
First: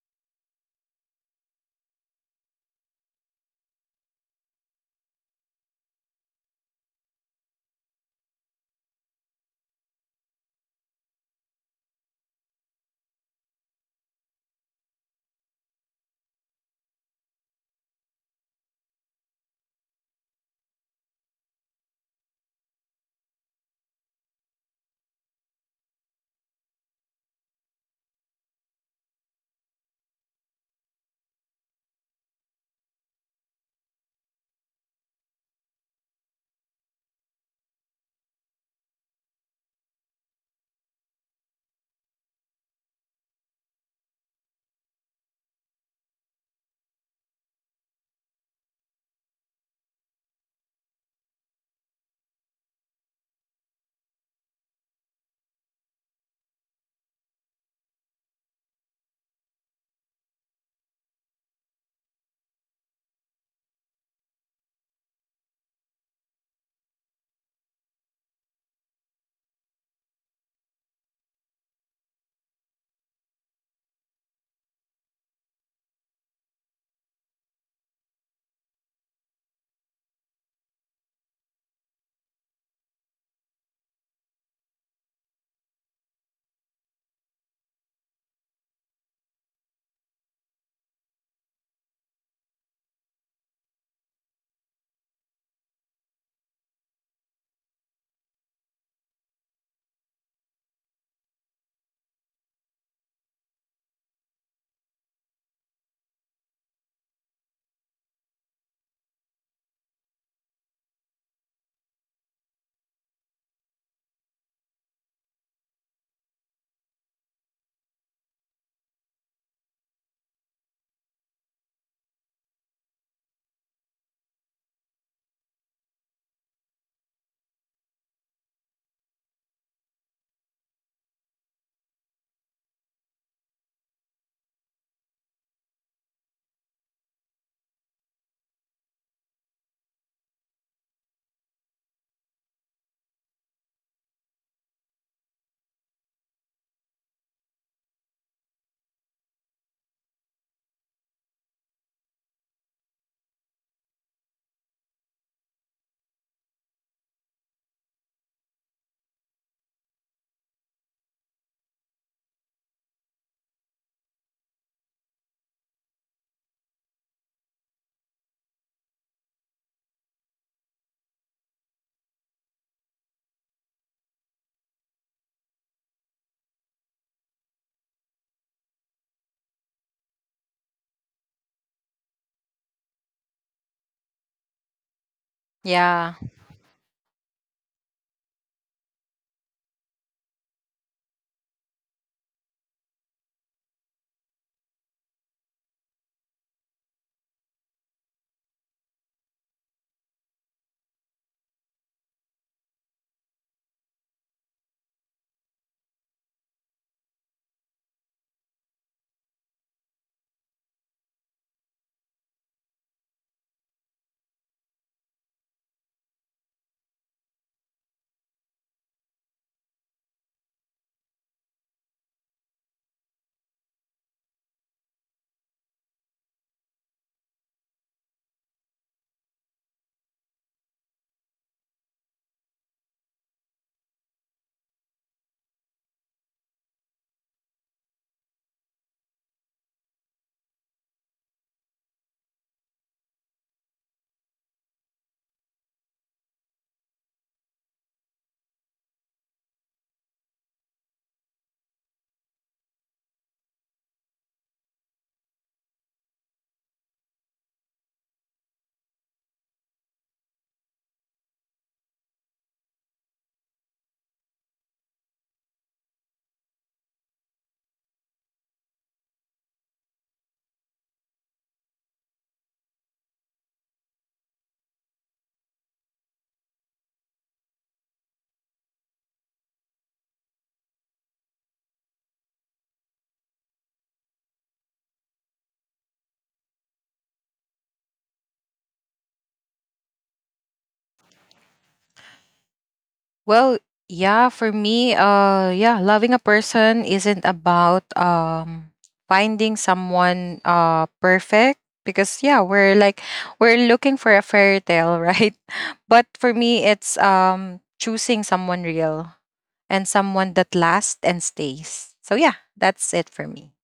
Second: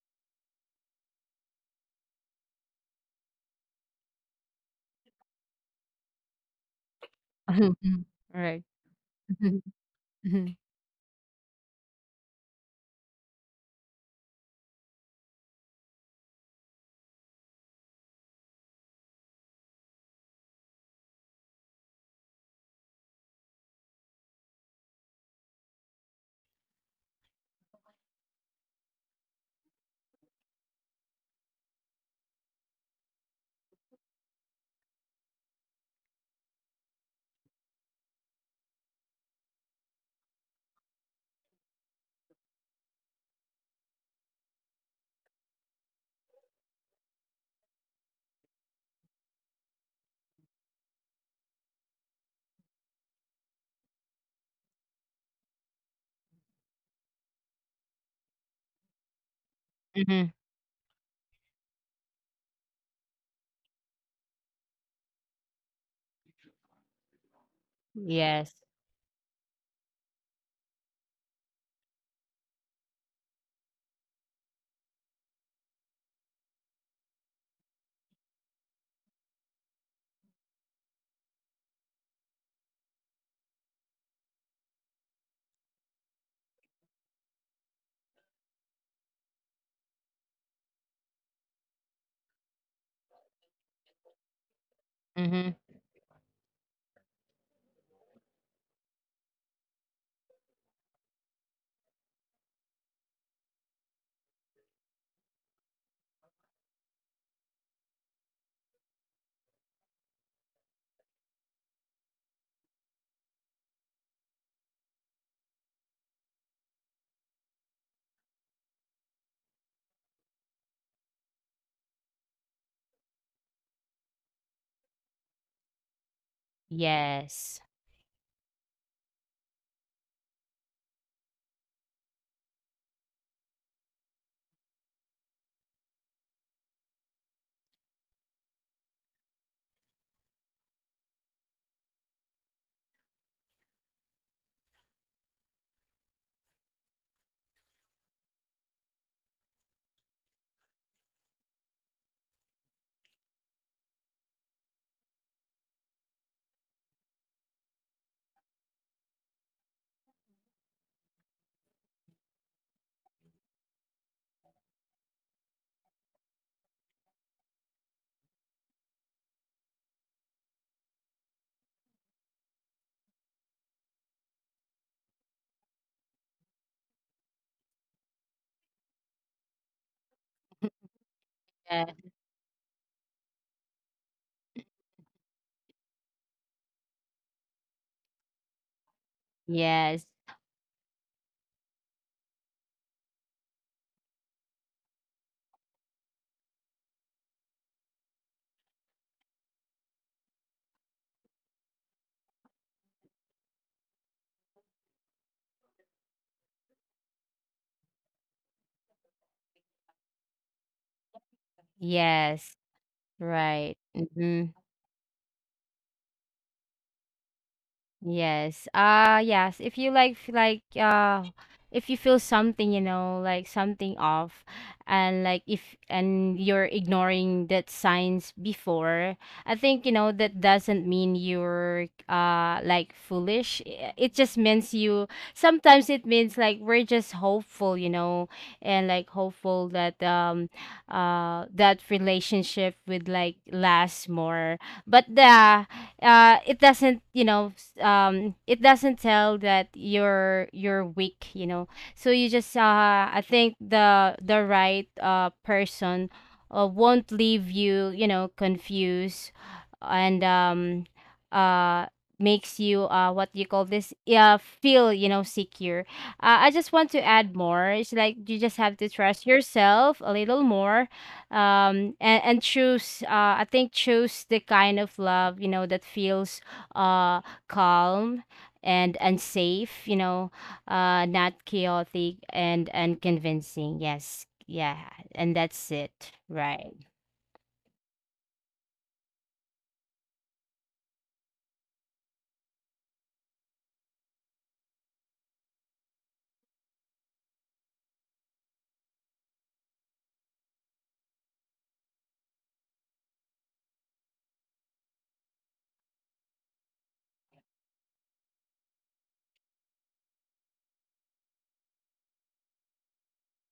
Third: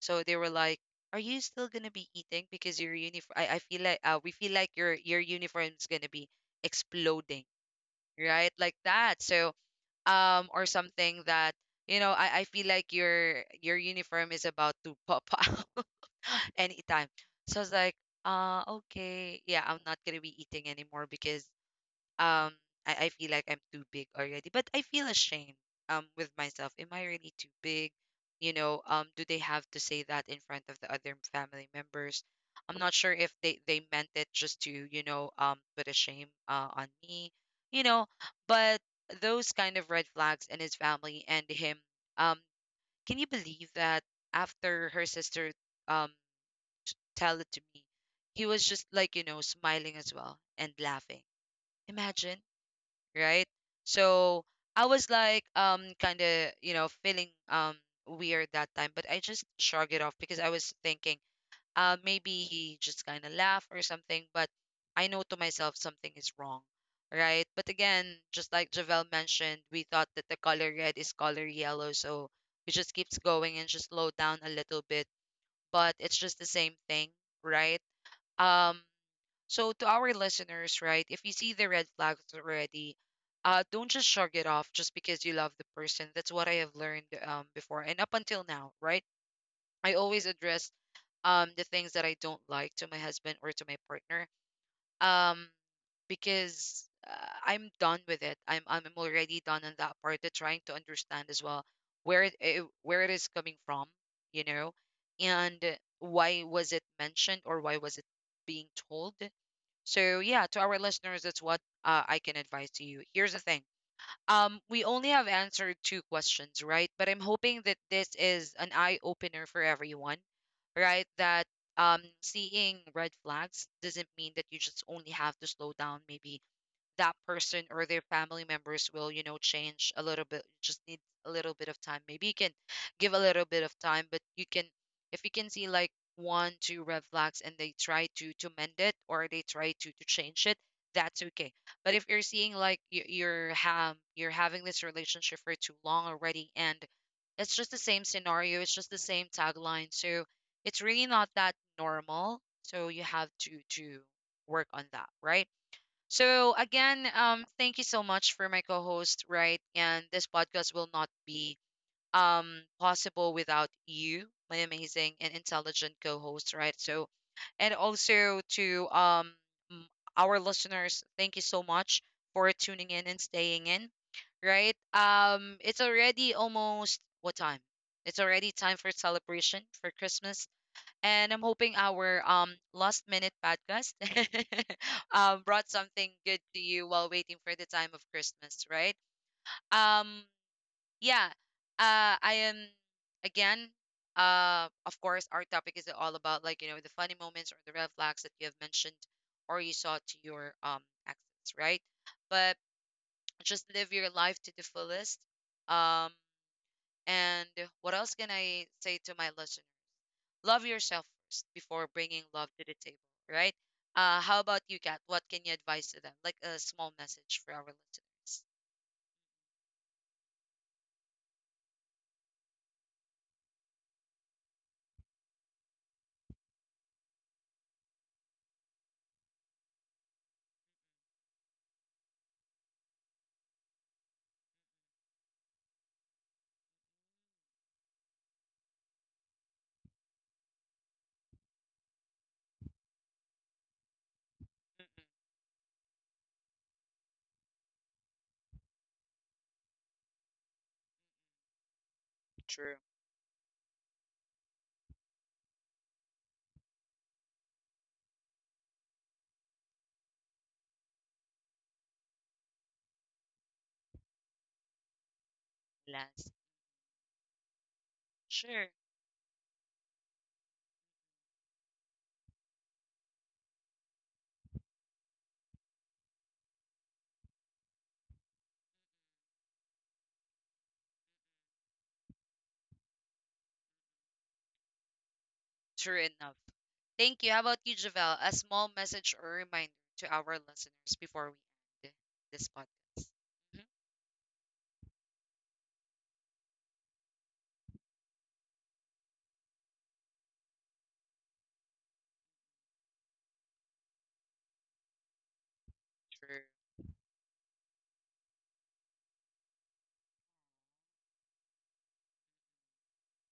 Speaker 1: So they were like, are you still gonna be eating? Because your uniform, I feel like your uniform's gonna be exploding,
Speaker 2: Mhm.
Speaker 1: right?
Speaker 2: Right.
Speaker 1: Like that. So
Speaker 2: Mhm. Mhm.
Speaker 1: or something that, you know, I feel like your uniform is about to pop out anytime. So I was like, okay, yeah, I'm not gonna be eating anymore because um I feel like I'm too big already. But I feel ashamed with myself. Am I really too big? You know, do they have to say that in front of the other family members? I'm not sure if they they meant it just to, you know, put a shame on me, you know, but those kind of red flags in his family and him, um can you believe that after her sister, um tell it to me, he was just like, smiling as well and laughing, imagine, right? So I was like, kind of, you know, feeling weird that time, but I just shrugged it
Speaker 2: Mhm.
Speaker 1: off because I was thinking, maybe he just kind of laughed or something. But I know to myself, something is wrong, right? But again,
Speaker 2: Yes.
Speaker 1: just like Javel mentioned, we thought that the color red is color yellow, so it just keeps going and just slow down a little bit, but it's just the same thing, right? Um so to our listeners, right, if you see the red flags already, don't just shrug it off just because you love the person. That's what I have learned, before and up until now, right? I always address the things that I don't like to my husband or to my partner,
Speaker 2: Mhm.
Speaker 1: um because, I'm done with it. I'm already done on that part. Of trying to understand as well where it where it is coming from, you know, and why was it mentioned or why was it being told. So yeah, to our listeners, that's what, I can advise to you. Here's the thing. We only have answered two questions, right? But I'm hoping that this is an eye opener for everyone, right? That, seeing red flags doesn't mean that you just only have to slow down. Maybe that
Speaker 2: Yes.
Speaker 1: person or their family members will, you know, change a little bit, just needs a little bit of time, maybe you can give a little bit of time. But you can, if you can see like one two red flags and they try to mend it, or they try to change it, that's okay. But if you're seeing like, you're having this relationship for too long already, and it's just the same scenario, it's just the same tagline, so it's really not that normal, so you have to work on that, right? So again, thank you so much for my co-host, right? And this podcast will not be possible without you, my amazing and intelligent co-host, right? So, and also to, m- our listeners, thank you so much for tuning in and staying in, right? It's already almost what time? It's already time for celebration for Christmas, and I'm hoping
Speaker 2: Yes.
Speaker 1: our last minute podcast brought
Speaker 3: Yeah.
Speaker 1: something good to you while waiting for the time of Christmas, right?
Speaker 2: Yes.
Speaker 1: Um yeah. I am again, of course, our topic is all about, like, you know, the funny moments or the red flags that you have mentioned, or you saw to your exes, right? But just live your life to the fullest. Um and what else can I say to my listeners? Love yourself first before bringing
Speaker 2: Yes.
Speaker 1: love to the table, right?
Speaker 2: Right. Mhm.
Speaker 1: How about you, Kat? What can you advise to them? Like a small message for our listeners.
Speaker 2: Yes. Yes, if you like— if you feel something, you know, like something off, and like if— and you're ignoring that signs before, I think, you know, that doesn't mean you're like foolish. It just means you— sometimes it means, like, we're just hopeful, you know, and like, hopeful that that relationship would like last more. But
Speaker 1: Mm-mm,
Speaker 2: the— it doesn't, you know, it doesn't tell that you're weak, you know. So you just,
Speaker 1: true.
Speaker 2: I think, the right person won't leave you, you know, confused, and uh makes you, what you call this, yeah, feel, you know, secure.
Speaker 1: Last.
Speaker 2: I just want to add more, it's like, you just have
Speaker 1: Sure.
Speaker 2: to trust yourself a little more, and, choose, I think, choose the kind of love, you know, that feels, uh calm and— safe, you know, not chaotic, and convincing. Yes, yeah. And that's it,
Speaker 1: True enough.
Speaker 2: right?
Speaker 1: Thank you. How about you, Javel? A small message or reminder to our listeners before we end this podcast.
Speaker 3: Well,
Speaker 1: Mhm.
Speaker 3: yeah, for me, yeah, loving a person isn't about finding someone perfect, because, yeah, we're like we're looking for a fairy tale, right? But for me,
Speaker 1: True.
Speaker 3: it's choosing someone real, and someone that lasts and stays. So yeah, that's it for me.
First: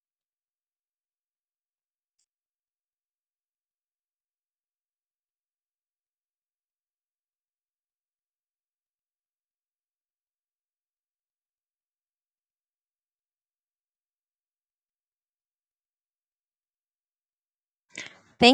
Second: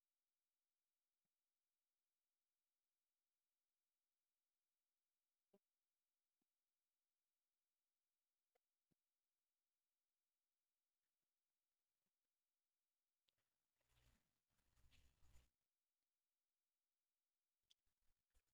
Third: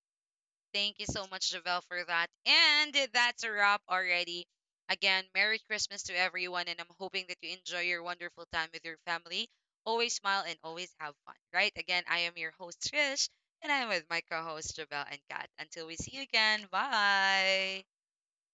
Speaker 1: Thank you so much, Javel, for that. And that's a wrap already. Again, Merry Christmas to everyone, and I'm hoping that you enjoy your wonderful time with your family. Always smile and always have fun, right? Again, I am your host, Trish, and I'm with my co host, Javel and Kat. Until we see you again, bye.
Speaker 3: Thank